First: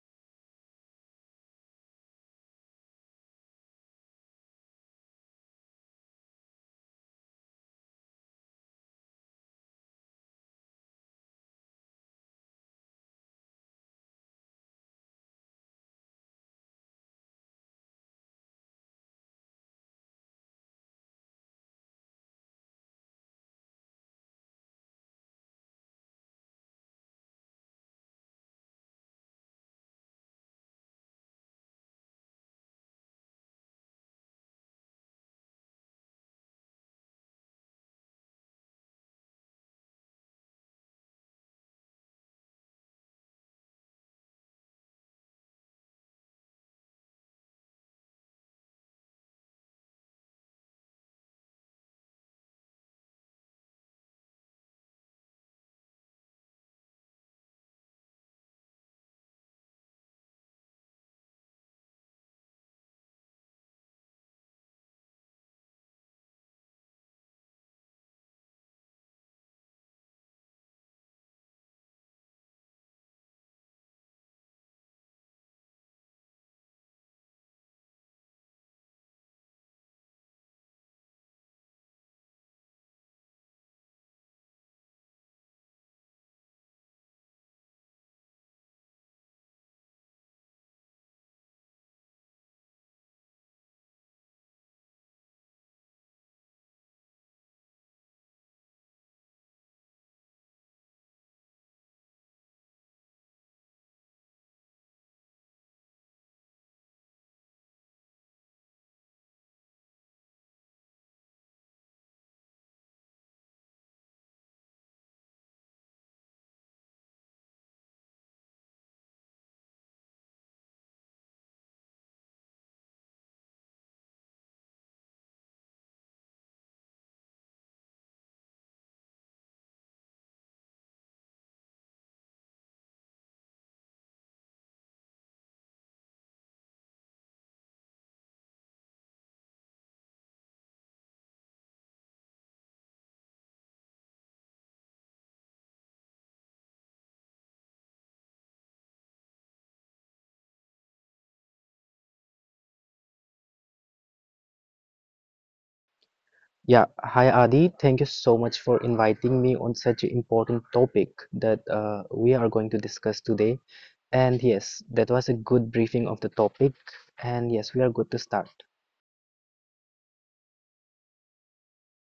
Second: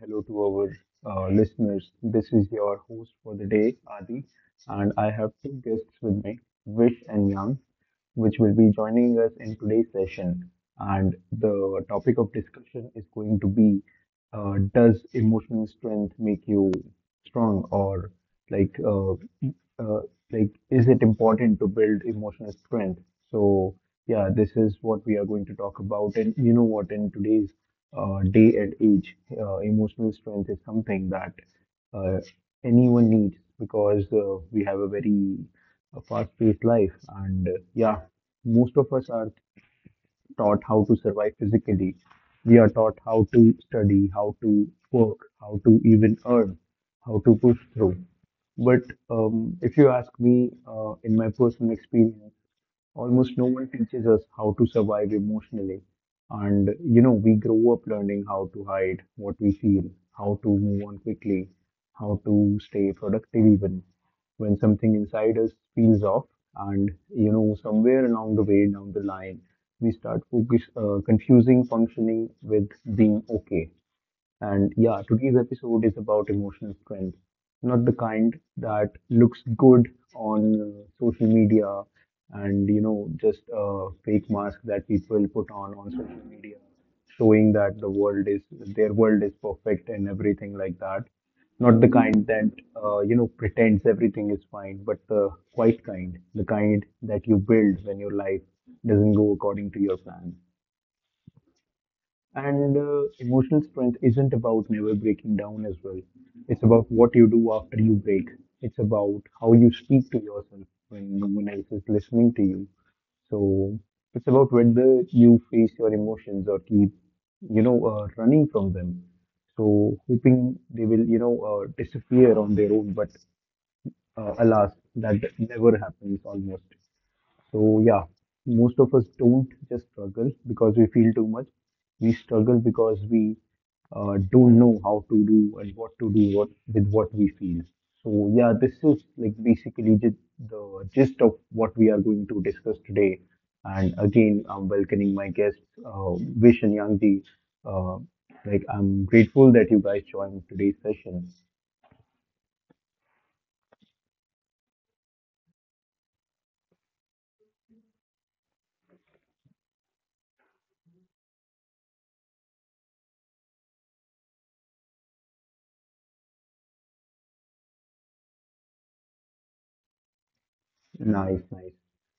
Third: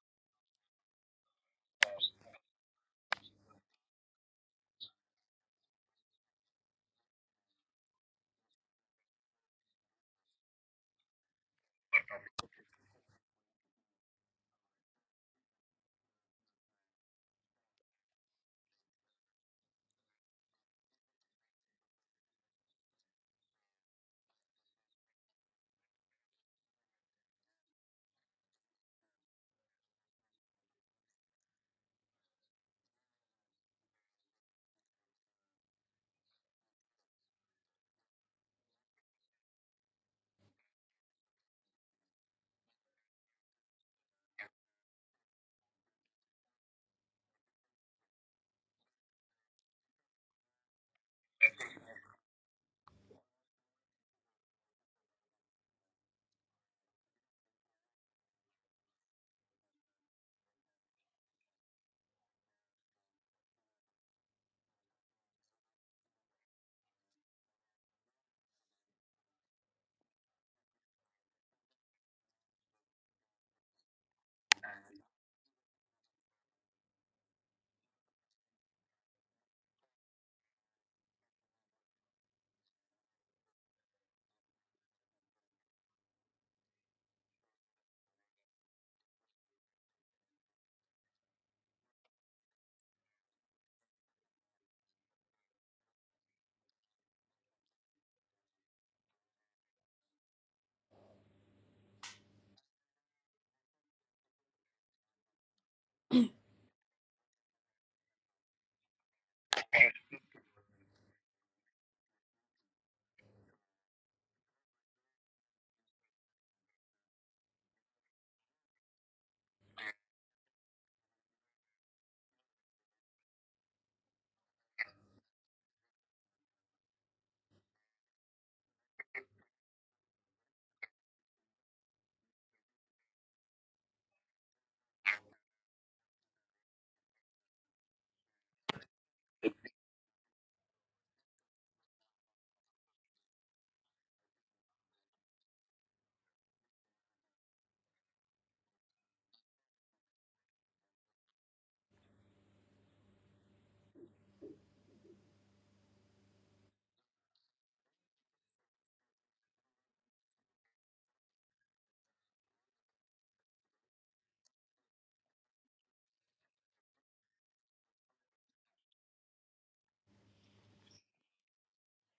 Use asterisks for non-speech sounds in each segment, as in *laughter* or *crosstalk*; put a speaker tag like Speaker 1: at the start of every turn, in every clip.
Speaker 1: Hello to our listeners. This is your host for the day, Adi, and I have two guests with me, Vish and Yang, which will be joining us in today's session. And the topic of discussion is going to be Does emotional strength make you strong, or like uh, uh, like is it important to build emotional strength so yeah, this is what we are going to talk about. And you know what, in today's day and age, emotional strength is something that uh, anyone needs because we have a very fast-paced life and yeah, most of us are taught how to survive physically. We are taught how to study, how to work, how to even earn, how to push through. But if you ask me, in my personal experience, almost no one teaches us how to survive emotionally. And you know, we grow up learning how to hide what we feel, how to move on quickly, how to stay productive even when something inside us feels off. And you know, somewhere along the way down the line, we start confusing functioning with being okay. And yeah, today's episode is about emotional strength, not the kind that looks good on social media and you know, just a fake mask that people put on social media, showing that their world is perfect and everything like that. Not the kind that you know, pretends everything is fine, but the quiet kind, the kind that you build when your life doesn't go according to your plan. And emotional strength isn't about never breaking down as well. It's about what you do after you break. It's about how you speak to yourself when no one else is listening to you. So it's about whether you face your emotions or keep, you know, running from them. So, hoping they will, you know, disappear on their own. But alas, that never happens almost. So, yeah, most of us don't just struggle because we feel too much. We struggle because we don't know how to do and what to do what, with what we feel. So, yeah, this is like basically just the gist of what we are going to discuss today. And again, I'm welcoming my guests, Vish and Yangji. Uh, like, I'm grateful that you guys joined today's session.
Speaker 2: Yeah, hi Adi. Thank you so much for inviting me on such an important topic that we are going to discuss today. And yes, that was a good briefing of the topic. And yes, we are good to start.
Speaker 1: Nice, nice.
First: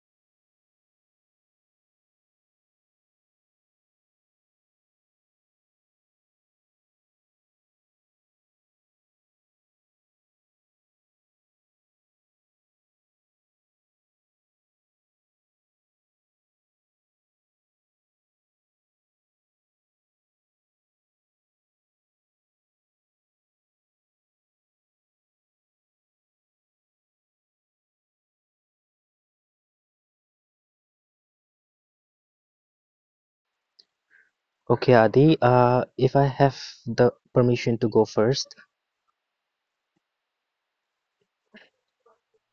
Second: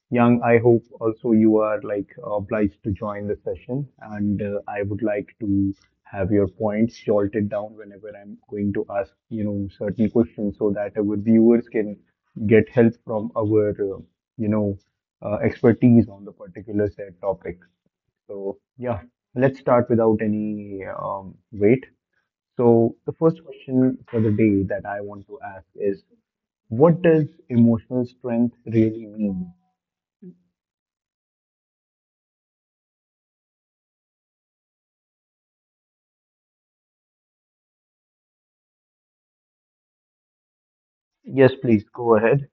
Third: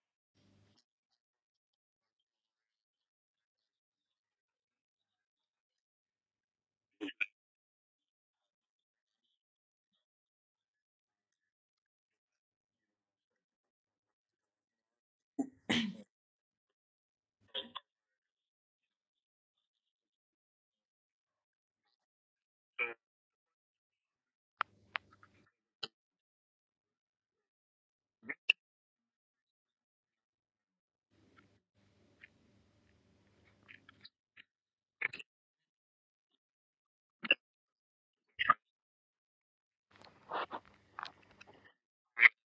Speaker 1: Young, I hope also you are like obliged to join the session, and I would like to have your points jotted down whenever I'm going to ask, you know, certain questions so that our viewers can get help from our, you know, expertise on the particular said topic. So, yeah, let's start without any wait. So, the first question for the day that I want to ask is, what does emotional strength really mean?
Speaker 2: Okay, Adi, if I have the permission to go first.
Speaker 1: Yes, please go ahead.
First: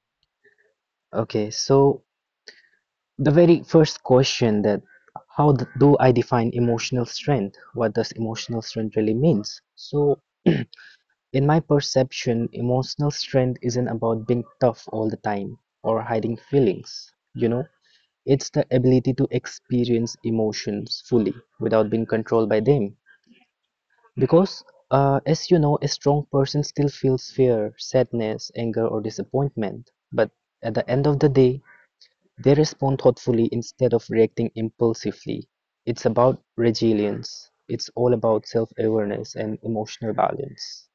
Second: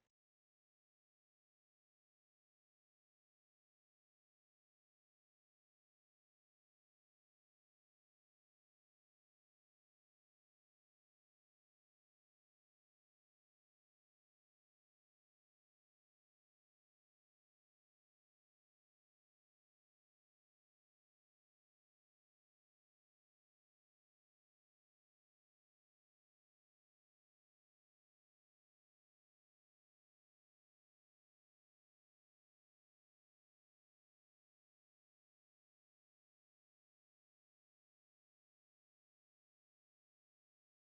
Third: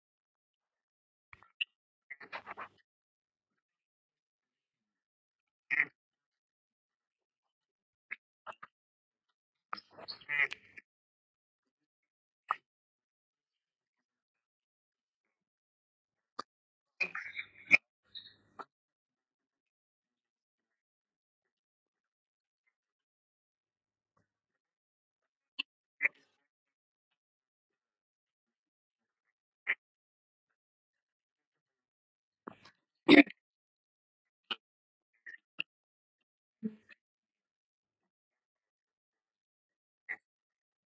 Speaker 2: Okay, so the very first question that how do I define emotional strength? What does emotional strength really means? So *clears throat* In my perception, emotional strength isn't about being tough all the time or hiding feelings. You know, it's the ability to experience emotions fully without being controlled by them. Because, as you know, a strong person still feels fear, sadness, anger, or disappointment. But at the end of the day, they respond thoughtfully instead of reacting impulsively. It's about resilience. It's all about self awareness and emotional balance.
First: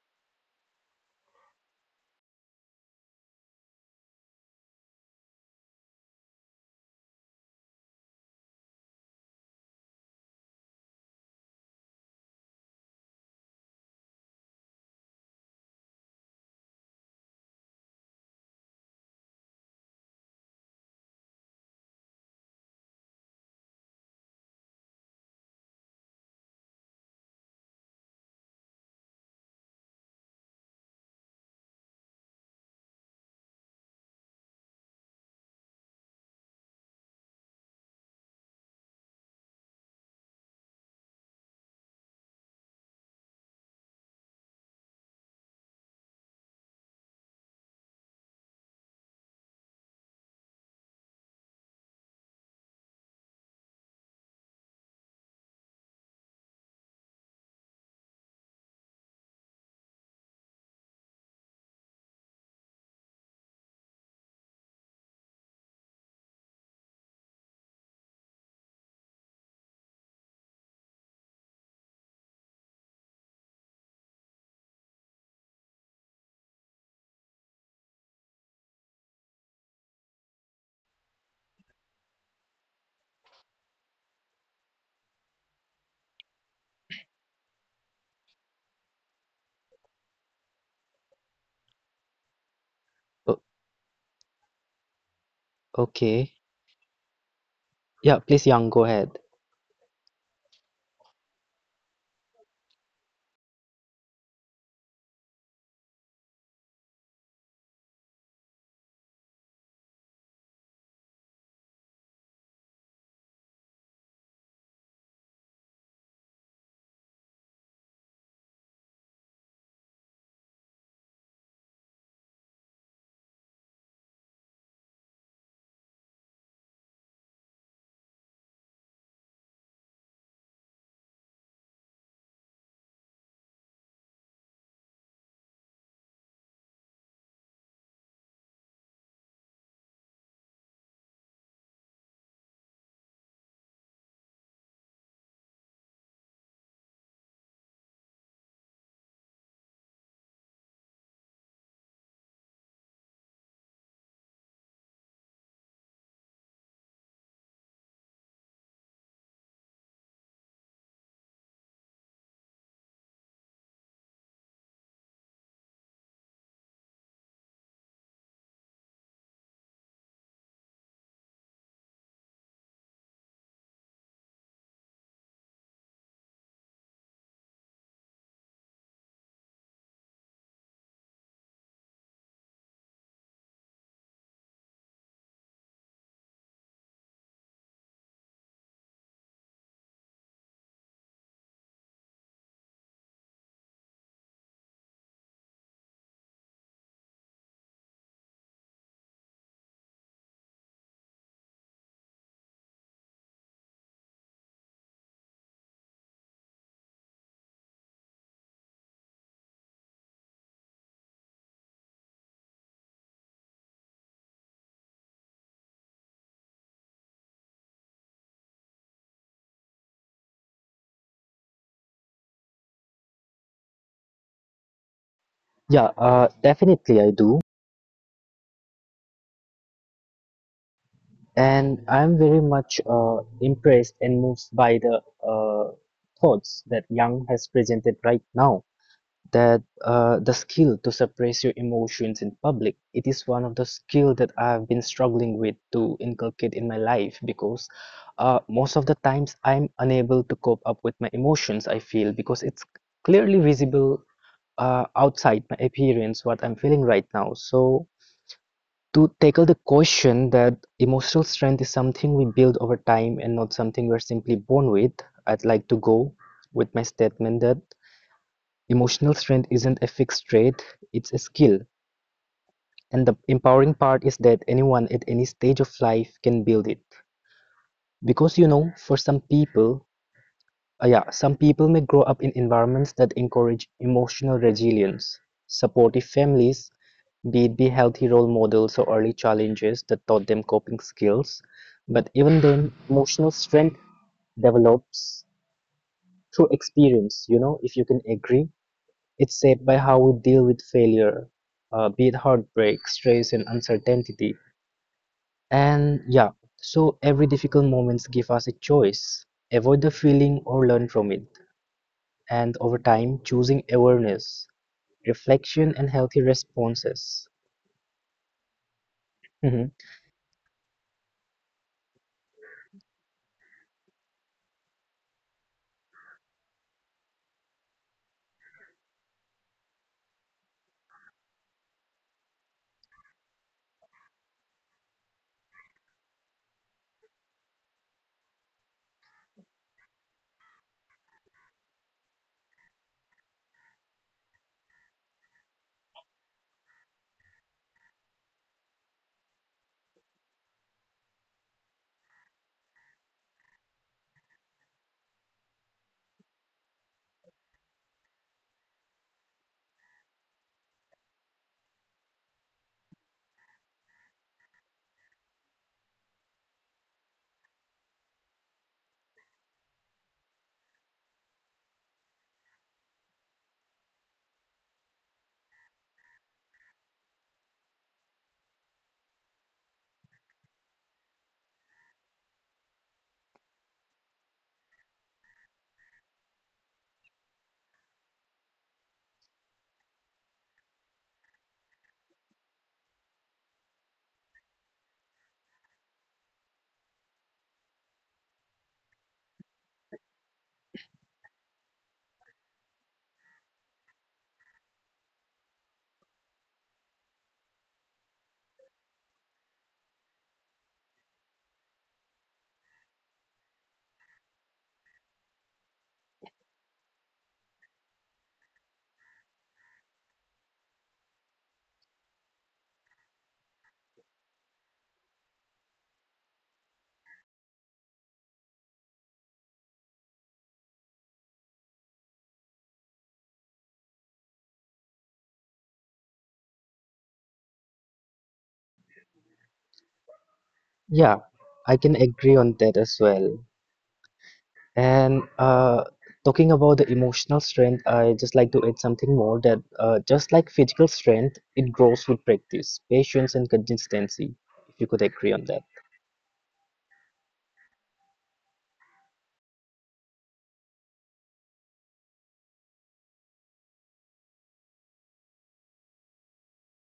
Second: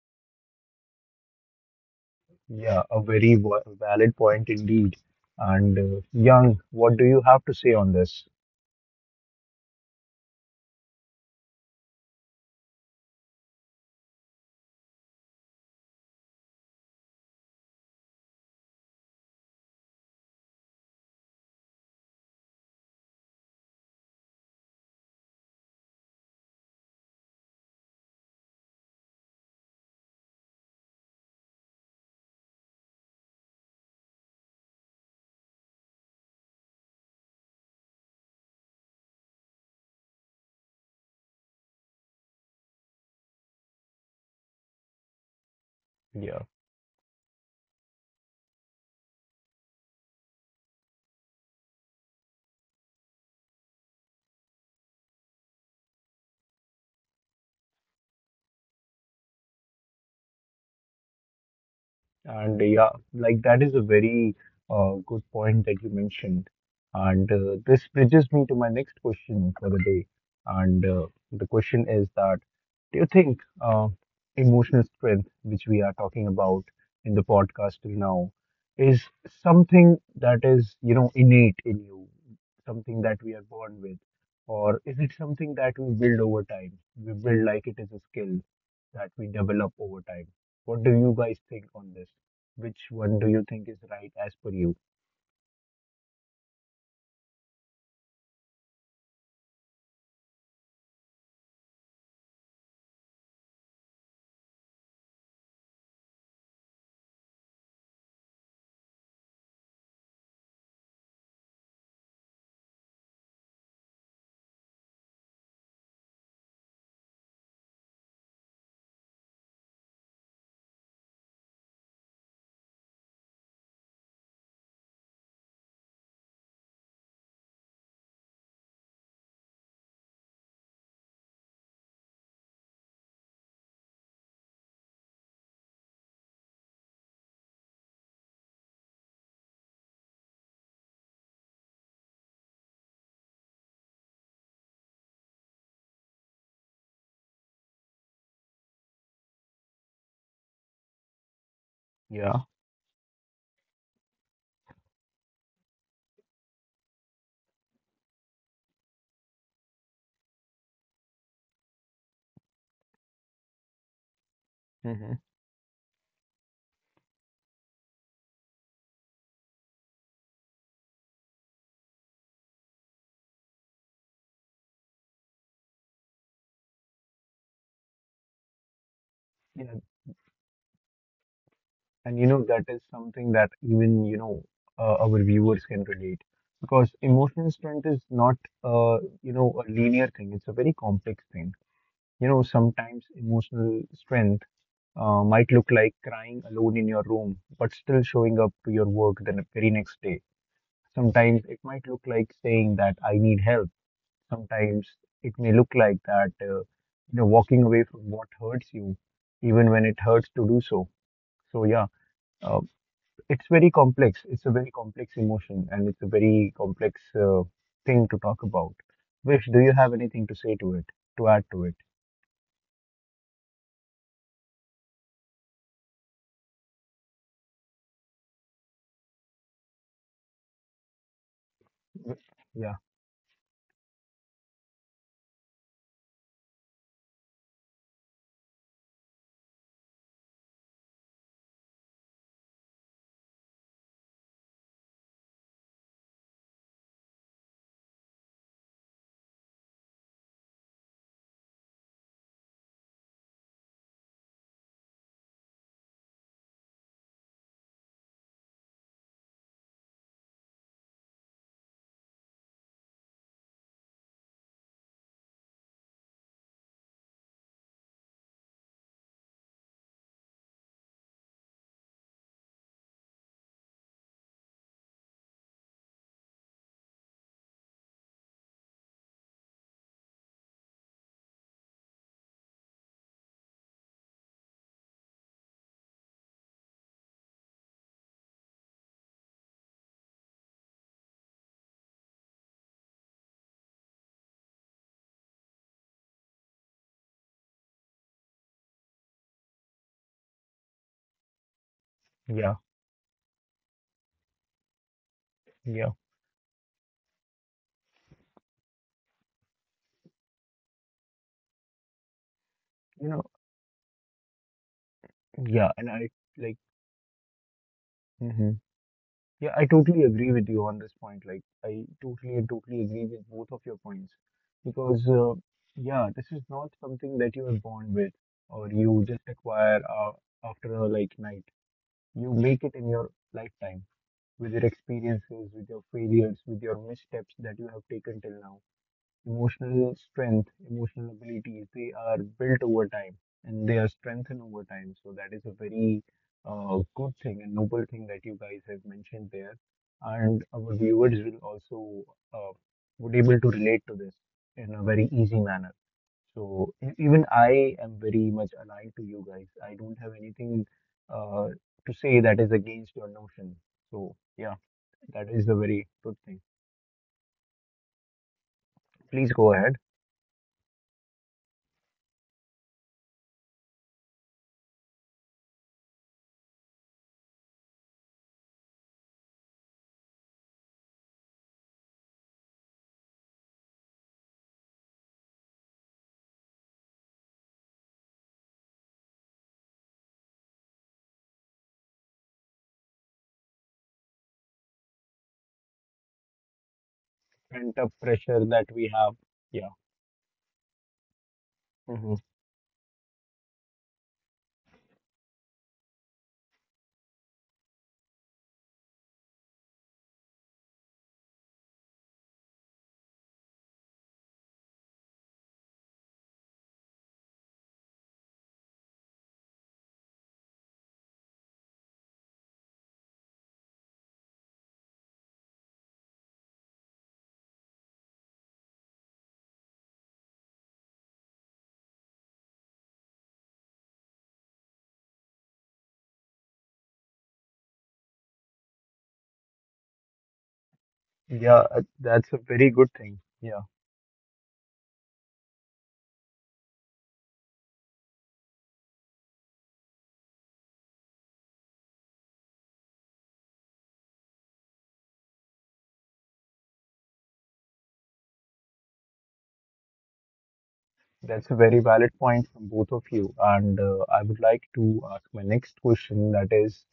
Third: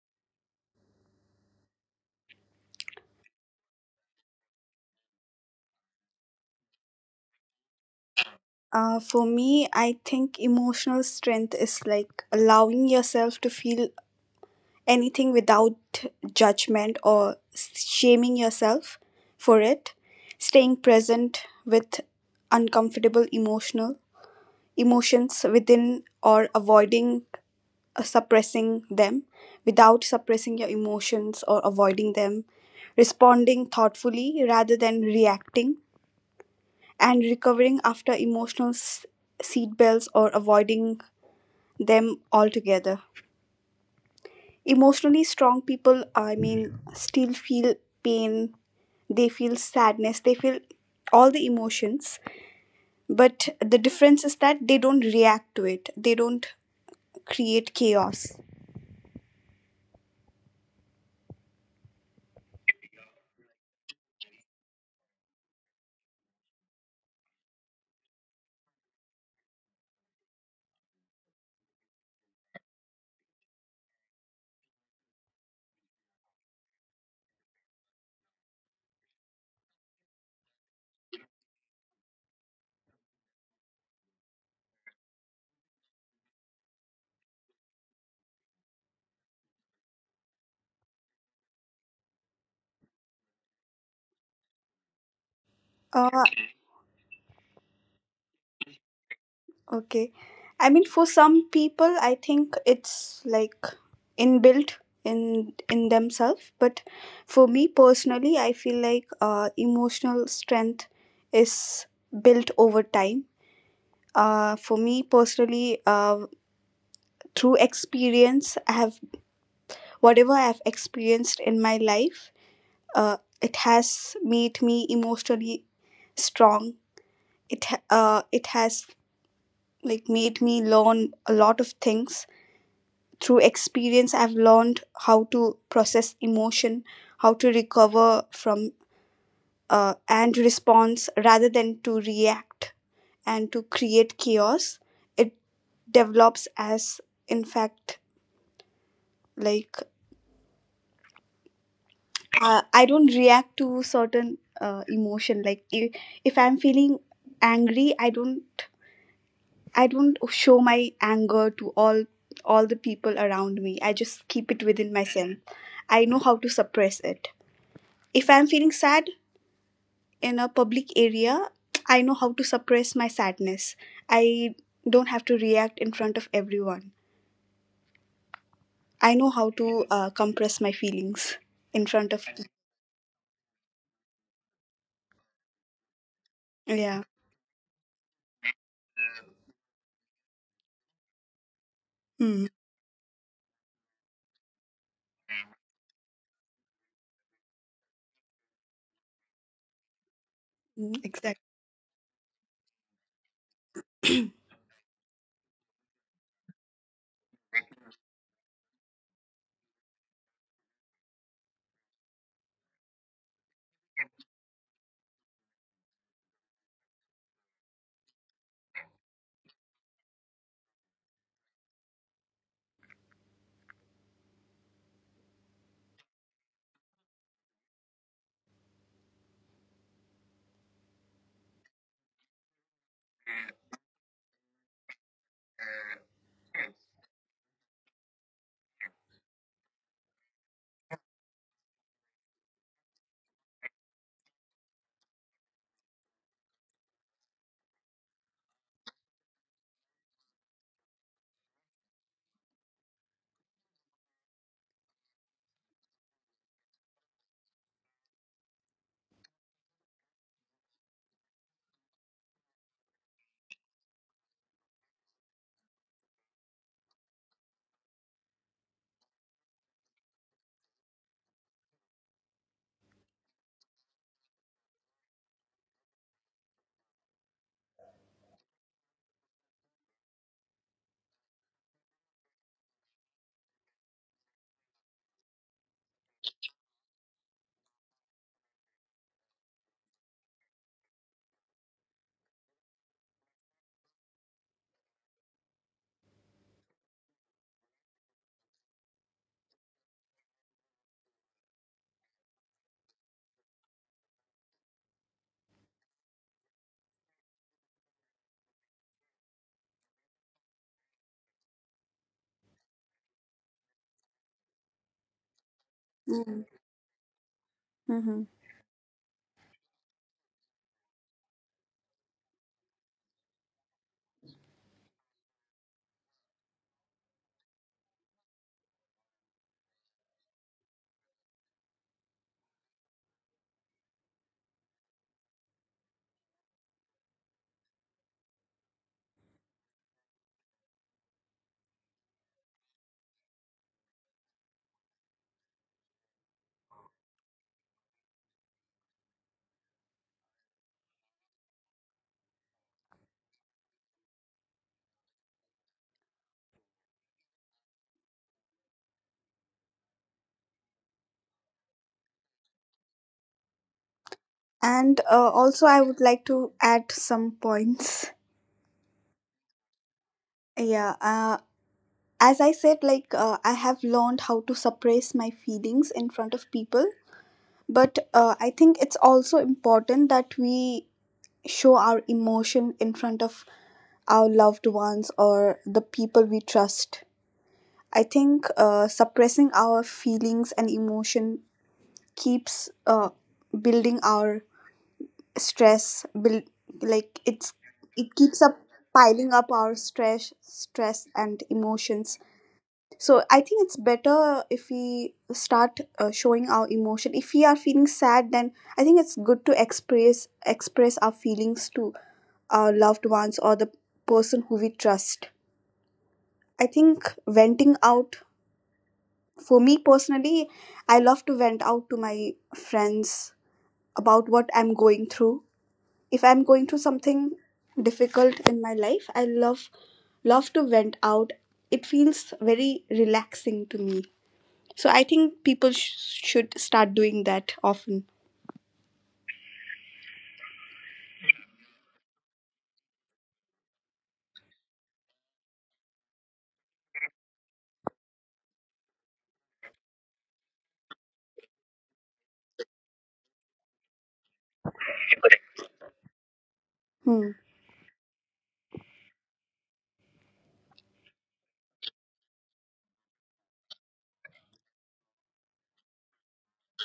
Speaker 1: Yeah, a very valid point indeed. And Young, what do you have to say on this?
Speaker 3: For me, I think emotional strength is like allowing yourself to feel anything without judgment or shaming yourself for it, staying present with uncomfortable emotional emotions within or avoiding suppressing them without suppressing your emotions or avoiding them, responding thoughtfully rather than reacting, and recovering after seatbelts or avoiding them altogether. Emotionally strong people, I
Speaker 1: Yeah.
Speaker 3: mean, still feel pain, they feel sadness, they feel all the emotions, but the difference is that they don't react to it, they don't create chaos.
Speaker 1: And yeah, like that is a very good point that you mentioned. And this bridges me to my next question for the day. And the question is that, do you think emotional strength, which we are talking about in the podcast till now, is something that is, you know, innate in you, something that we are born with? Or is it something that we build over time? We build like it is a skill that we develop over time. What do you guys think on this? Which one do you
Speaker 2: O-
Speaker 1: think is right as per you?
Speaker 3: Uh,
Speaker 2: okay. Yeah, please, Yang, go ahead.
Speaker 3: Okay. I mean, for some people I think it's like inbuilt in themselves, but for me personally I feel like emotional strength is built over time. For me personally, through experience I have, whatever I have experienced in my life, it has made me emotionally strong. It has like made me learn a lot of things. Through experience I've learned how to process emotion, how to recover from, and response rather than to react and to create chaos. It develops as, in fact, like,
Speaker 1: Yeah.
Speaker 3: I don't react to certain emotion. Like, if I'm feeling angry, I don't show my anger to all the people around me, I just keep it within
Speaker 1: Hmm.
Speaker 3: myself. I know how to suppress it. If I'm feeling sad in a public area, I know how to suppress my sadness. I don't have to react in front of everyone. I know how to
Speaker 1: Yeah,
Speaker 3: compress my feelings in front
Speaker 1: and
Speaker 3: of.
Speaker 1: you know, that is something that even you know, our viewers can relate, because
Speaker 3: Yeah.
Speaker 1: emotional strength is not you know, a linear thing. It's a very complex thing. You know,
Speaker 3: mm,
Speaker 1: sometimes emotional strength might look like crying alone in your room, but still showing up to your work the very next day. Sometimes
Speaker 3: exactly.
Speaker 1: it might look like saying that I need help. Sometimes it may look like that, you know, walking away from what hurts you, even when it hurts to do so. So yeah, uh, it's very complex. It's a very complex emotion, and it's a very complex thing to talk about. Vish, do you have anything to say to it, to add to it?
Speaker 2: Yeah, definitely I do. And I'm very
Speaker 1: Yeah,
Speaker 2: much impressed and moved by the thoughts that Yang has presented right now. That the skill to suppress your emotions in public, it is one of the skill that I've been struggling with to inculcate in my life because most of the times I'm unable to cope up with my emotions, I feel, because it's clearly visible outside my appearance what I'm feeling right now. So to tackle the question that emotional strength is something we build over time and not something we're simply born with, I'd like to go with my statement that emotional strength isn't a fixed trait, it's a skill. And the empowering part is that anyone at any stage of life can build it. Because, you know, for some people, yeah, some people may grow up in environments that encourage emotional resilience, supportive families, be it be healthy role models or early challenges that taught them coping skills. But even then, emotional strength develops through experience, you know, if you can agree. It's shaped by how we deal with failure, be it
Speaker 1: yeah,
Speaker 2: heartbreak, stress, and uncertainty.
Speaker 1: yeah.
Speaker 2: And yeah, so every difficult moments give us a choice. Avoid the feeling or learn from it. And over
Speaker 1: You know,
Speaker 2: time, choosing awareness,
Speaker 1: yeah,
Speaker 2: reflection,
Speaker 1: and
Speaker 2: and
Speaker 1: I
Speaker 2: healthy
Speaker 3: mm,
Speaker 1: like.
Speaker 2: responses.
Speaker 3: mhm.
Speaker 1: Mhm. Yeah, I
Speaker 2: *laughs*
Speaker 1: totally agree with you on this point. Like, I totally and totally agree with both of your points because, yeah, this is not something that you are born with or you just acquire after a like night. You make it in your lifetime with your experiences, with your failures, with your missteps that you have taken till now. Emotional strength, emotional abilities, they are built over time and they are strengthened over time. So that is a very good thing and noble thing that you guys have mentioned there. And our viewers will also uh, would able to relate to this in a very easy manner. So even I am very much aligned to you guys. I don't have anything uh, to say that is against your notion. So yeah,
Speaker 3: And
Speaker 1: that is a
Speaker 3: also, I
Speaker 1: very
Speaker 3: would
Speaker 1: good
Speaker 3: like
Speaker 1: thing.
Speaker 3: to add some points.
Speaker 1: Please go ahead.
Speaker 3: Yeah, as I said, like, I have learned how to suppress my feelings in front of people, but I think it's also important that we show our emotion in front of our loved ones or the people we trust. I think suppressing our feelings and emotion keeps building our stress. Build like it's
Speaker 1: Pent up
Speaker 3: it
Speaker 1: pressure
Speaker 3: keeps
Speaker 1: that
Speaker 3: up
Speaker 1: we have.
Speaker 3: piling up
Speaker 1: Yeah.
Speaker 3: our stress and
Speaker 1: Hmm.
Speaker 3: emotions. So I think it's better if we start showing our emotion. If we are feeling sad, then I think it's good to express our feelings to our loved ones or the person who we trust. I think venting out, for me personally, I love to vent out to my friends about what I'm going through. If I'm going through something difficult in my life, I love to vent out. It feels very relaxing to me. So I think should start doing that often.
Speaker 2: Yeah,
Speaker 1: Yeah,
Speaker 2: I can
Speaker 1: that's a
Speaker 2: agree on
Speaker 1: very
Speaker 2: that
Speaker 1: good
Speaker 2: as
Speaker 1: thing.
Speaker 2: well.
Speaker 1: Yeah,
Speaker 2: And talking about the emotional strength, I just like to add something more that just like physical strength, it grows with practice, patience, and consistency, if you could agree on that.
Speaker 3: Hmm.
Speaker 1: that's a very valid point from both of you. And I would like to ask my next question that is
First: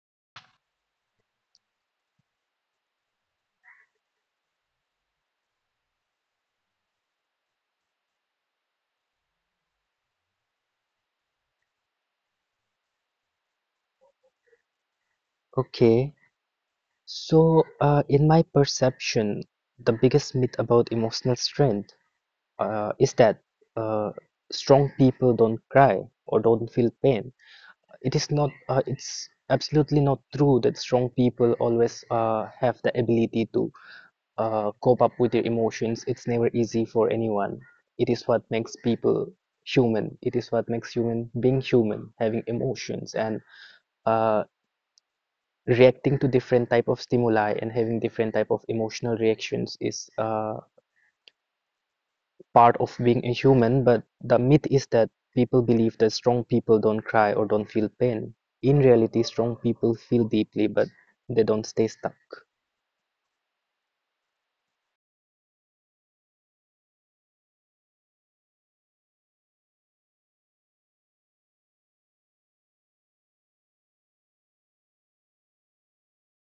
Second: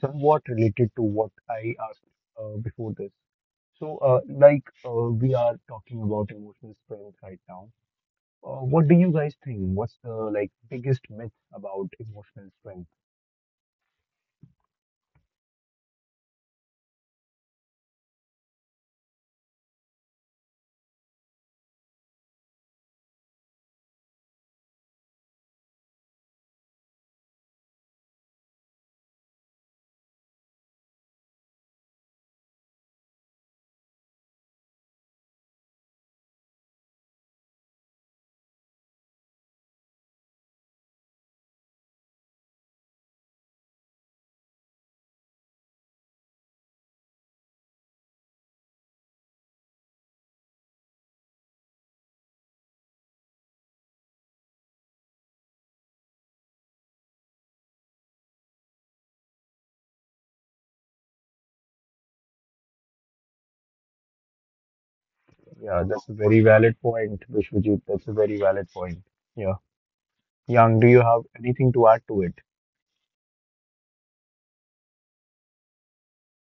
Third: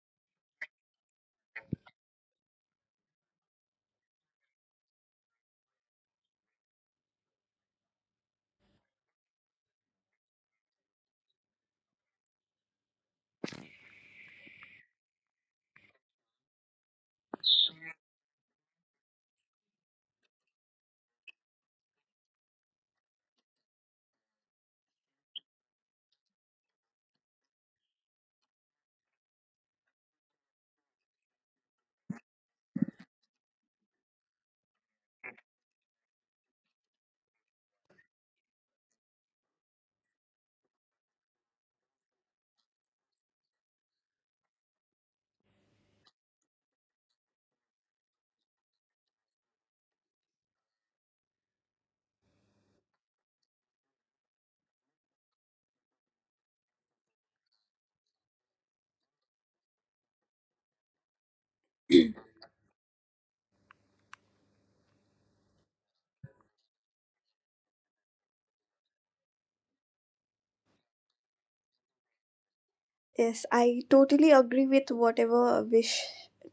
Speaker 1: somewhat related to what I asked before this. So, we are talking about emotional strength right now. What do you guys think? What's the like biggest myth about emotional strength?
Speaker 2: Okay, so in my perception, the biggest myth about emotional strength is that uh, strong people don't cry or don't feel pain. It is not, it's absolutely not true that strong people always have the ability to cope up with their emotions. It's never easy for anyone. It is what makes people human. It is what makes human being human, having emotions and uh, reacting to different type of stimuli and having different type of emotional reactions is part of being a human, but the myth is that people believe that strong people don't cry or don't feel pain. In reality, strong people feel deeply, but they don't stay stuck.
Speaker 1: Yeah, that's a very valid point, Vishwajit. That's a very valid point. Yeah. Young, do you have anything to add to it?
Speaker 3: Yes, I totally agree with whatever Vish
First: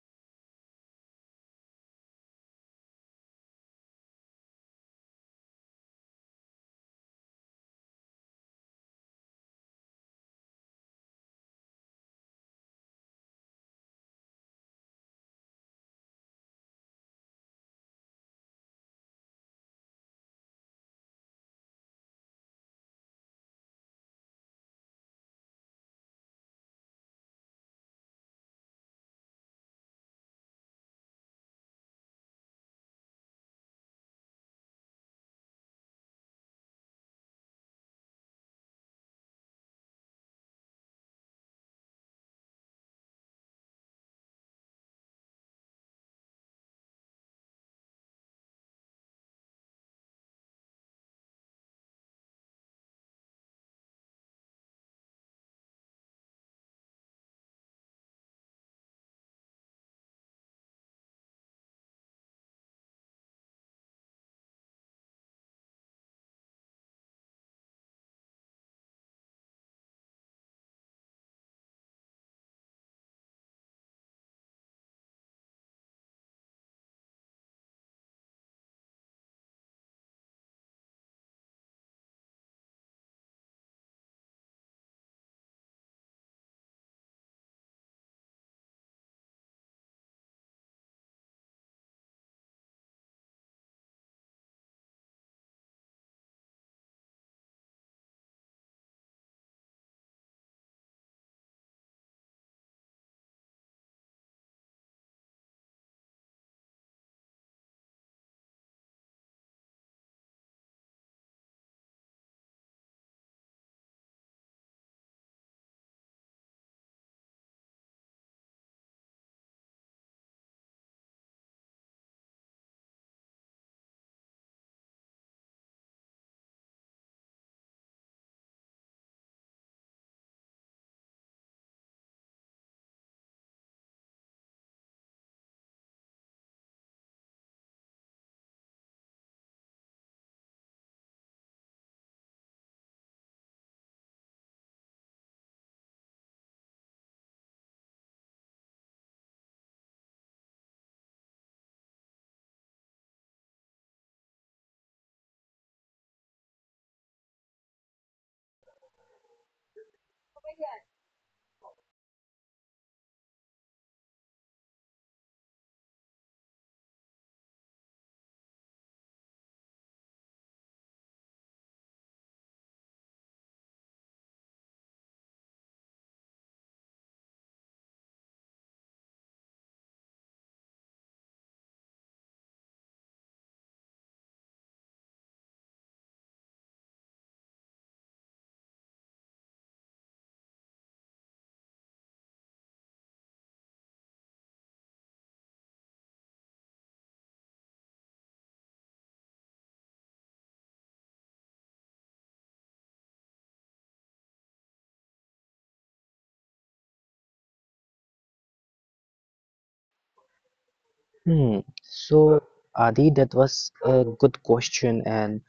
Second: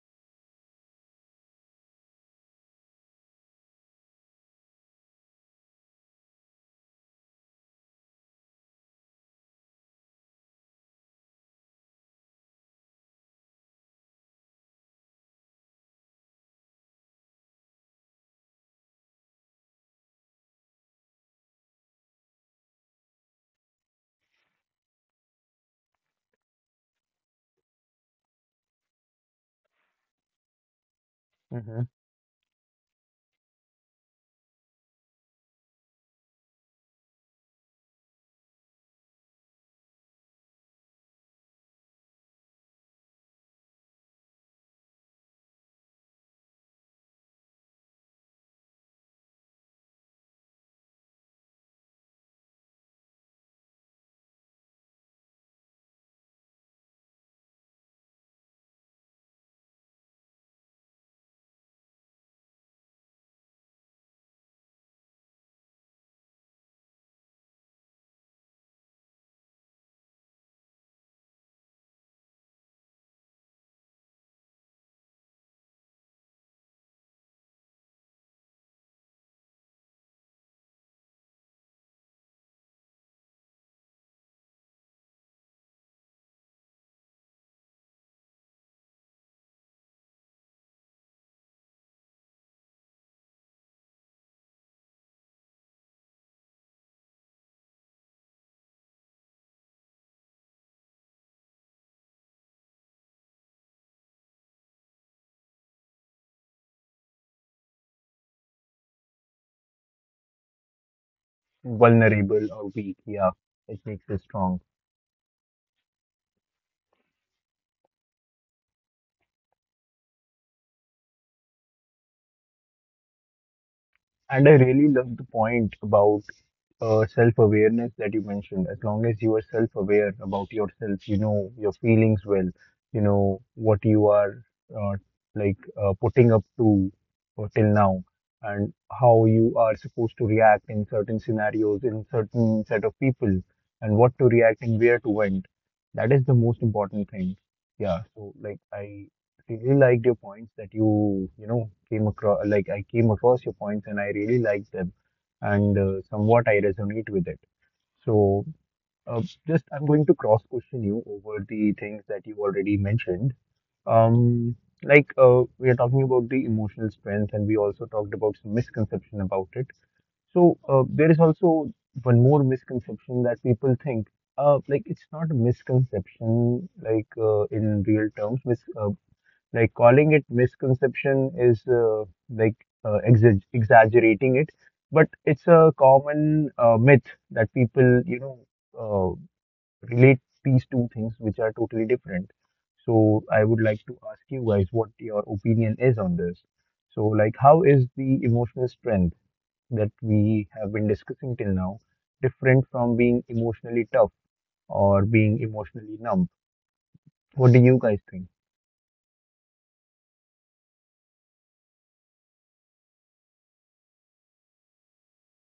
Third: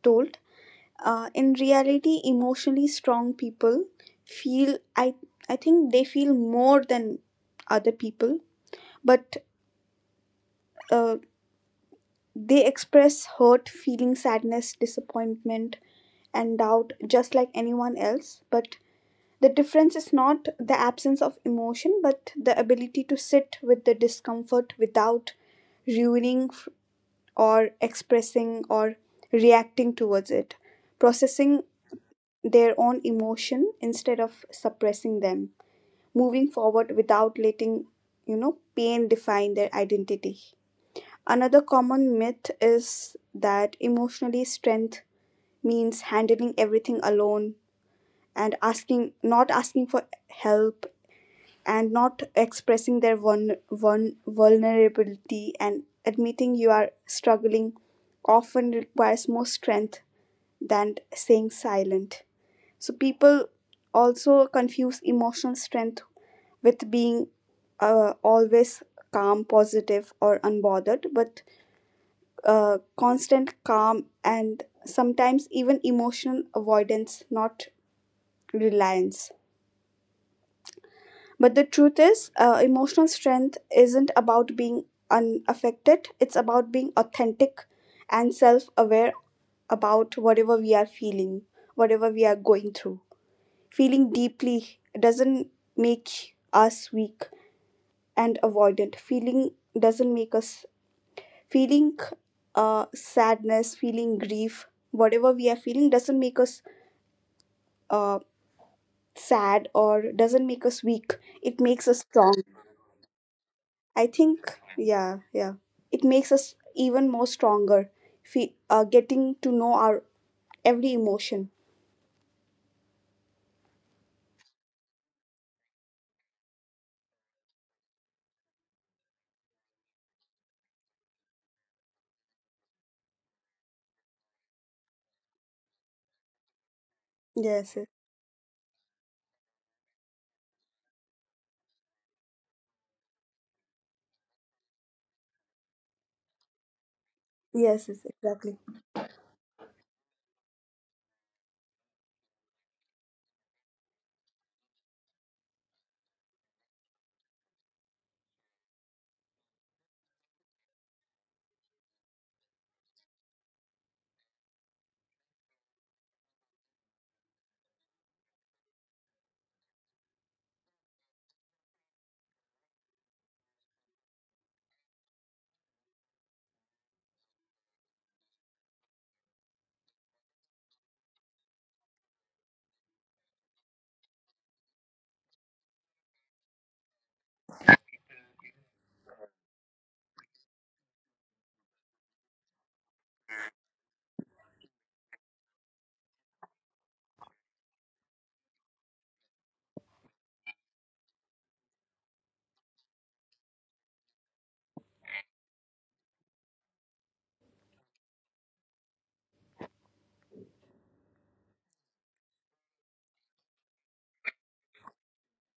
Speaker 3: told. In reality, emotionally strong people feel, I think they feel more than other people, but uh, they express hurt, feeling, sadness, disappointment, and doubt just like anyone else. But the difference is not the absence of emotion, but the ability to sit with the discomfort without ruining or expressing or reacting towards it, processing
Speaker 1: Hmm.
Speaker 3: their own emotion instead of suppressing them, moving forward without letting, you know, pain define their identity. Another common myth is that emotionally strength means handling everything alone and asking not asking for help and not expressing their vulnerability, and admitting you are struggling often requires more strength than staying silent. So people also confuse emotional strength with being always calm, positive, or unbothered, but constant calm and sometimes even emotional avoidance, not reliance. But the truth is, emotional strength isn't about being unaffected, it's about being authentic and self aware about whatever we are feeling, whatever we are going through. Feeling deeply doesn't make us weak and avoidant. Feeling doesn't make us feeling sadness, feeling grief, whatever we are feeling doesn't make us uh, sad or doesn't make us weak. It makes us strong.
Speaker 1: Vulnerable or weak? Yeah, it makes
Speaker 3: I
Speaker 1: you strong.
Speaker 3: think, yeah. It makes us even more stronger. Getting to know our every emotion.
Speaker 1: And I really love the point about self-awareness that you mentioned. As long as you are self-aware about yourself, you know your feelings well, you know what you are uh, putting up to till
Speaker 3: Yes, yes,
Speaker 1: now, and how you are supposed to react in certain scenarios, in certain set of people, and what to react and where to went. That is the most important thing.
Speaker 3: yes,
Speaker 1: Yeah.
Speaker 3: yes,
Speaker 1: So
Speaker 3: exactly.
Speaker 1: like, I really liked your points that you know came across, like I came across your points and I really liked them and somewhat I resonate with it. So uh, just I'm going to cross question you over the things that you already mentioned. Um, like we are talking about the emotional strength and we also talked about some misconception about it. So there is also one more misconception that people think. Like it's not a misconception, like in real terms. Mis like calling it misconception is like exaggerating it, but it's a common myth that people, you know, uh, relate these two things which are totally different. So I would like to ask you guys what your opinion is on this. So like, how is the emotional strength that we have been discussing till now different from being emotionally tough or being emotionally numb? What do you guys think?
Speaker 2: Hmm. So, Adi, that was a good question, and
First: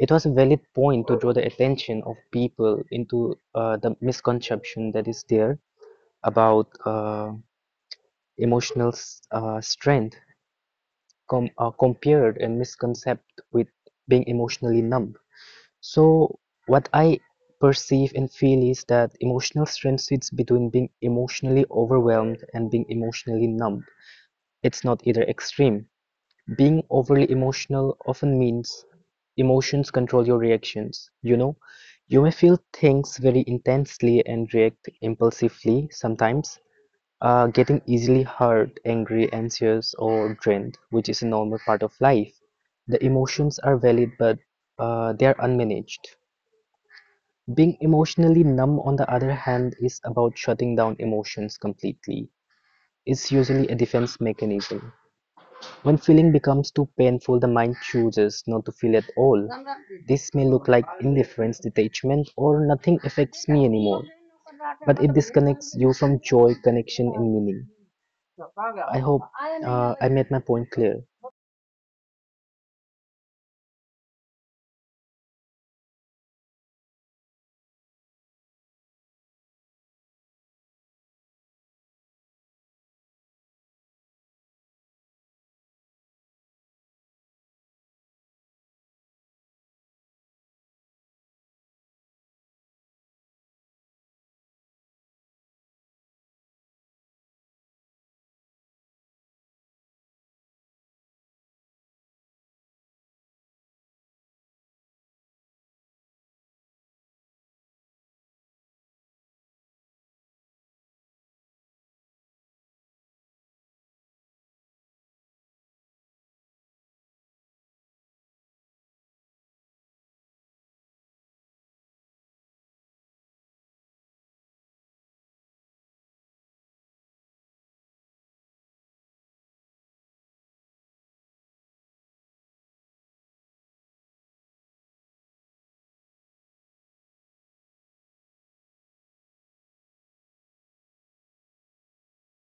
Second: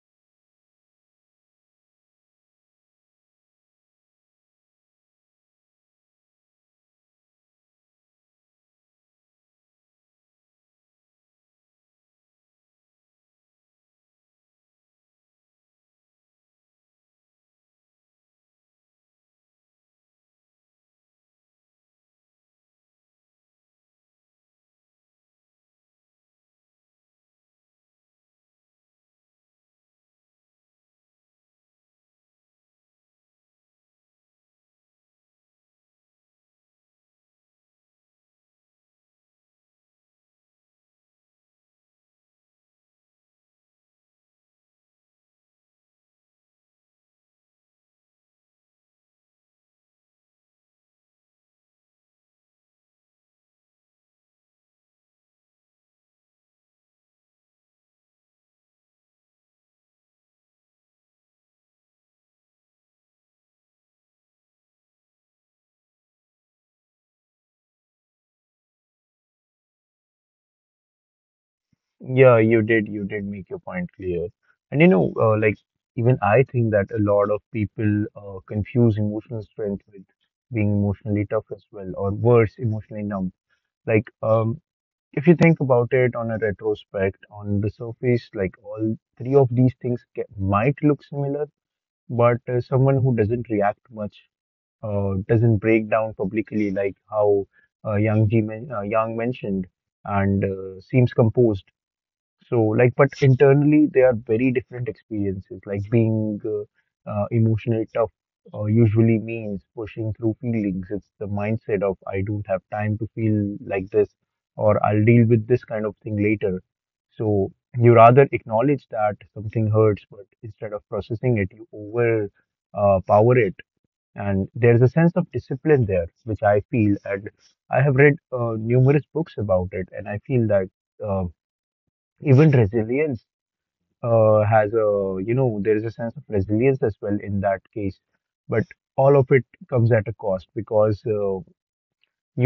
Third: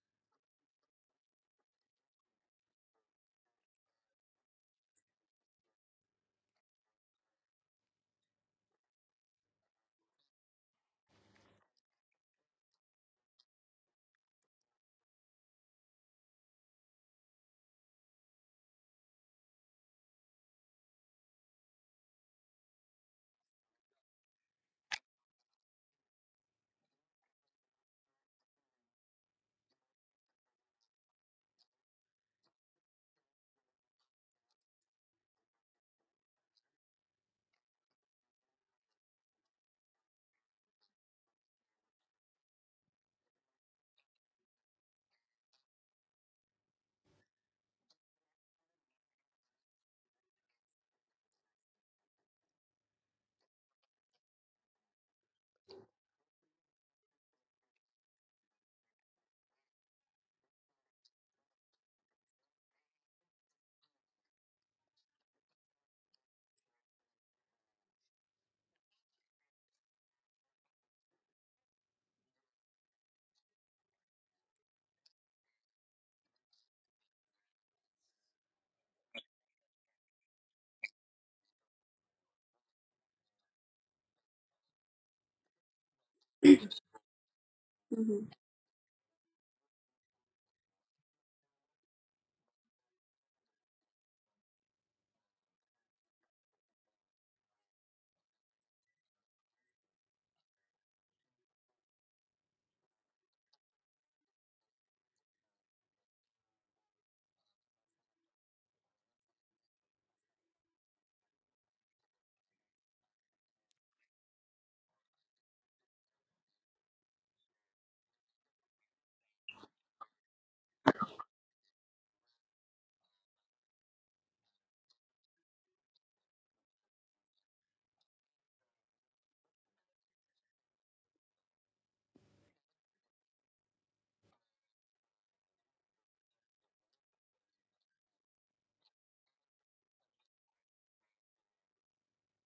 Speaker 2: it was a valid point to draw the attention of people into the misconception that is there about strength compared and misconcept with being emotionally numb. So what I perceive and feel is that emotional strength sits between being emotionally overwhelmed and being emotionally numb. It's not either extreme. Being overly emotional often means emotions control your reactions. You know, you may feel things very intensely and react impulsively sometimes, getting easily hurt, angry, anxious, or drained, which is a normal part of life. The emotions are valid, but they are unmanaged. Being emotionally numb on the other hand is about shutting down emotions completely. It's usually a defense mechanism. When feeling becomes too painful, the mind chooses not to feel at all. This may look like indifference, detachment, or nothing affects me anymore, but it disconnects you from joy, connection, and meaning. I hope I made my point clear.
Speaker 1: Yeah, you did. You did make your point clear. And you know, like even I think that a lot of people confuse emotional strength with being emotionally tough as well, or worse, emotionally numb. Like, if you think about it on a
Speaker 3: *clears throat*
Speaker 1: retrospect, on the
Speaker 3: Hmm.
Speaker 1: surface, like all three of these things ca might look similar, but someone who doesn't react much, doesn't break down publicly, like how Yang mentioned, and seems composed. So, like, but internally, they are very different experiences. Like, being emotionally tough usually means pushing through feelings. It's the mindset of, I don't have time to feel like this, or I'll deal with this kind of thing later. So, you rather acknowledge that something hurts, but instead of processing it, you over power it. And there's a sense of discipline there, which I feel, and I have read numerous books about it, and I feel that. Um, even resilience has a, you know, there is a sense of resilience as well in that case, but all of it comes at a cost because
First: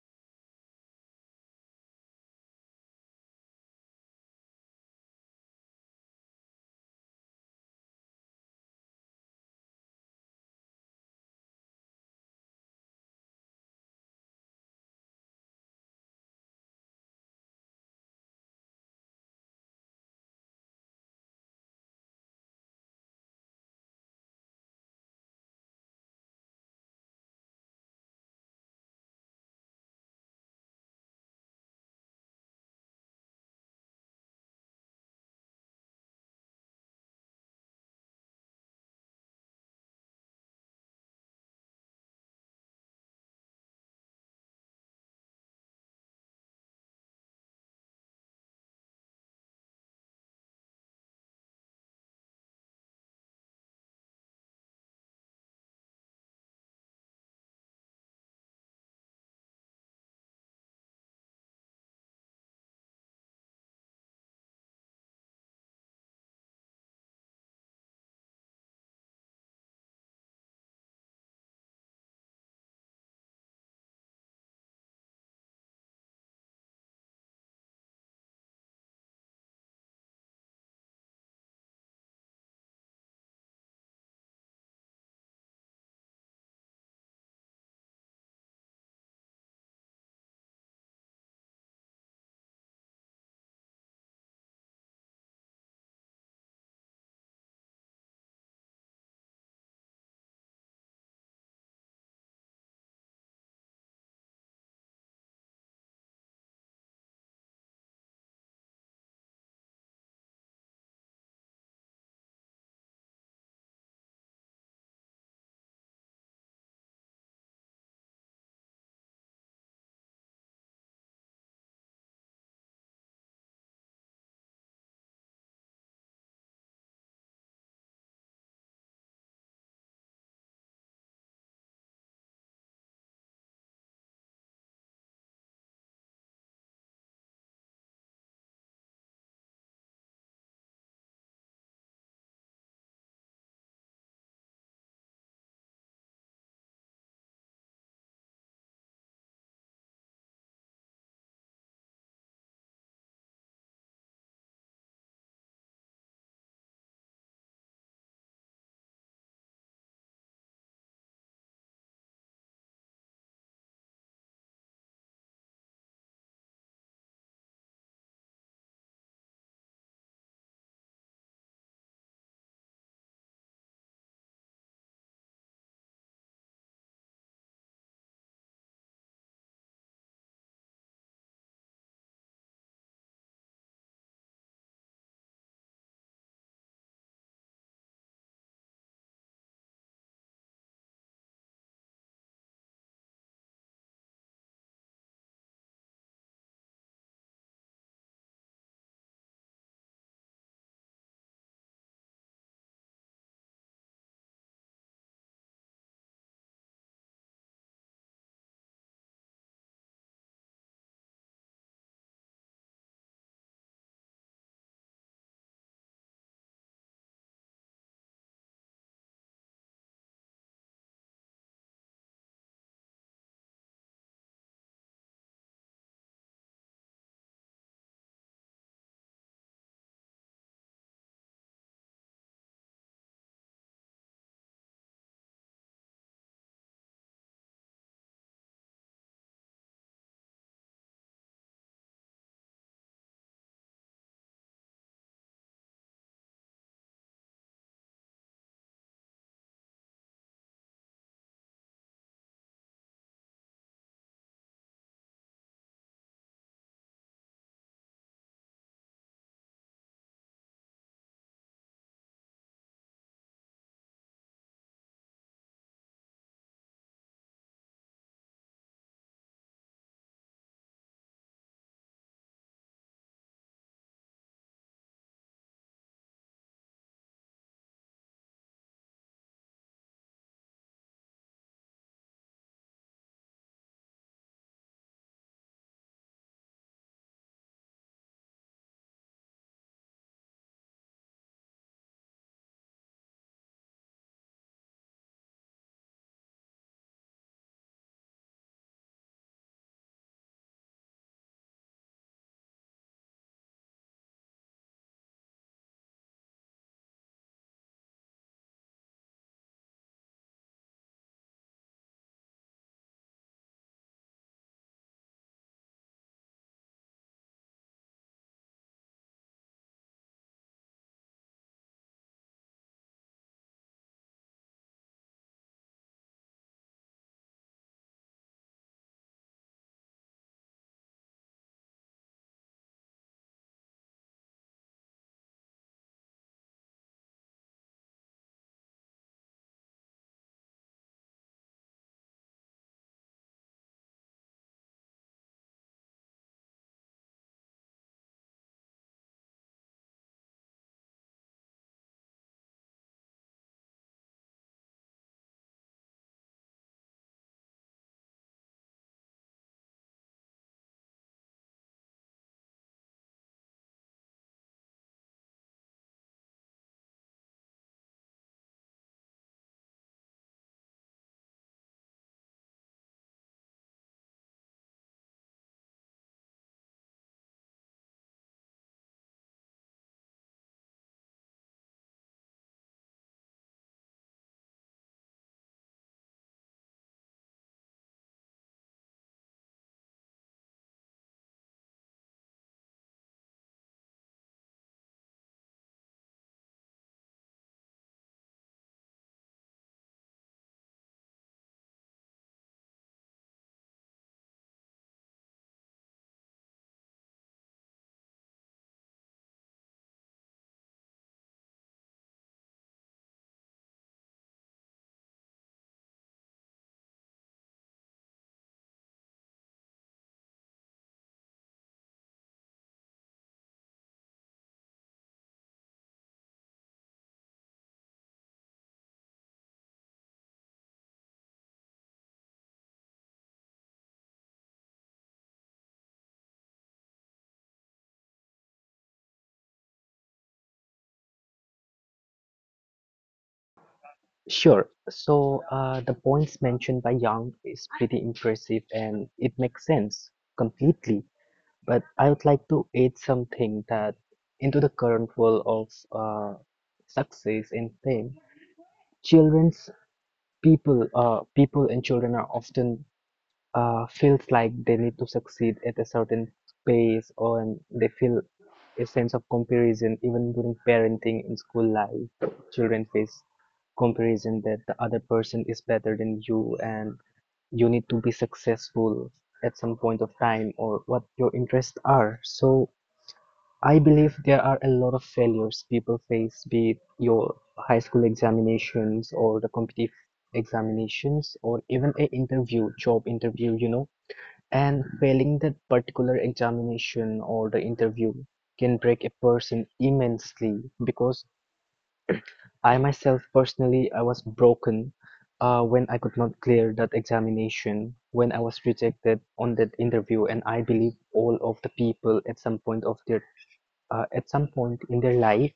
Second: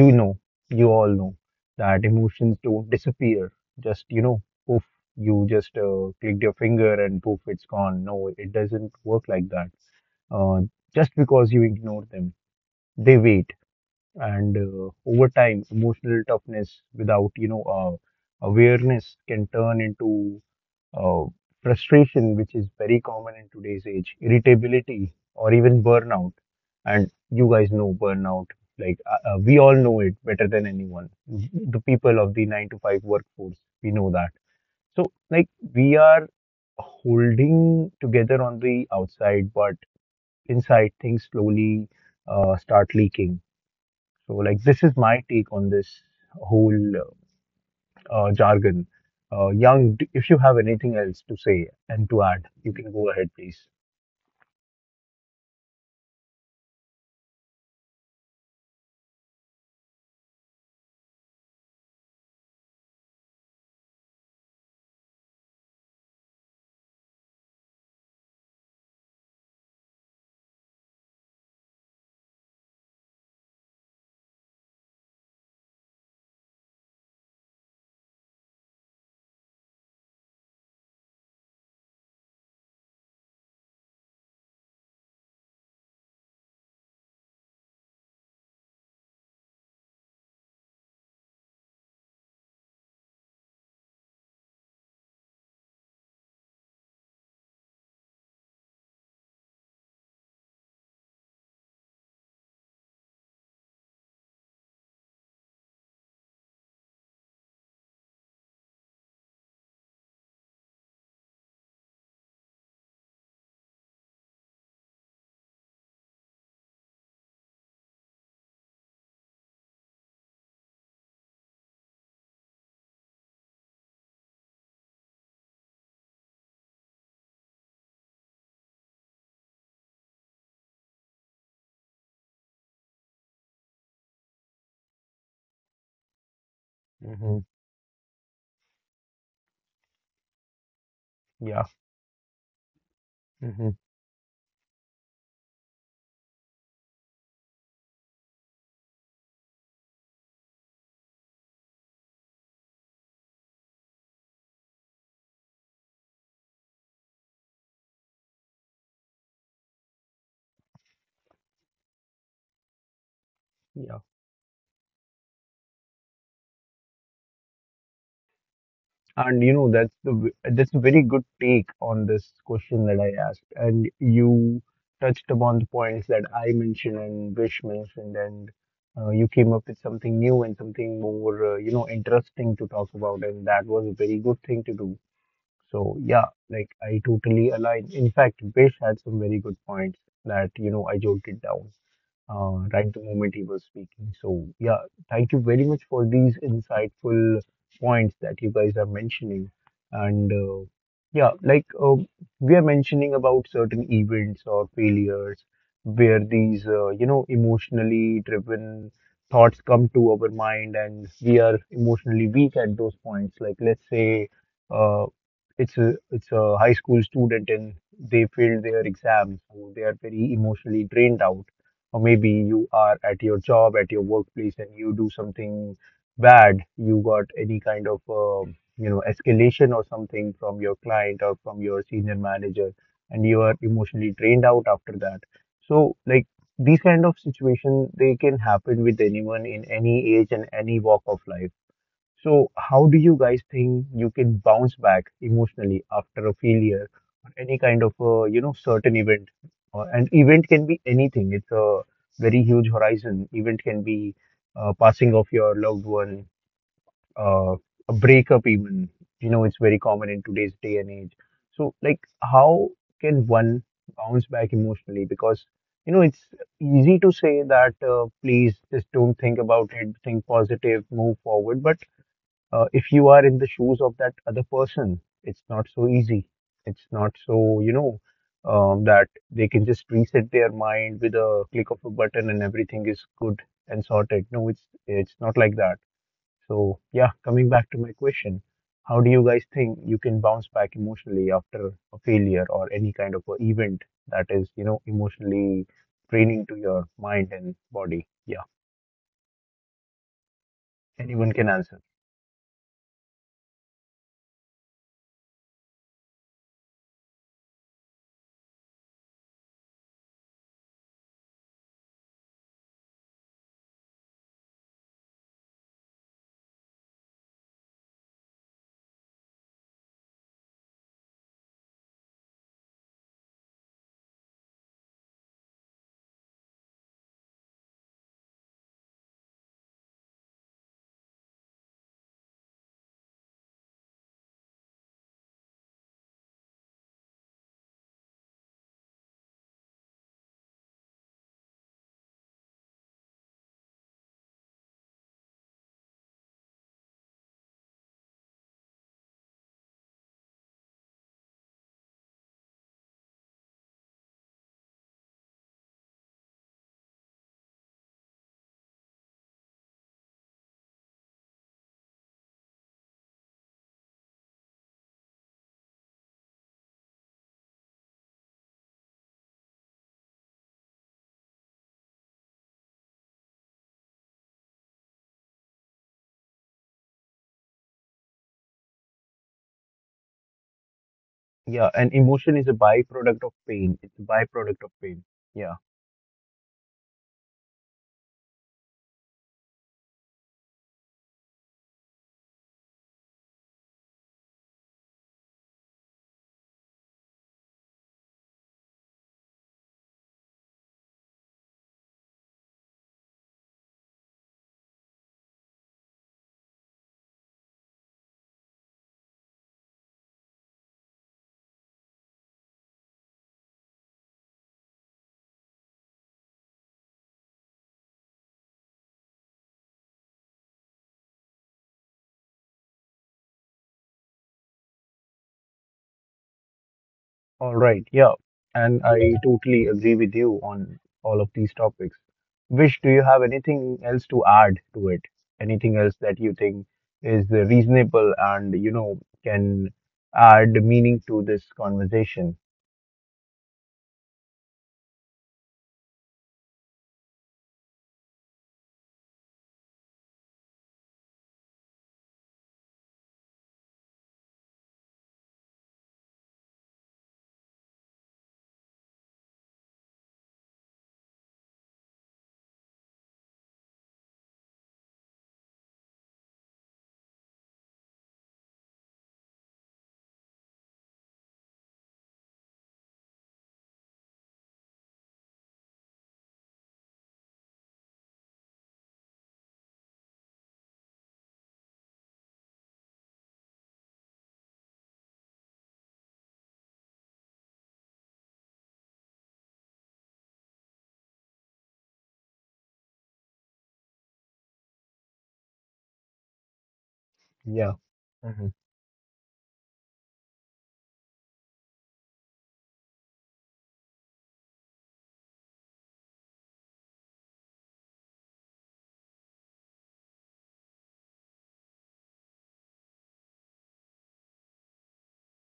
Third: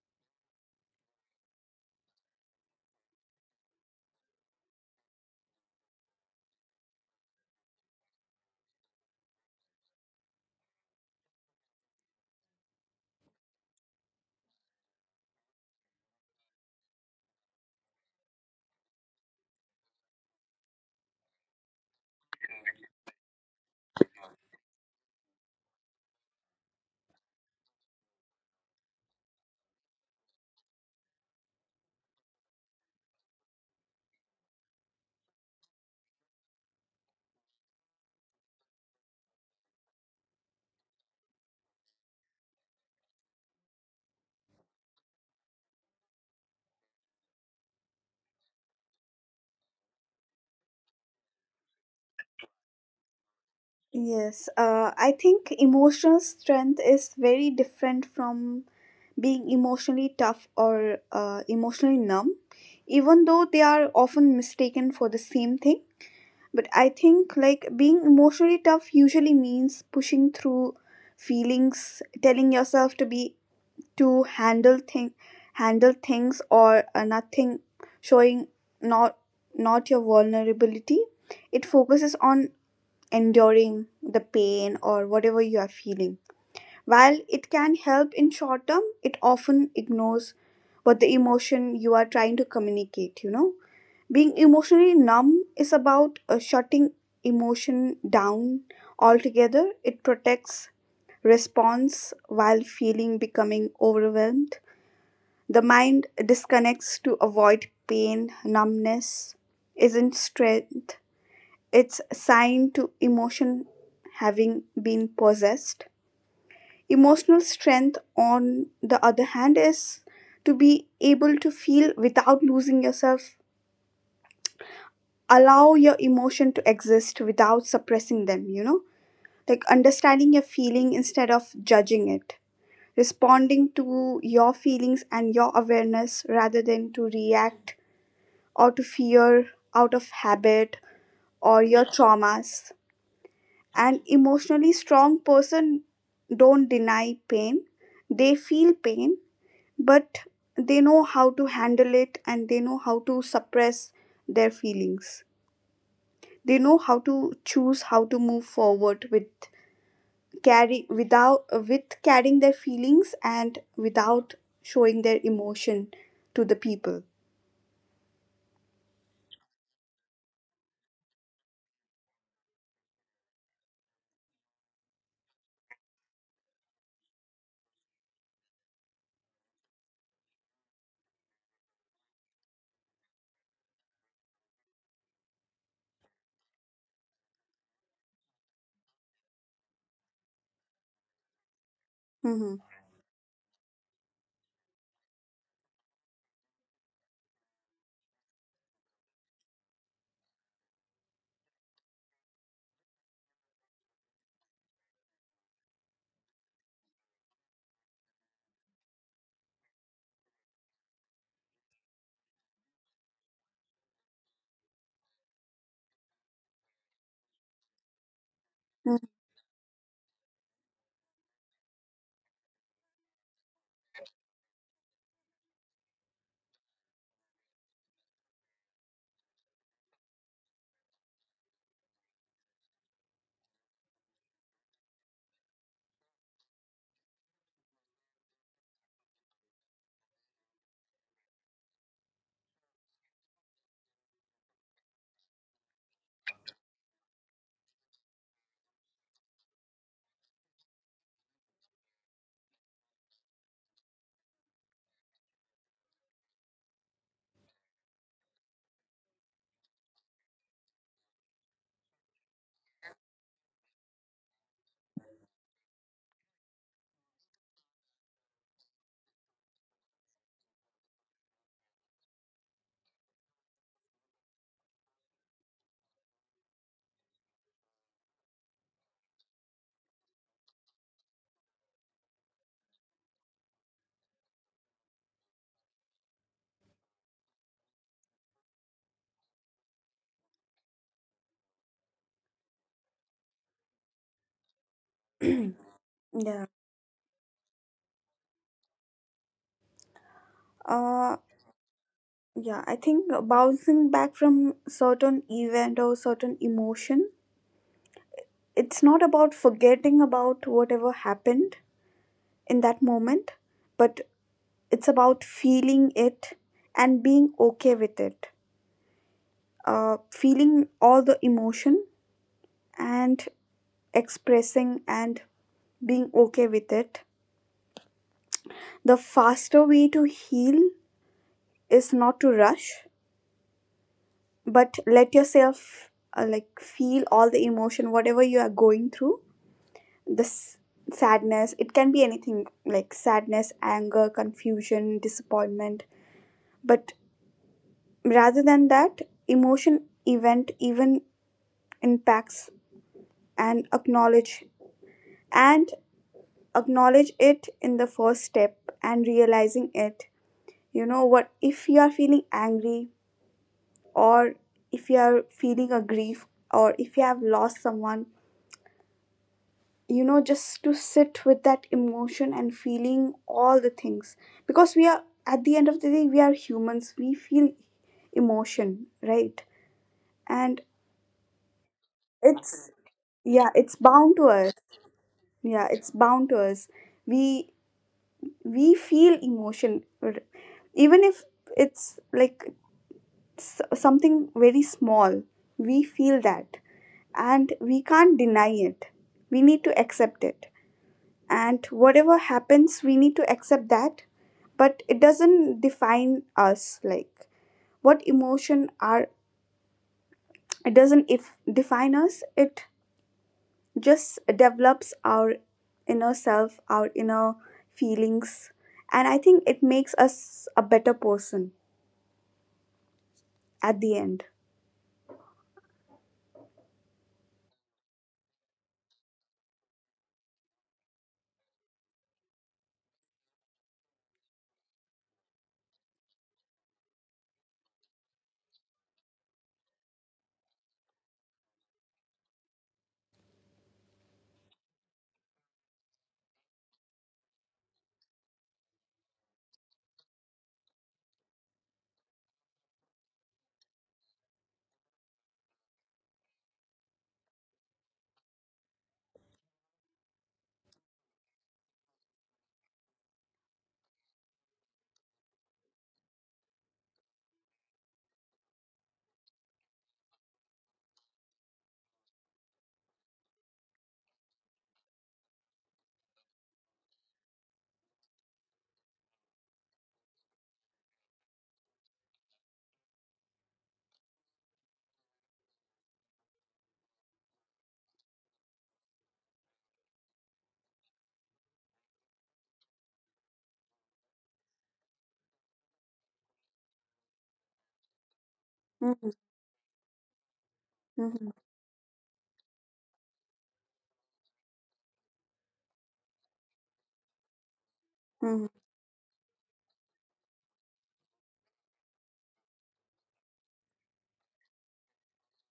Speaker 1: you know, you all know that emotions don't disappear. Just, you know, poof, you just clicked your finger and poof, it's gone. No, it doesn't work like that. uh, just because you ignore them, they wait. And over time, emotional toughness without you know awareness can turn into uh, frustration, which is very common in today's age, irritability, or even burnout. And you guys know burnout, like we all know it better than anyone. The people of the nine to five workforce, we know that. So, like, we are holding together on the outside, but inside things slowly start leaking. So, like, this is my take on this whole jargon. Yang, if you have anything else to say and to add, you can go ahead, please.
Speaker 3: Yes, I think emotional strength is very different from being emotionally tough or emotionally numb, even though they are often mistaken for the same thing. But I think, like, being emotionally tough usually means pushing through feelings, telling yourself to be, to handle things, or nothing, showing, not not your vulnerability. It focuses on enduring the pain or whatever you are feeling. While it can help in short term, it often ignores what the emotion you are trying to communicate, you know. Being emotionally numb is about shutting emotion down altogether. It protects response while feeling becoming overwhelmed, the mind disconnects to avoid pain. Numbness isn't strength. It's a sign to emotion having been possessed. Emotional strength, on the other hand, is to be able to feel without losing yourself. Allow your emotion to exist without suppressing them, you know? Like understanding your feeling instead of judging it. Responding to your feelings and your awareness rather than to
Speaker 1: Hmm.
Speaker 3: react out of fear, out of habit, or
Speaker 1: Yeah.
Speaker 3: your traumas.
Speaker 1: Hmm.
Speaker 3: An emotionally strong person don't deny pain. They feel pain, but they know how to handle it and they know how to suppress their feelings. They know how to choose how to move forward with carry without with carrying their feelings and
Speaker 1: Yeah.
Speaker 3: without showing their emotion to the people.
Speaker 1: And you know, that's the that's a very good take on this question that I asked, and you touched upon the points that I mentioned and Vish mentioned, and you came up with something new and something more you know, interesting to talk about, and that was a very good thing to do. So yeah, like I totally align. In fact, Bish had some very good points that you know I jotted down
Speaker 3: Hmm.
Speaker 1: right the moment he was speaking. So, yeah, thank you very much for these insightful points that you guys are mentioning. And yeah, we are mentioning about certain events or failures where these, you know, emotionally driven thoughts come to our mind and we are emotionally weak at those points. Like, let's say, uh, it's a high school student and they failed their exams, so they are very emotionally drained out, or maybe you are at your job, at your workplace, and you do something bad. You got any kind of you know, escalation or something from your client or from your senior manager, and you are emotionally drained out after that. So like, these kind of situation, they can happen with anyone in any age and any walk of life. So, how do you guys think you can bounce back emotionally after a failure or any kind of a, you know, certain event? Or an event can be anything. It's a very huge horizon. Event can be passing of your loved one, uh, a breakup even. You know, it's very common in today's day and age. So, like, how can one bounce back emotionally? Because, you know, it's easy to say that, please just don't think about it, think positive, move forward. But if you are in the shoes of that other person, it's not so easy. It's not so, you know, that they can just reset their mind with a click of a button and everything is good and sorted. No, it's not like that. So yeah, coming back to my question, how do you guys think you can bounce back emotionally after a failure or any kind of a event that is, you know, emotionally
Speaker 3: *clears throat*
Speaker 1: draining to
Speaker 3: Yeah.
Speaker 1: your mind and body? Yeah, anyone can
Speaker 3: Uh,
Speaker 1: answer.
Speaker 3: Yeah, I think bouncing back from certain event or certain emotion, it's not about forgetting about whatever happened in that moment, but it's about feeling it and being okay with it. Feeling all the emotion and expressing and being okay with it. The faster way to heal is not to rush, but let yourself like feel all the emotion, whatever you are going through. This sadness, it can be anything, like sadness, anger, confusion, disappointment, but rather than that emotion, event even impacts, and acknowledge, and acknowledge it in the first step and realizing it, you know. What if you are feeling angry, or if you are feeling a grief, or if you have lost someone, you know, just to sit with that emotion and feeling all the things, because we are, at the end of the day, we are humans, we feel emotion, right? And
Speaker 1: Yeah, and emotion is a
Speaker 3: it's
Speaker 1: byproduct of
Speaker 3: yeah, it's
Speaker 1: pain. It's a
Speaker 3: bound to us.
Speaker 1: byproduct of pain. Yeah.
Speaker 3: Yeah, it's bound to us. We we feel emotion, even if it's like something very small, we feel that, and we can't deny it. We need to accept it, and whatever happens we need to accept that. But it doesn't define us. Like what emotion are, it doesn't, if define us, it just develops our inner self, our inner feelings, and I think it makes us a better person at the end.
Speaker 1: All right. Yeah. And I totally agree with you on all of these topics. Vish, do you have anything else to add to it? Anything else that you think is reasonable and, you know, can add meaning to this conversation?
Speaker 2: Sure. So the points mentioned by Young is pretty impressive and it makes sense completely, but I would like to add something that into the current world of uh, success and fame, children's people and children are often feels like they need to succeed at a certain pace, or and they feel a sense of comparison even during parenting in school life. Children face comparison that the other person is better than you, and you need to be successful at some point of time or what your interests are. So I believe there are a lot of failures people face, be it your high school examinations or the competitive examinations or even a interview, job interview, you know. And failing that particular examination or the
Speaker 1: Yeah.
Speaker 2: interview
Speaker 1: Mhm.
Speaker 2: can break a
Speaker 3: Mhm,
Speaker 2: person immensely because
Speaker 3: mhm,
Speaker 2: I myself personally I was broken when I could not clear that examination, when I
Speaker 3: mhm.
Speaker 2: was rejected on that interview, and I believe all of the people at some point in their life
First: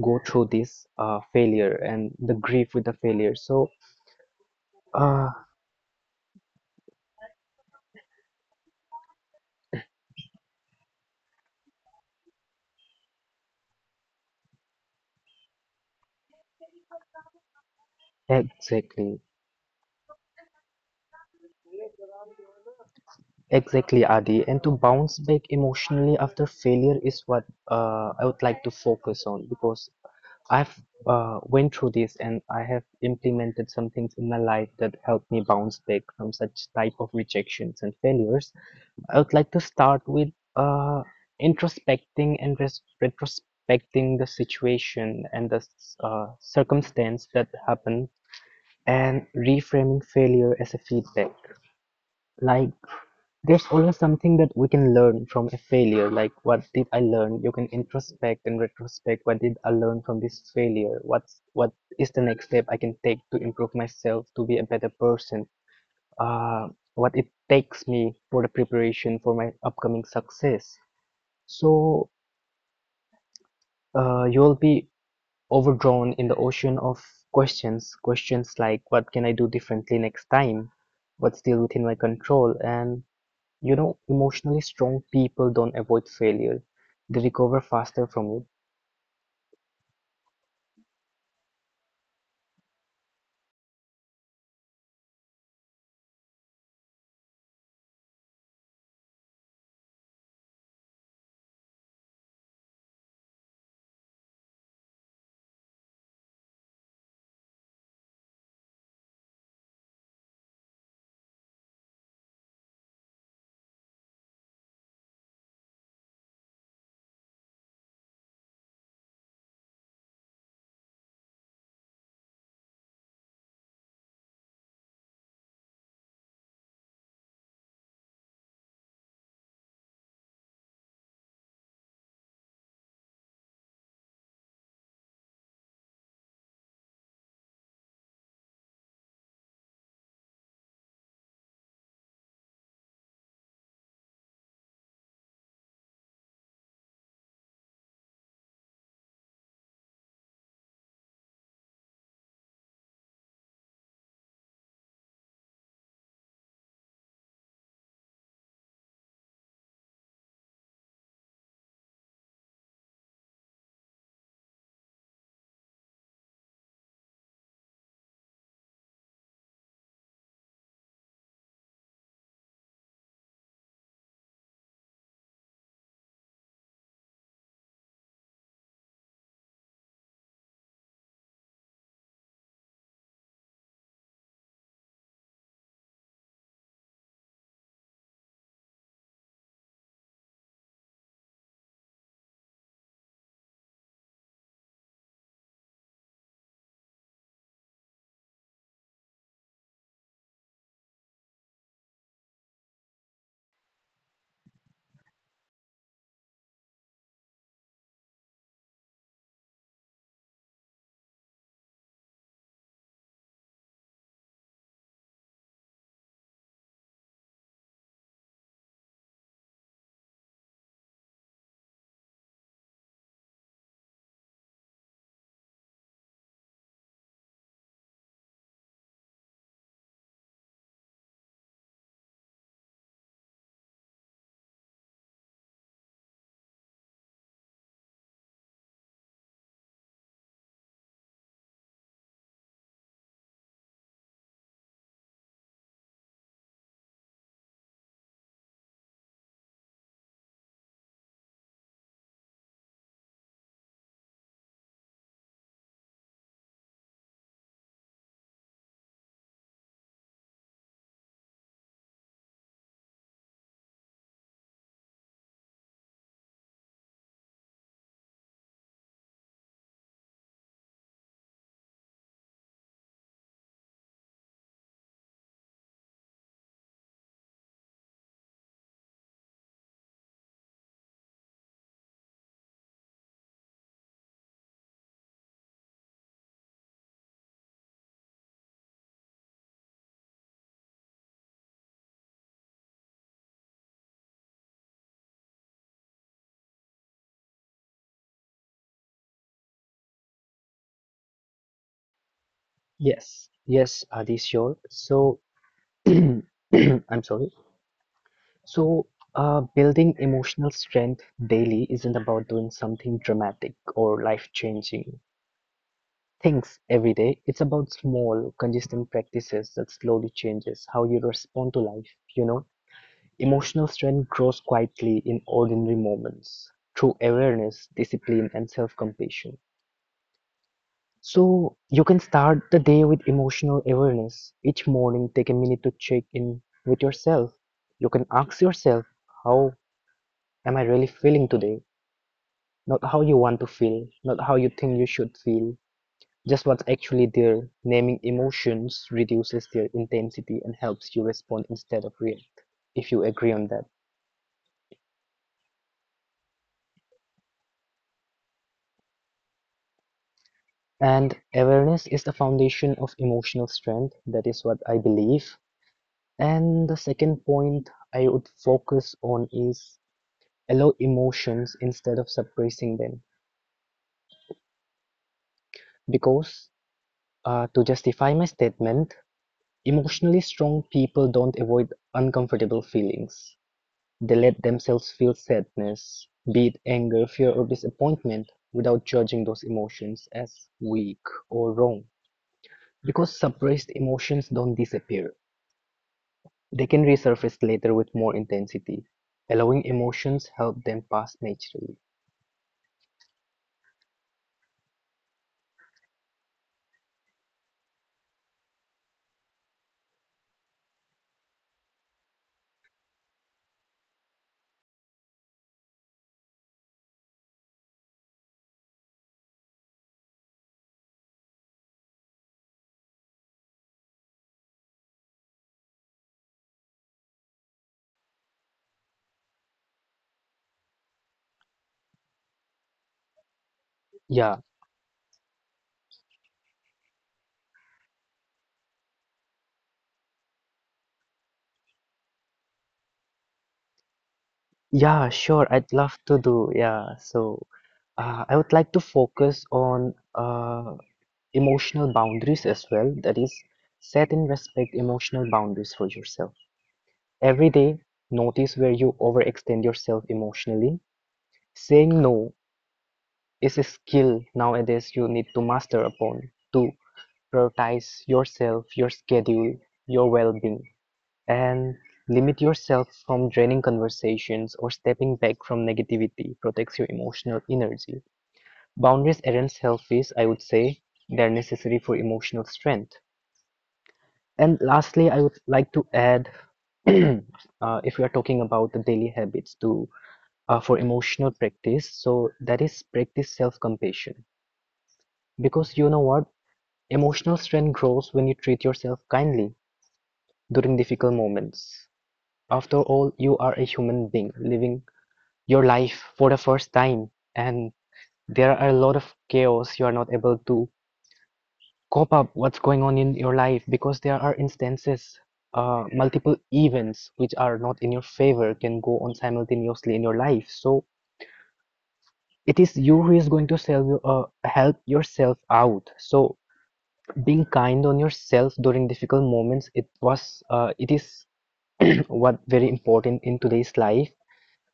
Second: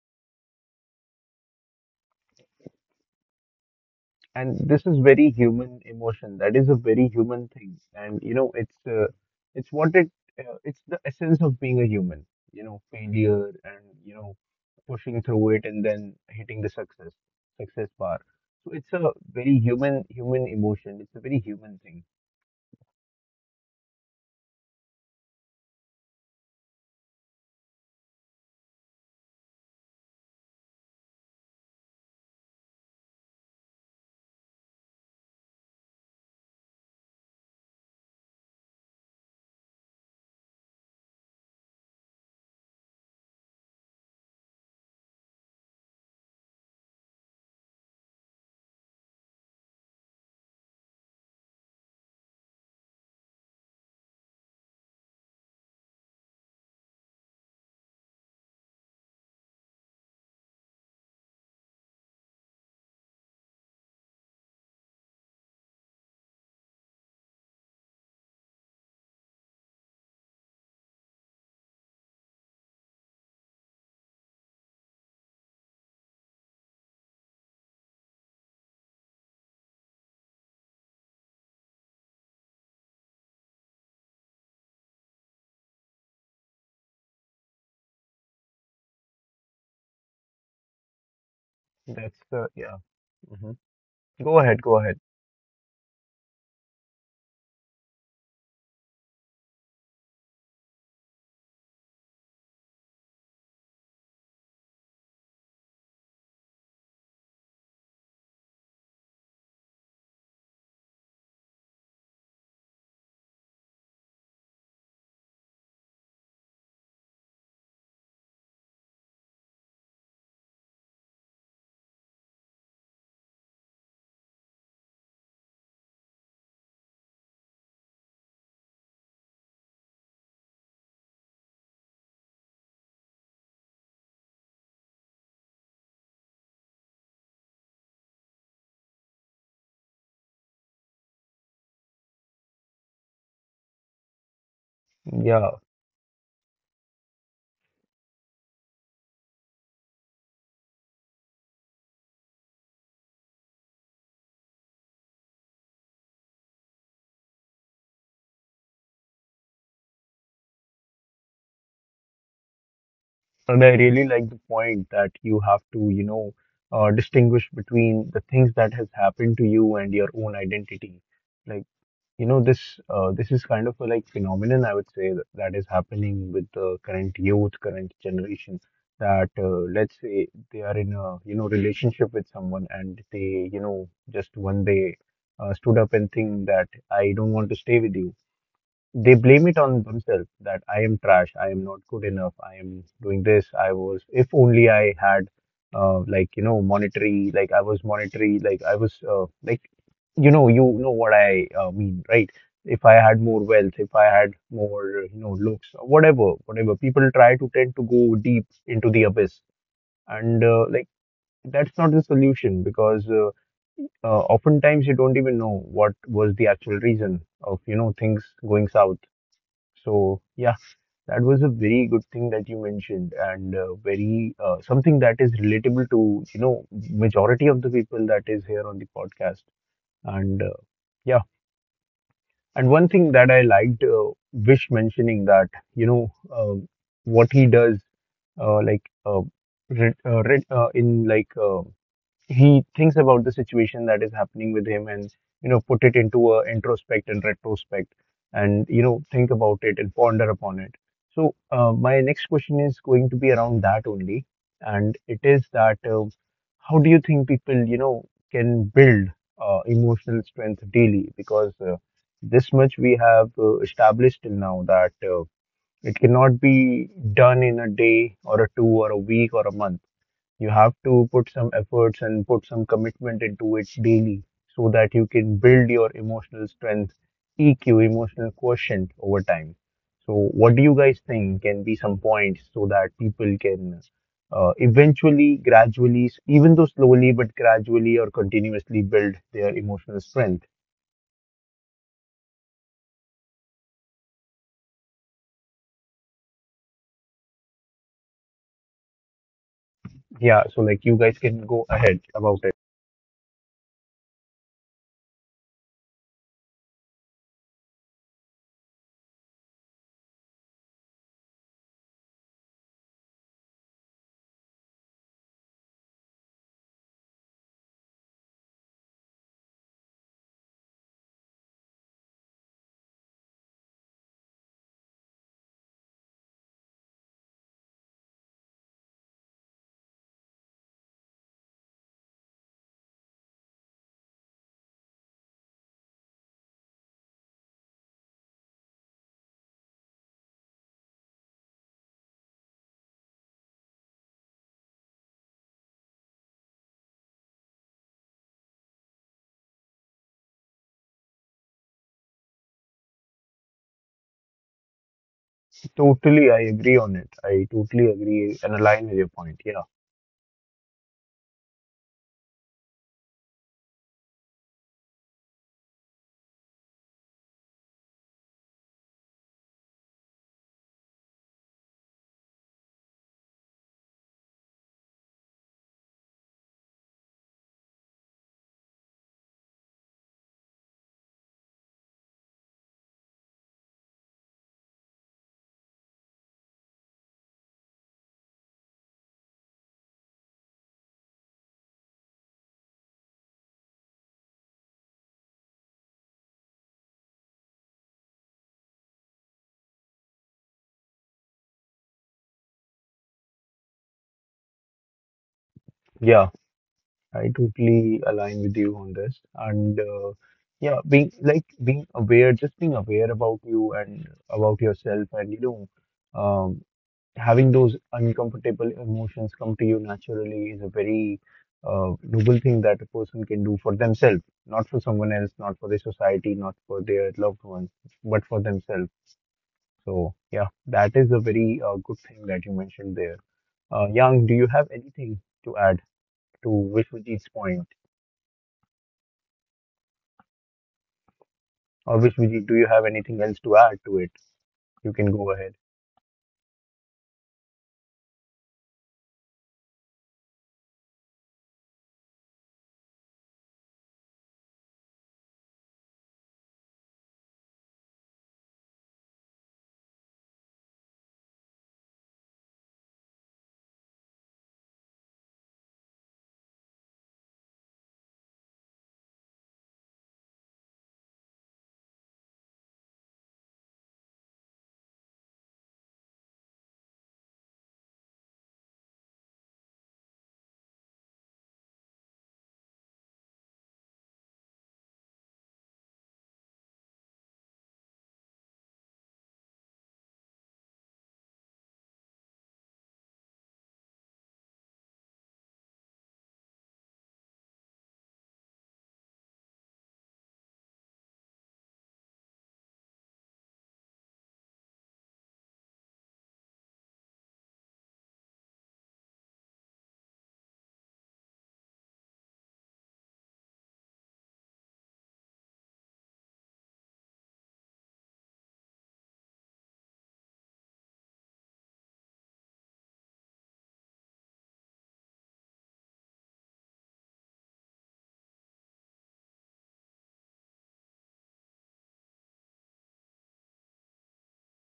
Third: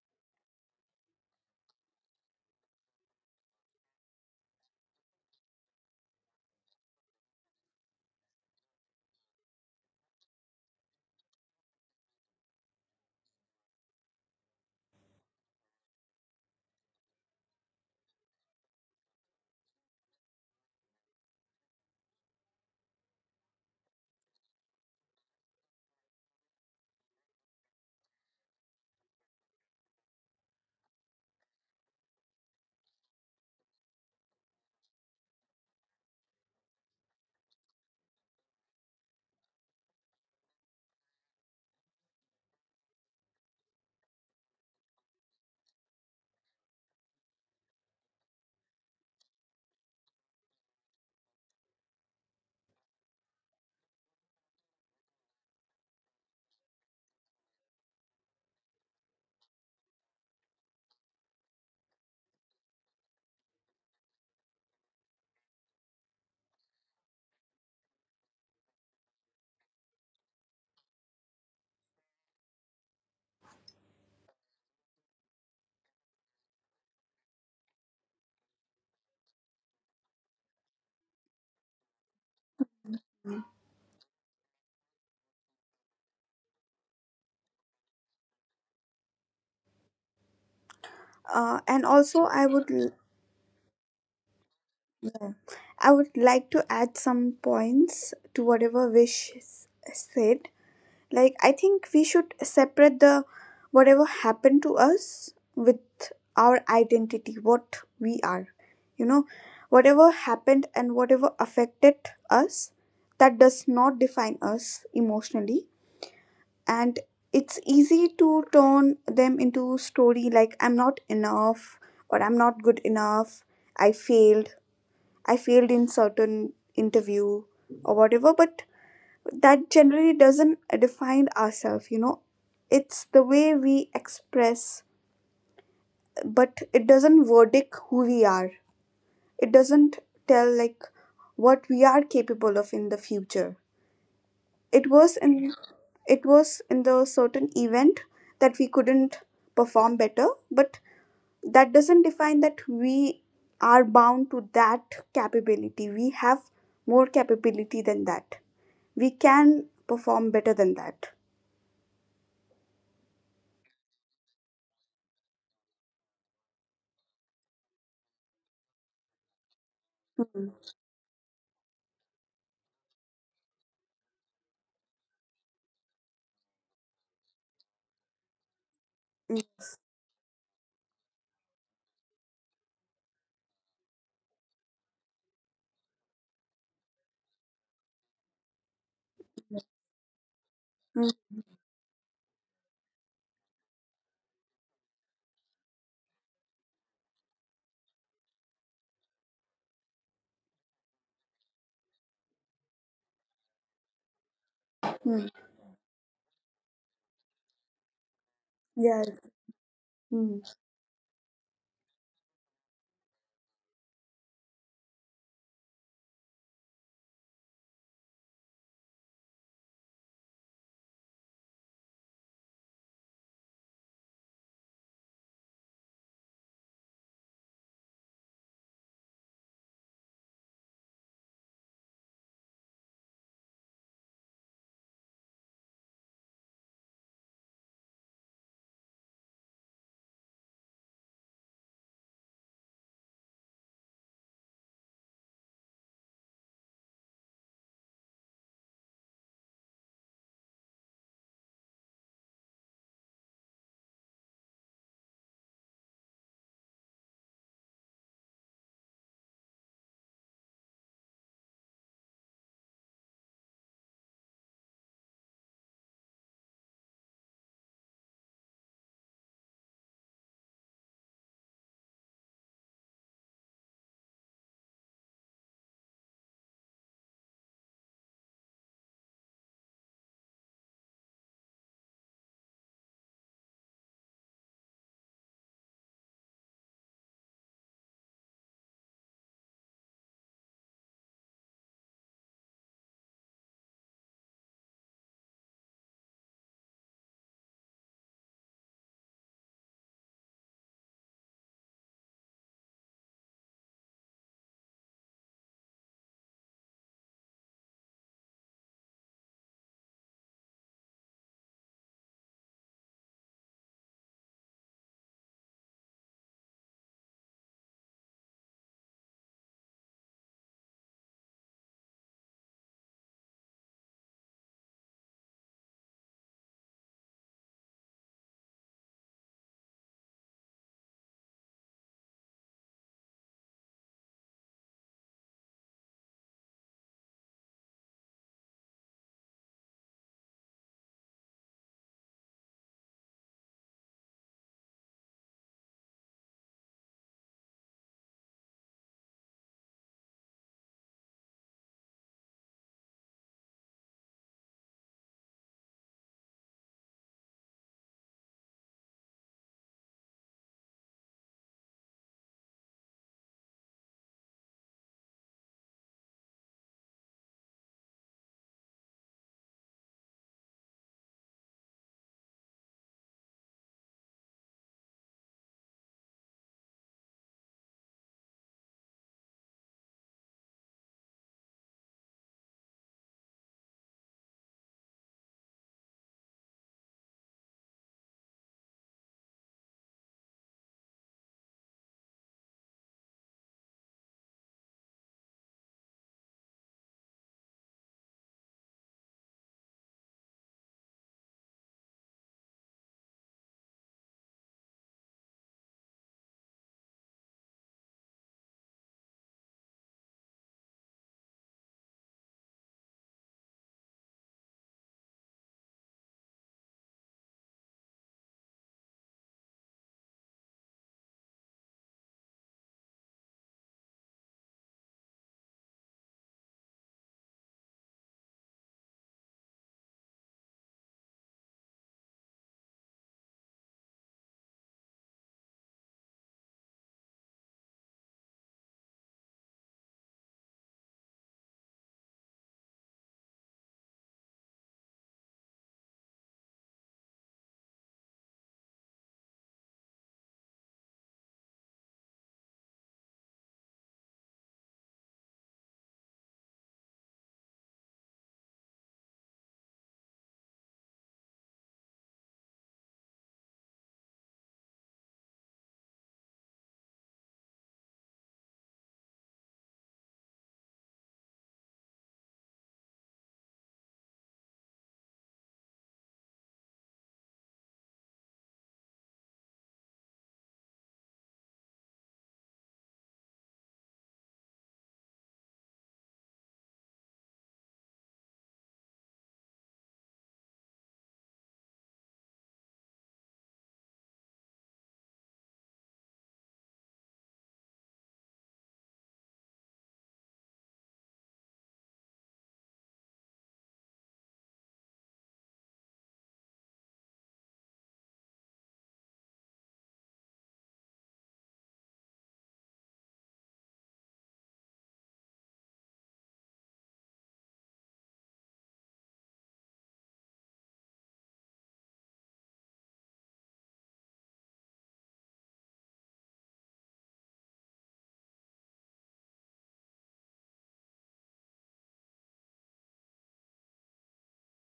Speaker 2: go through this failure and the grief with the failure. So,
Speaker 1: And this is very
Speaker 2: uh,
Speaker 1: human emotion. That is a very human thing, and you know, it's what it it's the essence of being a human. You know, failure and you know, pushing through it and then hitting the success success bar. So it's a
Speaker 2: exactly,
Speaker 1: very human human emotion. It's a very human thing.
Speaker 2: exactly, Adi. And to bounce back emotionally after failure is what I would like to focus on because I've went through this and I have implemented some things in my life that helped me bounce back from such type of rejections and failures. I would like to start with uh, introspecting and retrospecting the situation and the circumstance that happened and reframing failure as a feedback. Like, there's always something that we can learn from a failure. Like, what did I learn? You can introspect and retrospect. What did I learn from this failure? What is the next step I can take to improve myself to be a better person? Uh, what it takes me for the preparation for my upcoming success, so you'll be overdrawn in the ocean of questions. Questions like, what can I do differently next time? What's still within my control? And you know, emotionally strong people don't avoid failure. They recover faster from it.
Speaker 3: And
Speaker 1: That's
Speaker 3: also I
Speaker 1: the
Speaker 3: would
Speaker 1: yeah.
Speaker 3: l-
Speaker 1: Hmm. Go ahead, go ahead.
Speaker 3: I would like to add some points to whatever wish s- said. Like, I think we should separate the whatever happened to us with our identity, what we are, you know. Whatever happened and whatever affected us, that does not define us emotionally, and it's easy to turn them into story like, I'm not enough, or I'm not good enough, I failed, I failed in certain interview or whatever. But that generally doesn't define ourselves, you know. It's the way we express, but it doesn't verdict who we are. It doesn't tell, like, what we are capable of in the future. It was in
Speaker 1: Yeah,
Speaker 3: it was in the certain event that we couldn't perform better, but that doesn't define that we are bound to that capability. We have more capability than that, we can perform better than that.
Speaker 1: and I really like the point that you have to, you know, distinguish between the things that has happened to you and your own identity, like. You know, this this is kind of a like phenomenon, I would say, that, that is happening with the current youth, current generation. That
Speaker 3: Mm.
Speaker 1: let's say they are in a you know, relationship with someone and they you know, just one day stood up and think that I don't want to stay with you. They blame it on themselves that I am trash, I am not good enough, I am doing this, I was, if only I had, like, you know, monetary, like I was monetary, like I was, like, you know what I mean, right? If I had more wealth, if I had more,
Speaker 3: Hmm.
Speaker 1: you know, looks, whatever, whatever. People try to tend to go deep into the
Speaker 3: Yes.
Speaker 1: abyss,
Speaker 3: Mm.
Speaker 1: and like, that's not the solution because oftentimes you don't even know what was the actual reason of, you know, things going south. So yeah, *laughs* that was a very good thing that you mentioned, and very something that is relatable to you know, majority of the people that is here on the podcast. And yeah, and one thing that I liked Vish mentioning, that you know, um, what he does, like re re in like he thinks about the situation that is happening with him and you know, put it into a introspect and retrospect, and you know, think about it and ponder upon it. So my next question is going to be around that only, and it is that how do you think people, you know, can build emotional strength daily? Because this much we have established till now that it cannot be done in a day or a two or a week or a month. You have to put some efforts and put some commitment into it daily so that you can build your emotional strength, EQ, emotional quotient over time. So, what do you guys think can be some points so that people can eventually, gradually, even though slowly, but gradually or continuously build their emotional strength? Yeah, so like you guys can go ahead about it.
Speaker 2: Yes, yes, Adi, sure. So *clears throat* I'm sorry. So building emotional strength daily isn't about doing something dramatic or life-changing things every day. It's about small, consistent practices that slowly changes how you respond to life. You know, emotional strength grows quietly in ordinary moments through awareness, discipline, and self compassion. So, you can start the day with emotional awareness. Each morning, take a minute to check in with yourself. You can ask yourself, how am I really feeling today? Not how you want to feel, not how you think you should feel, just what's actually there. Naming emotions reduces their intensity and helps you respond instead of react, if you agree on that.
Speaker 1: Totally, I agree on it. I totally agree and align with your point. Yeah.
Speaker 2: And awareness is the foundation of emotional strength. That is what I believe. And the second point I would focus on is allow emotions instead of suppressing them. Because to justify my statement, emotionally strong people don't avoid uncomfortable feelings. They let themselves feel sadness, be it anger, fear or disappointment, without judging those emotions as weak or wrong. Because suppressed emotions don't disappear. They can resurface later with more intensity. Allowing emotions help them pass naturally.
Speaker 1: Yeah, I totally align with you on this. And yeah, being aware, just being aware about you and about yourself, and you know, um, having those uncomfortable emotions come to you naturally is a very noble thing that a person can do for themselves, not for someone else, not for the society, not for their loved ones, but for themselves. So yeah, that is a very good thing that you mentioned there. Yang, do
Speaker 2: Yeah,
Speaker 1: you have anything to add to Vishwajit's point? Or which Vijay, do you have anything else to add to it? You
Speaker 2: yeah,
Speaker 1: can go
Speaker 2: sure,
Speaker 1: ahead.
Speaker 2: I'd love to do. Yeah, so I would like to focus on emotional boundaries as well. That is, set and respect emotional boundaries for yourself. Every day, notice where you overextend yourself emotionally. Saying no is a skill nowadays you need to master upon to prioritize yourself, your schedule, your well being, and limit yourself from draining conversations or stepping back from negativity protects your emotional energy. Boundaries aren't selfish, I would say, they're necessary for emotional strength. And lastly, I would like to add *clears throat* uh, if we are talking about the daily habits to for emotional practice. So that is practice self-compassion. Because you know what? Emotional strength grows when you treat yourself kindly during difficult moments. After all, you are a human being living your life for the first time, and there are a lot of chaos you are not able to cope up what's going on in your life because there are instances multiple events which are not in your favor can go on simultaneously in your life. So it's you who is going to sell you, help yourself out. So being kind on yourself during difficult moments, it is *clears throat* what very important in today's life.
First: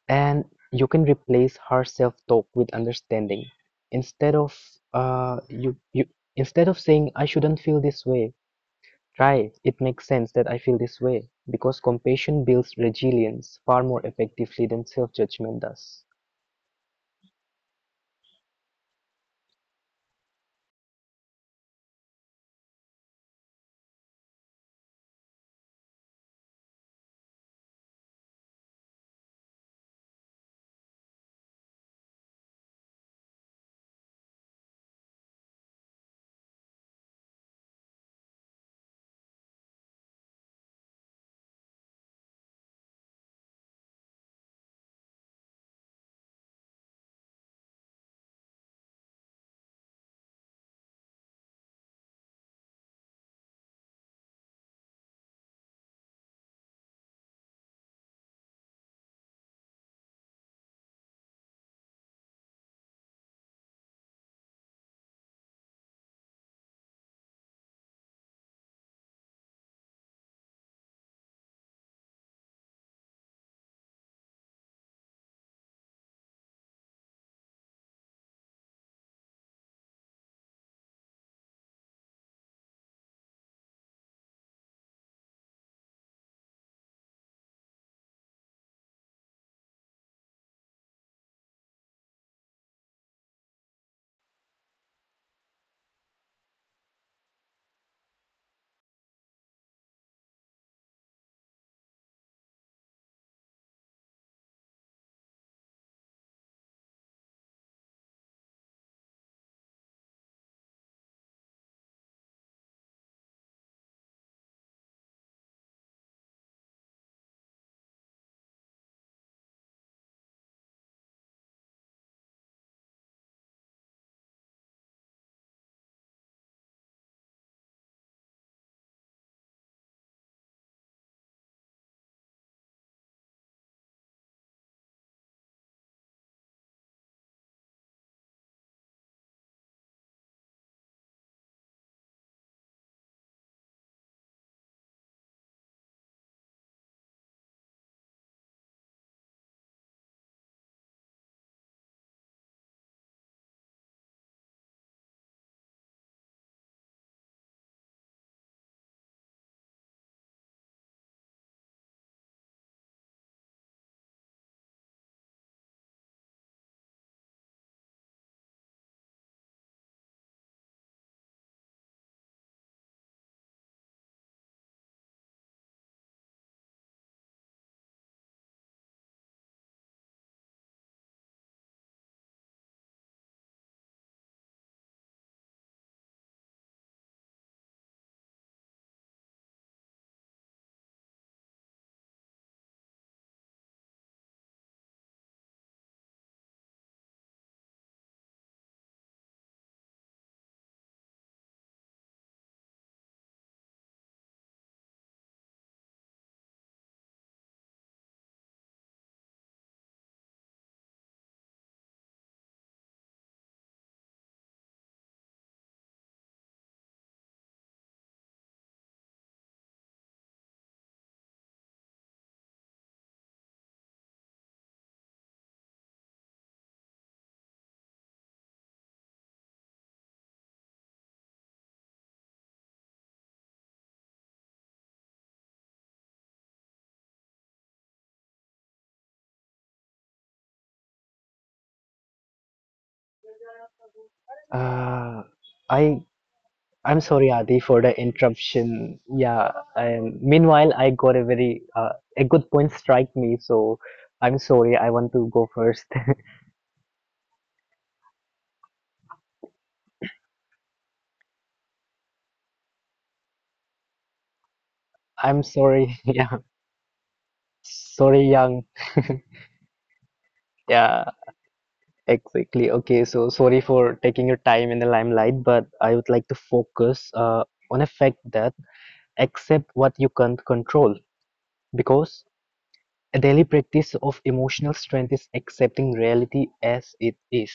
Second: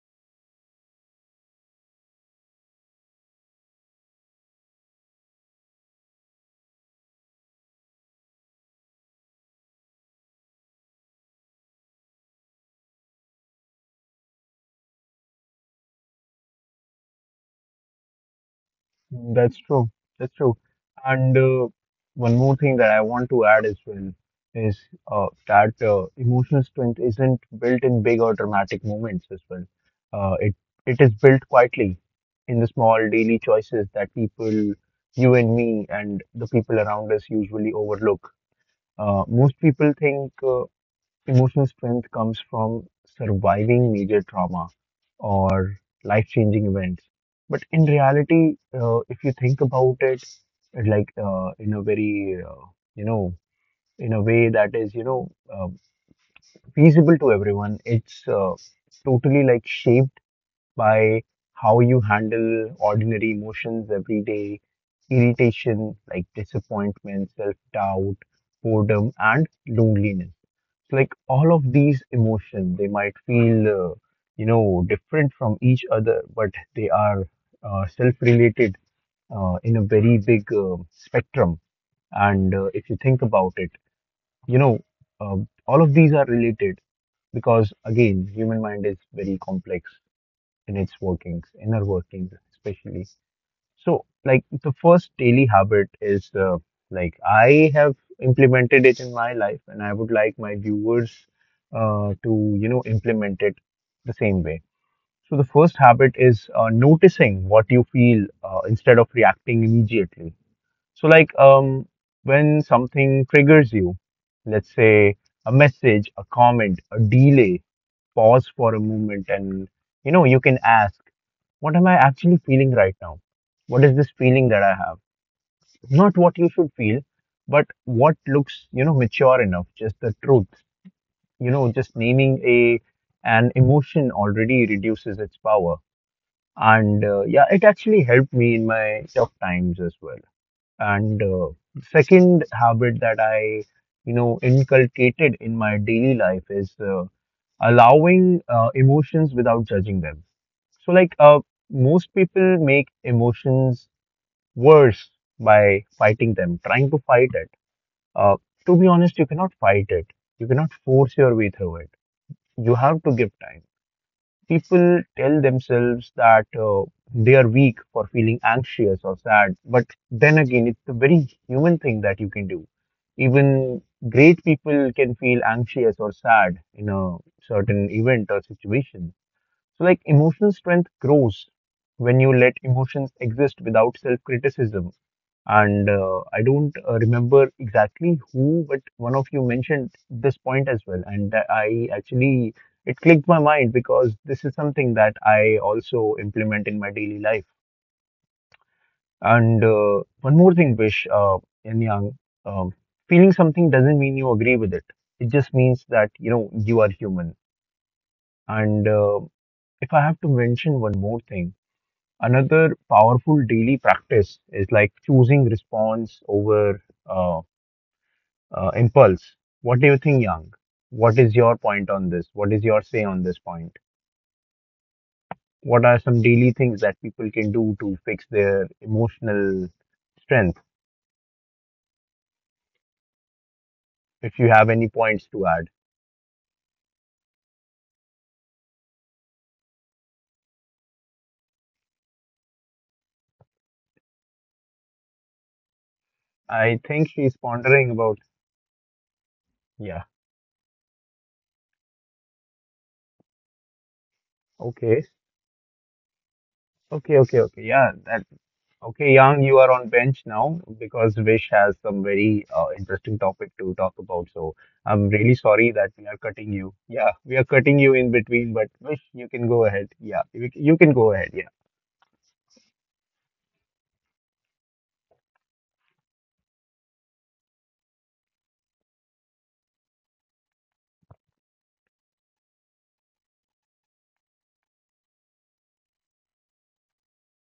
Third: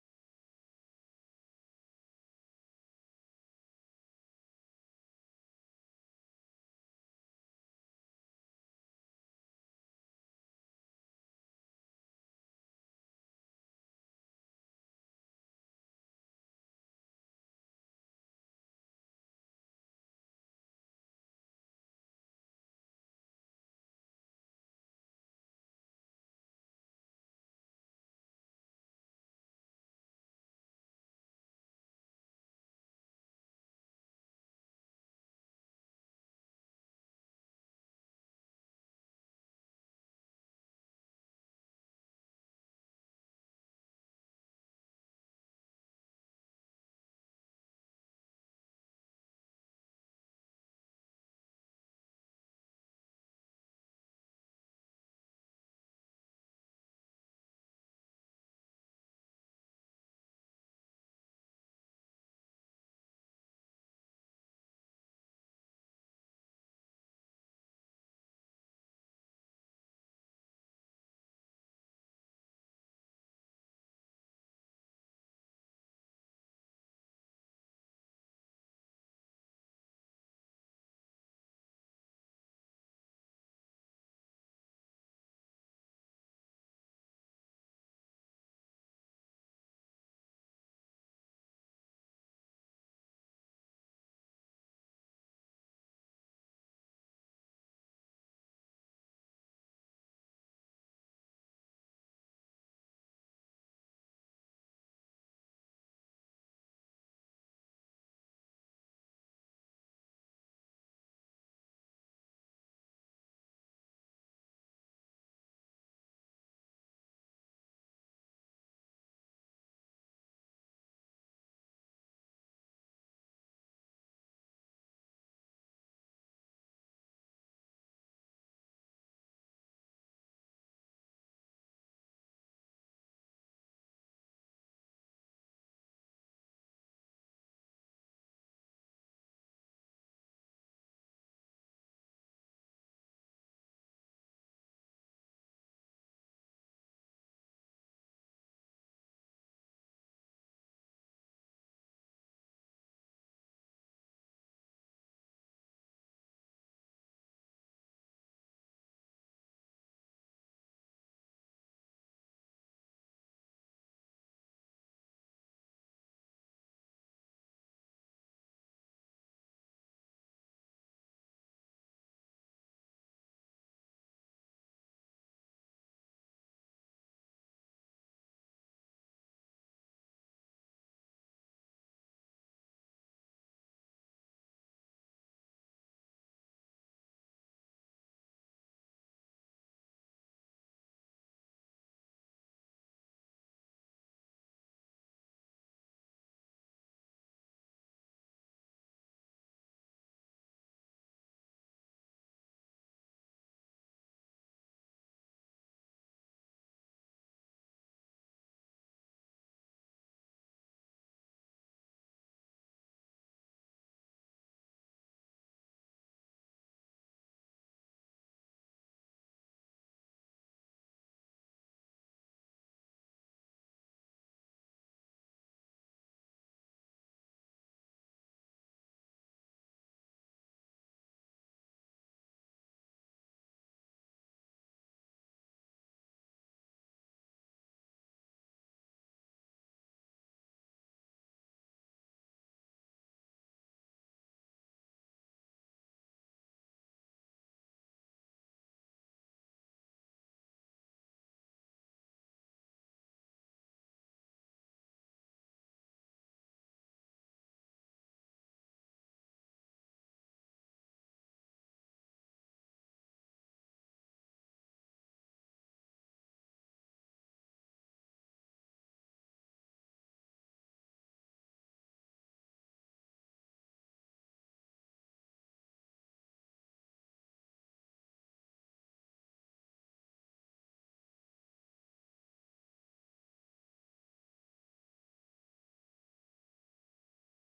Speaker 2: And you can replace harsh self-talk with understanding. Instead of you, you instead of saying I shouldn't feel this way, try it makes sense that I feel this way because compassion builds resilience far more effectively than self-judgment does.
Speaker 1: That's true. That's true. And one more thing that I want to add as well is that emotional strength isn't built in big or dramatic moments as well. Uh, it it is built quietly in the small daily choices that people, you and me, and the people around us usually overlook. Most people think. Emotional strength comes from surviving major trauma or life changing events. But in reality, if you think about it, like in a very, you know, in a way that is, you know, feasible to everyone, it's totally like shaped by how you handle ordinary emotions every day, irritation, like disappointment, self doubt, boredom, and loneliness. It's like all of these emotions, they might feel you know, different from each other, but they are self-related in a very big spectrum. And if you think about it, you know, uh, all of these are related because again, human mind is very complex in its workings, inner workings especially. So, like, the first daily habit is like I have implemented it in my life, and I would like my viewers to, you know, implement it the same way. So, the first habit is noticing what you feel instead of reacting immediately. So, like, when something triggers you, let's say a message, a comment, a delay, pause for a moment, and you know, you can ask, what am I actually feeling right now? What is this feeling that I have? Not what you should feel, but what looks, you know, mature enough, just the truth. You know, just naming a an emotion already reduces its power. And yeah, it actually helped me in my tough times as well. And second habit that I, you know, inculcated in my daily life is allowing emotions without judging them. So, like, most people make emotions worse by fighting them, trying to fight it. Uh, to be honest, you cannot fight it. You cannot force your way through it. You have to give time. People tell themselves that they are weak for feeling anxious or sad, but then again, it's a very human thing that you can do. Even great people can feel anxious or sad in a certain event or situation. So, like, emotional strength grows when you let emotions exist without self criticism. And I don't remember exactly who, but one of you mentioned this point as well. And that I actually, it clicked my mind because this is something that I also implement in my daily life. And One more thing, Vish, in Yang, um, feeling something doesn't mean you agree with it. It just means that, you know, you are human. And If I have to mention one more thing, another powerful daily practice is like choosing response over uh, impulse. What do you think, Yang? What is your point on this? What is your say on this point? What are some daily things that people can do to fix their emotional strength? If you have any points to add,
Speaker 2: Uh, I
Speaker 1: I
Speaker 2: I'm
Speaker 1: think
Speaker 2: sorry,
Speaker 1: she's
Speaker 2: Adi, for
Speaker 1: pondering
Speaker 2: the
Speaker 1: about,
Speaker 2: interruption. Yeah.
Speaker 1: yeah,
Speaker 2: Meanwhile, I got a very a good point strike me, so I'm sorry. I
Speaker 1: okay,
Speaker 2: want to go first.
Speaker 1: okay, okay, okay, yeah, that. Okay, Yang, you are on bench now because Vish has some very interesting topic to talk about. So I'm
Speaker 2: *laughs*
Speaker 1: really
Speaker 2: I'm
Speaker 1: sorry that
Speaker 2: sorry. *laughs*
Speaker 1: we are
Speaker 2: Yeah.
Speaker 1: cutting you. Yeah, we are cutting you in
Speaker 2: Sorry,
Speaker 1: between,
Speaker 2: young.
Speaker 1: but
Speaker 2: *laughs*
Speaker 1: Vish, you can go ahead. Yeah, you can
Speaker 2: Yeah,
Speaker 1: go ahead. Yeah.
Speaker 2: exactly. Okay, so sorry for taking your time in the limelight, but I would like to focus on a fact that accept what you can't control because a daily practice of emotional strength is accepting reality as it is.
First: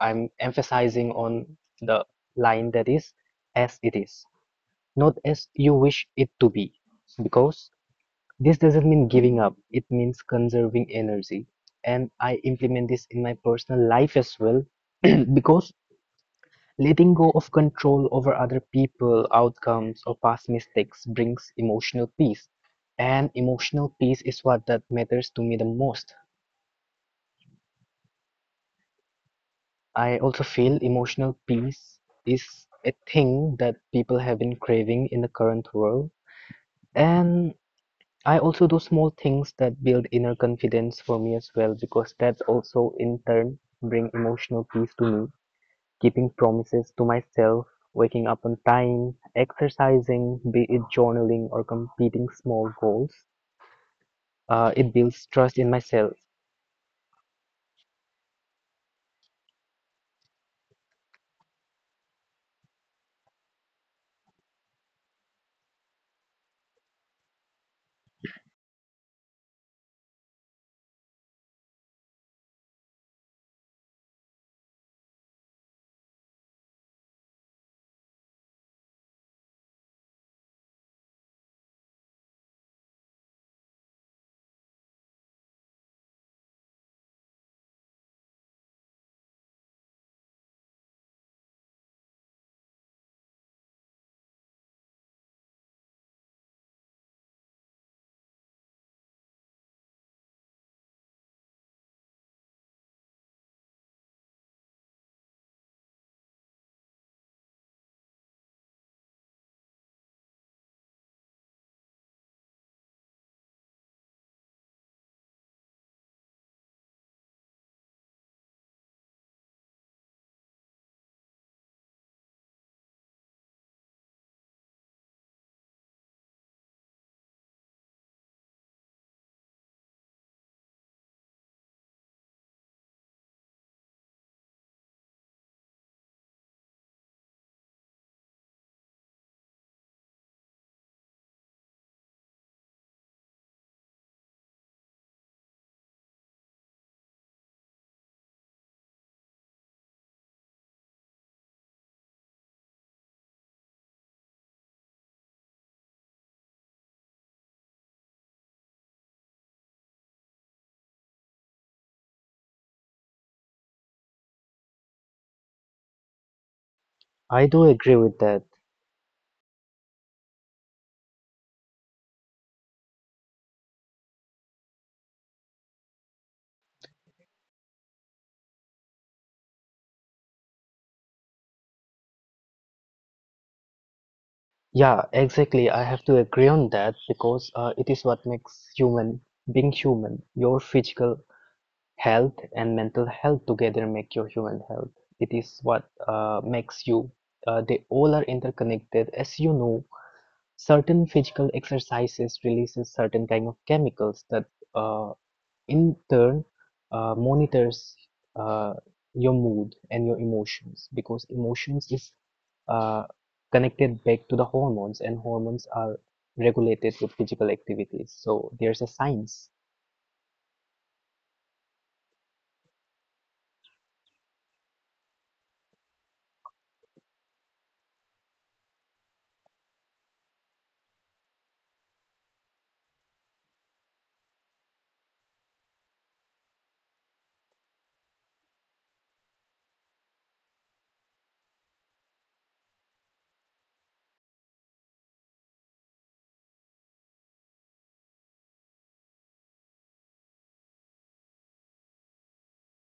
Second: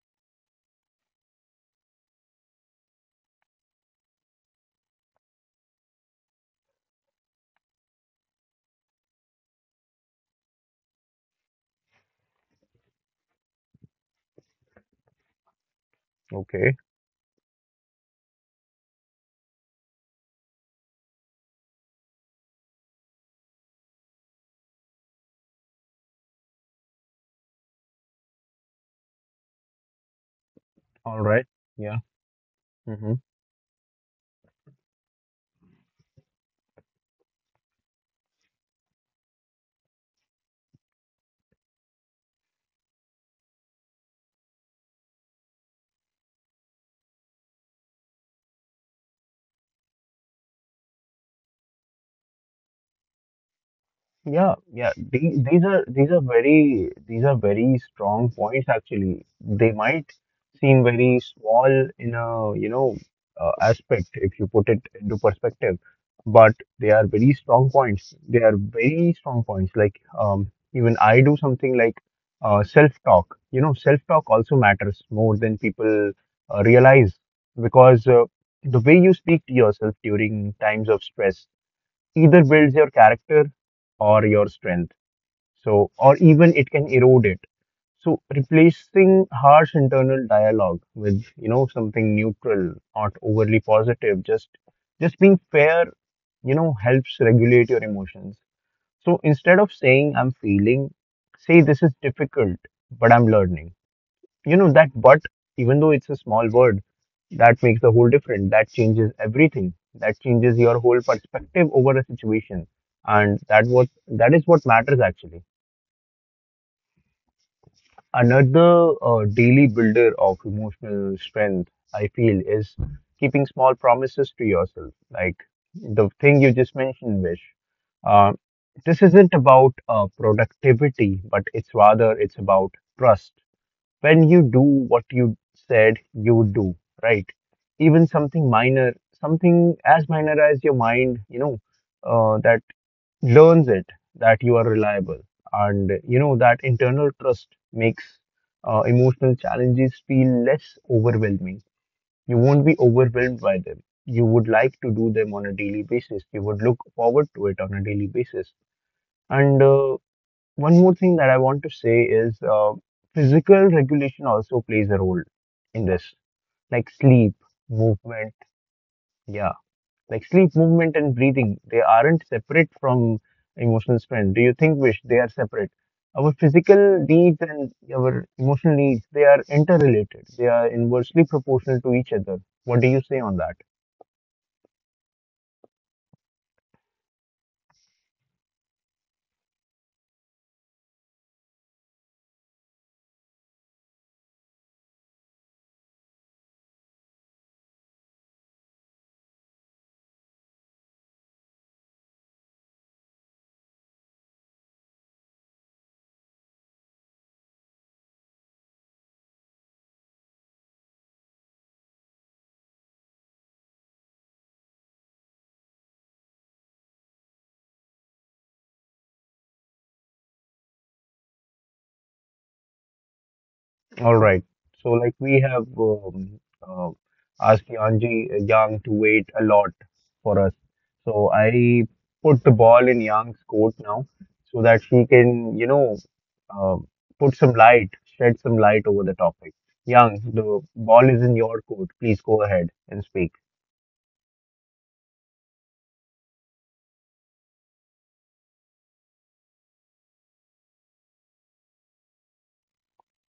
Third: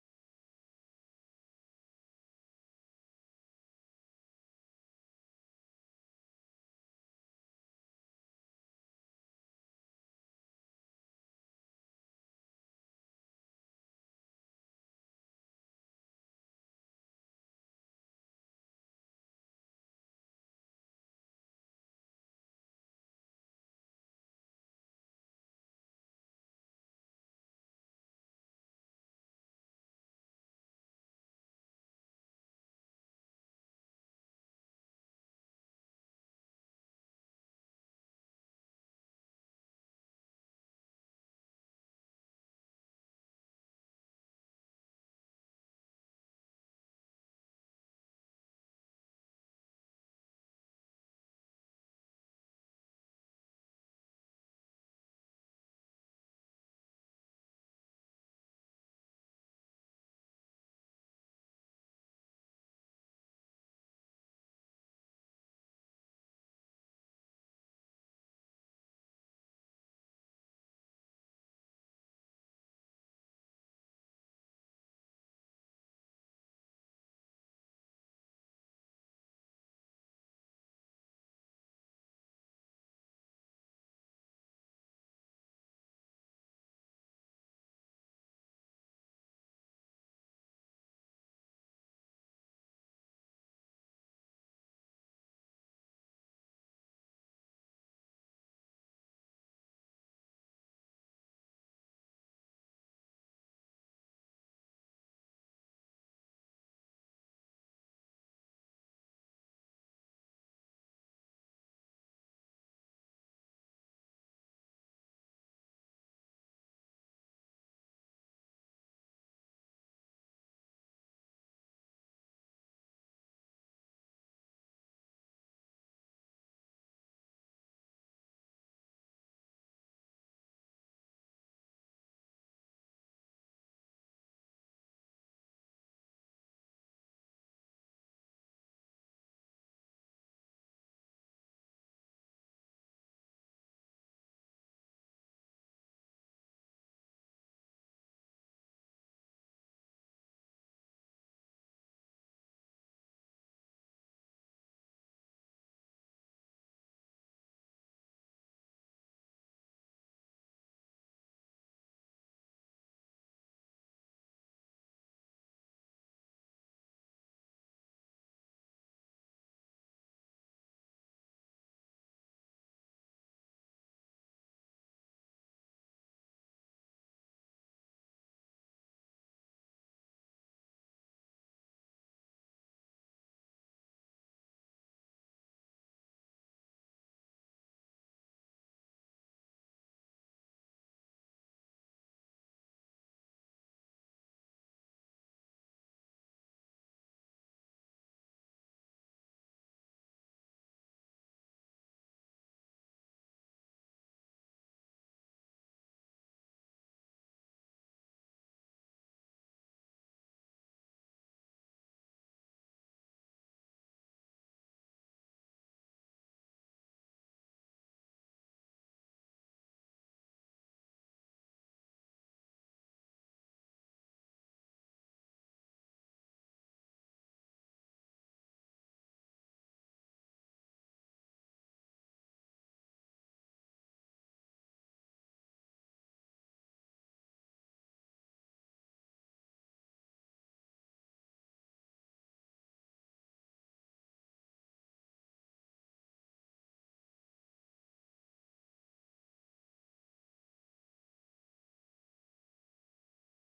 Speaker 2: I'm emphasizing on the line that is as it is, not as you wish it to be, because this doesn't mean giving up, it means conserving energy. And I implement this in my personal life as well, *clears throat* because
Speaker 1: Okay.
Speaker 2: letting go of control over other people, outcomes, or past mistakes brings emotional peace. And emotional peace is what that matters to me the most. I also feel
Speaker 1: All
Speaker 2: emotional
Speaker 1: right. Yeah.
Speaker 2: peace is a
Speaker 1: Hmm.
Speaker 2: thing that people have been craving in the current world. And I also do small things that build inner confidence for me as well, because that also in turn bring emotional peace to me. Keeping promises to myself, waking up on time, exercising, be it journaling or competing small goals,
Speaker 1: Yeah, yeah.
Speaker 2: it builds
Speaker 1: These,
Speaker 2: trust
Speaker 1: these
Speaker 2: in
Speaker 1: are these
Speaker 2: myself.
Speaker 1: are very these are very strong points actually. They might seem very small in a, you know, aspect if you put it into perspective, but they are very strong points. They are very strong points. Like, even I do something like self-talk. You know, self-talk also matters more than people realize because the way you speak to yourself during times of stress either builds your character or your strength. So, or even it can erode it. So, replacing harsh internal dialogue with, you know, something neutral, not overly positive, just being fair, you know, helps regulate your emotions. So instead of saying I'm feeling, say this is difficult, but I'm learning. You know, that but, even though it's a small word, that makes the whole difference. That changes everything. That changes your whole perspective over a situation. And that what that is what matters actually. Another daily builder of emotional strength, I feel, is keeping small promises to yourself. Like the thing you just mentioned, Vish. Uh, this isn't about productivity, but it's rather it's about trust when you do what you said you would do, right? Even something minor, something as minor as your mind, you know, that learns it that you are reliable. And, you know, that internal trust makes emotional challenges feel less overwhelming. You won't be overwhelmed by them. You would like to do them on a daily basis. You would look forward to it on a daily basis. And, one more thing that I want to say is physical regulation also plays a role in this, like sleep,
Speaker 2: I do agree with
Speaker 1: movement.
Speaker 2: that.
Speaker 1: Yeah, like sleep, movement, and breathing, they aren't separate from emotional strength. Do you think, Vish, they are separate? Our physical needs and our emotional needs, they are interrelated. They are inversely proportional to each other. What do you say on that?
Speaker 2: Yeah, exactly. I have to agree on that because it is what makes human being human. Your physical health and mental health together make your human health. It is what makes you. They all are interconnected. As you know, certain physical exercises releases certain kind of chemicals that uh, in turn monitors uh, your mood and your emotions because emotions is uh, connected back to the hormones, and hormones are regulated with physical activities. So there's a science.
Speaker 1: All right. So, like, we have, uh, asked Yanji Yang to wait a lot for us. So, I put the ball in Yang's court now so that she can, you know, uh, put some light, shed some light over the topic. Yang, the ball is in your court. Please go ahead and speak.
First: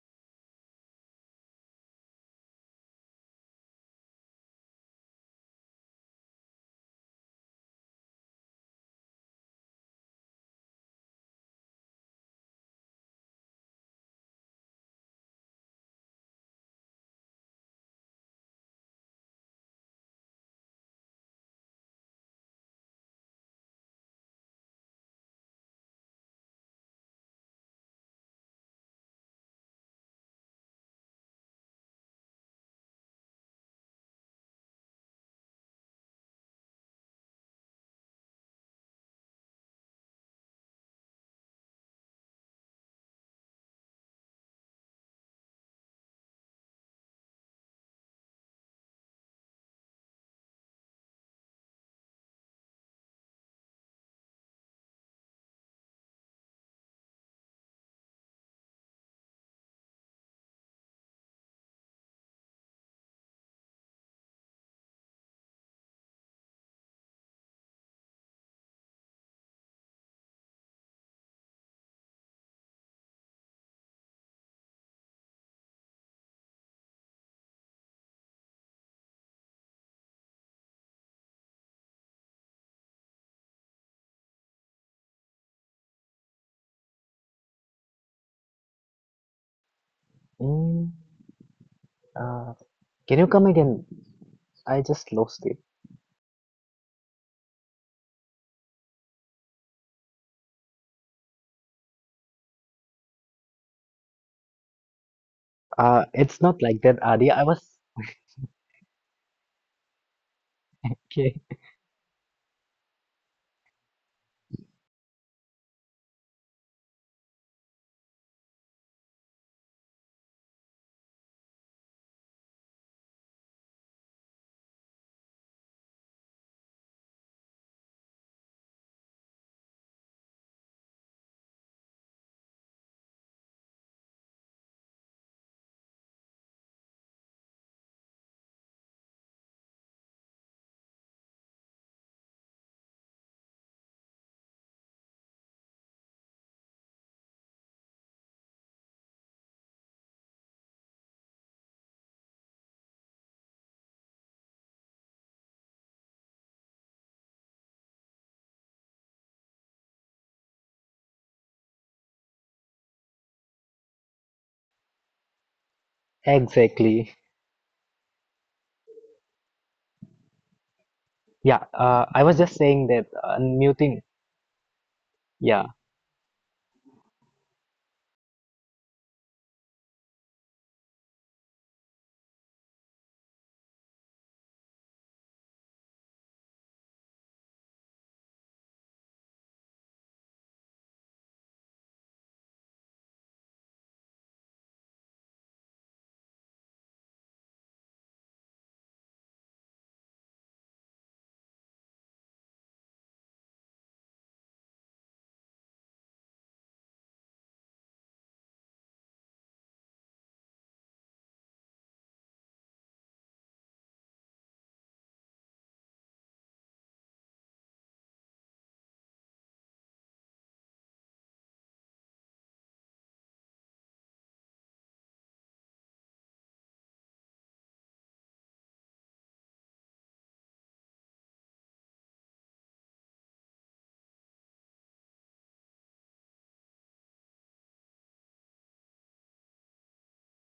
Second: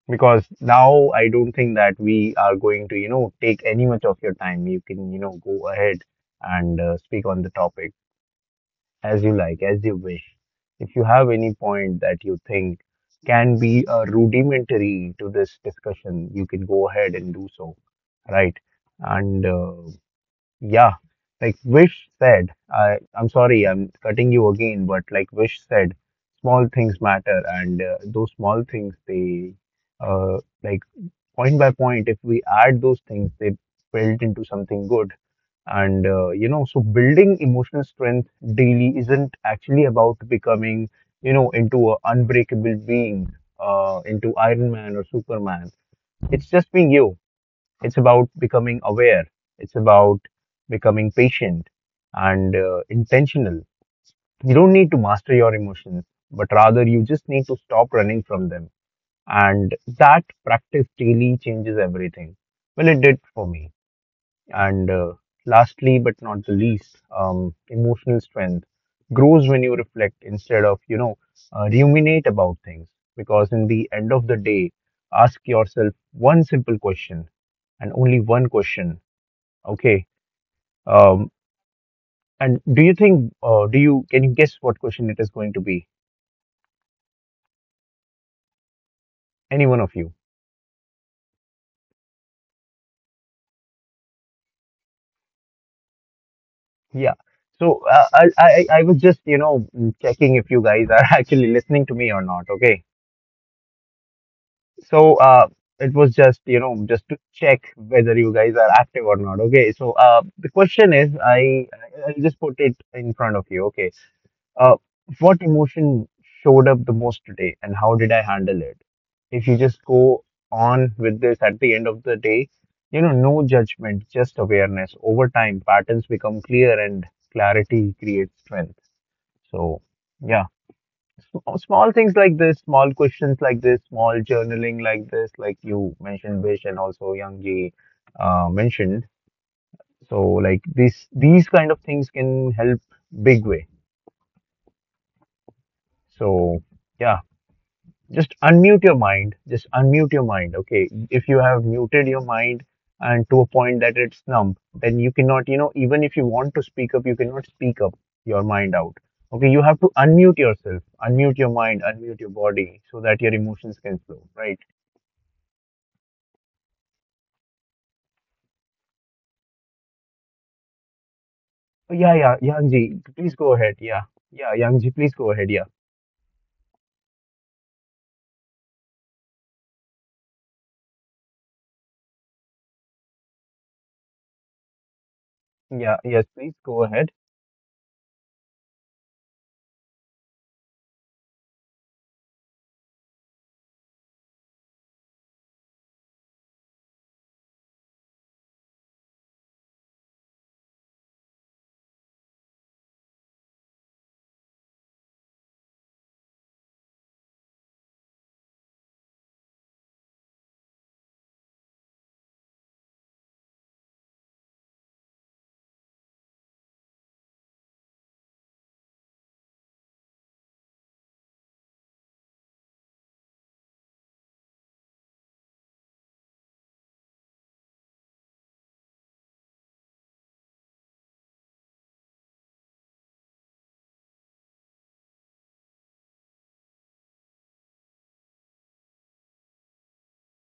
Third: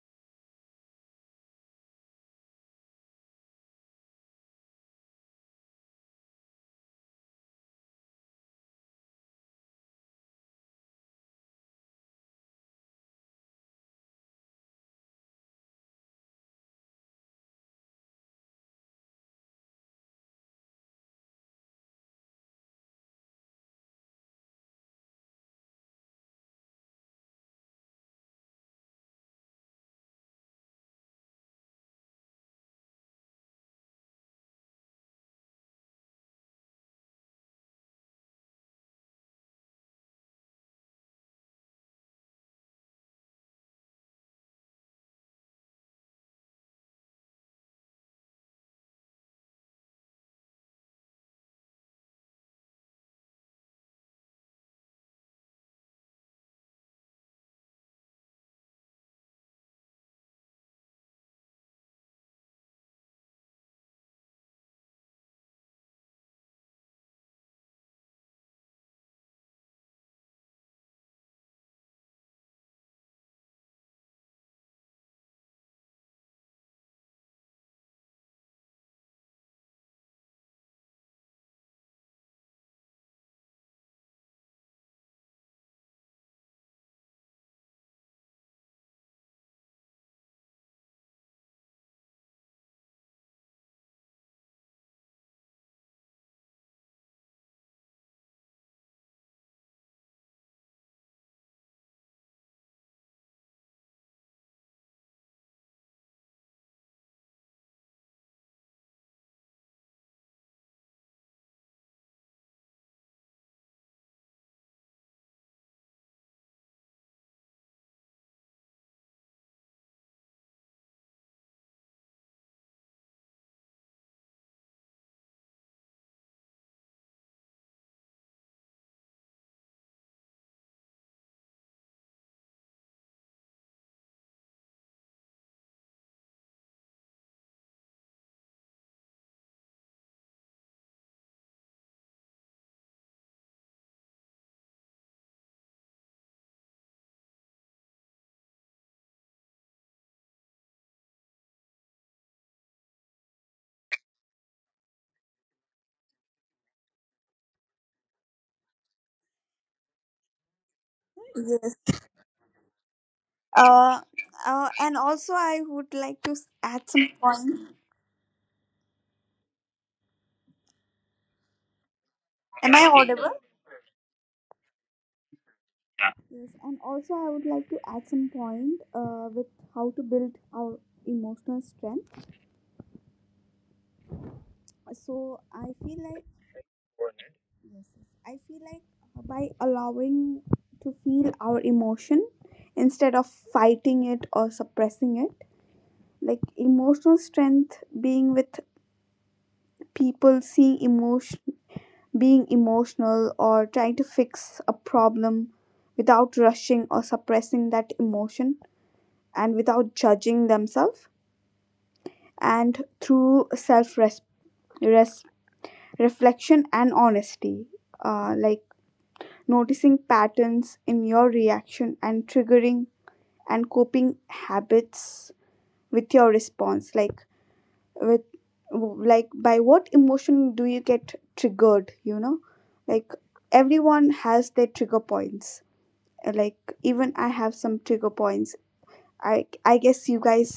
Speaker 1: Because now I don't think that we are going to, you know, take any much of your time. You can, you know, go ahead and speak on the topic, as you like, as you wish. If you have any point that you think can be rudimentary to this discussion, you can go ahead and do so, right? And Yeah, like Vish said, I'm sorry, I'm cutting you again, but like Vish said, small things matter, and those small things they uh, like point by point if we add those things, they build into something good, and you know, so building emotional strength daily isn't actually about becoming, you know, into an unbreakable being, into Iron Man or Superman. It's just being you. It's about becoming aware. It's about becoming patient and intentional. You don't need to master your emotions, but rather you just need to stop running from them, and that practice daily changes everything. Well, it did for me. And Lastly, but not the least, emotional strength grows when you reflect instead of, you know, ruminate about things. Because in the end of the day, ask yourself one simple question and only one question. Okay. Um, and do you think? Do you Can you guess what question it is going to be? Any one of you?
Speaker 2: Mm, uh, can you come again? I just lost it.
Speaker 1: Yeah. So I was just, you know, checking if you guys are *laughs* actually listening to me or not. Okay. So it was just,
Speaker 2: It's
Speaker 1: you
Speaker 2: not like
Speaker 1: know, just
Speaker 2: that,
Speaker 1: to
Speaker 2: Adi. I was
Speaker 1: check whether you guys are active or not. Okay. So the question is,
Speaker 2: okay. *laughs*
Speaker 1: I'll just put it in front of you. Okay. Uh, what emotion showed up the most today, and how did I handle it? If you just go on with this at the end of the day, you know, no judgment, just awareness. Over time, patterns become clear, and clarity creates strength. So, yeah, small things like this, small questions like this, small journaling like this, like you mentioned, Vish, and also Young Ji mentioned. So, like these kind of things can help big way. So, yeah. Just unmute your mind, just unmute your mind. Okay, if you have muted your mind and to a point that it's numb, then you cannot, you know, even if you want to speak up, you cannot speak up your mind out. Okay, you have to unmute yourself. Unmute your
Speaker 3: Yes.
Speaker 1: mind, unmute your body so that your emotions
Speaker 3: Uh,
Speaker 1: can flow, right?
Speaker 3: and also, I would like to add some
Speaker 2: Exactly.
Speaker 3: point.
Speaker 2: Yeah,
Speaker 1: Oh, yeah,
Speaker 2: I
Speaker 1: yeah,
Speaker 2: was just
Speaker 3: Am I
Speaker 1: Yangji,
Speaker 2: saying that
Speaker 3: audible?
Speaker 1: please go ahead. Yeah,
Speaker 2: unmuting.
Speaker 1: yeah, Yangji, please go ahead. Yeah,
Speaker 2: Yeah,
Speaker 3: Yes. And also, I would like to add some point with how to build our emotional strength. So I
Speaker 1: yeah,
Speaker 3: feel like,
Speaker 1: yes, please go ahead.
Speaker 3: yes. I feel like by allowing to feel our emotion instead of fighting it or suppressing it, like emotional strength, being with people, seeing emotion, being emotional, or trying to fix a problem without rushing or suppressing that emotion and without judging themselves, and through self reflection and honesty, like noticing patterns in your reaction and triggering and coping habits with your response. Like, with, like, by what emotion do you get triggered, you know. Like, everyone has their trigger points. Like, even I have some trigger points. I guess you guys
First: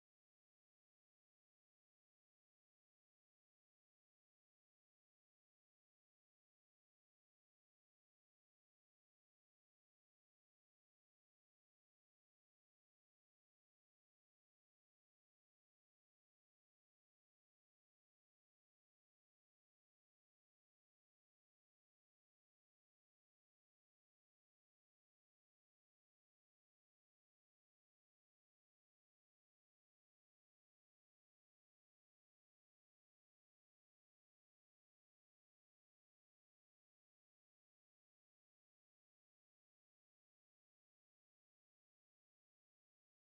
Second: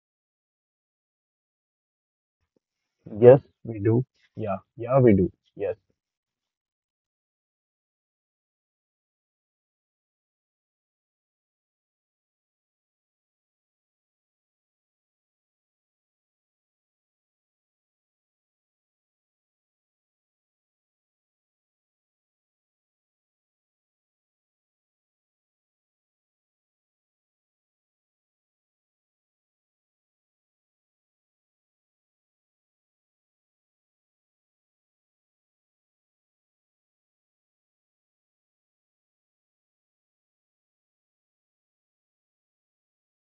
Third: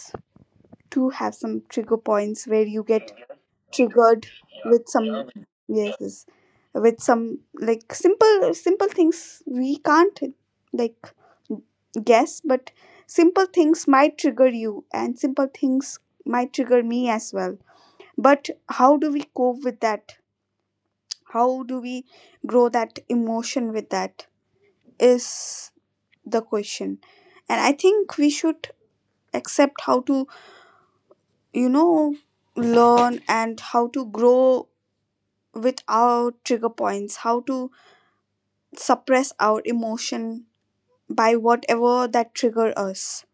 Speaker 3: too have some trigger points where you get
Speaker 1: Yes, we do.
Speaker 3: triggered
Speaker 1: Yeah,
Speaker 3: with
Speaker 1: yeah,
Speaker 3: some,
Speaker 1: we do. Yes.
Speaker 3: yes, with some, like, simple things. We can't, like, guess, but simple things might trigger you, and simple things might trigger me as well. But how do we cope with that? How do we grow that emotion with that? Is the question. And I think we should accept how to you know learn and how to grow with our trigger points, how to suppress our emotion by whatever that trigger us,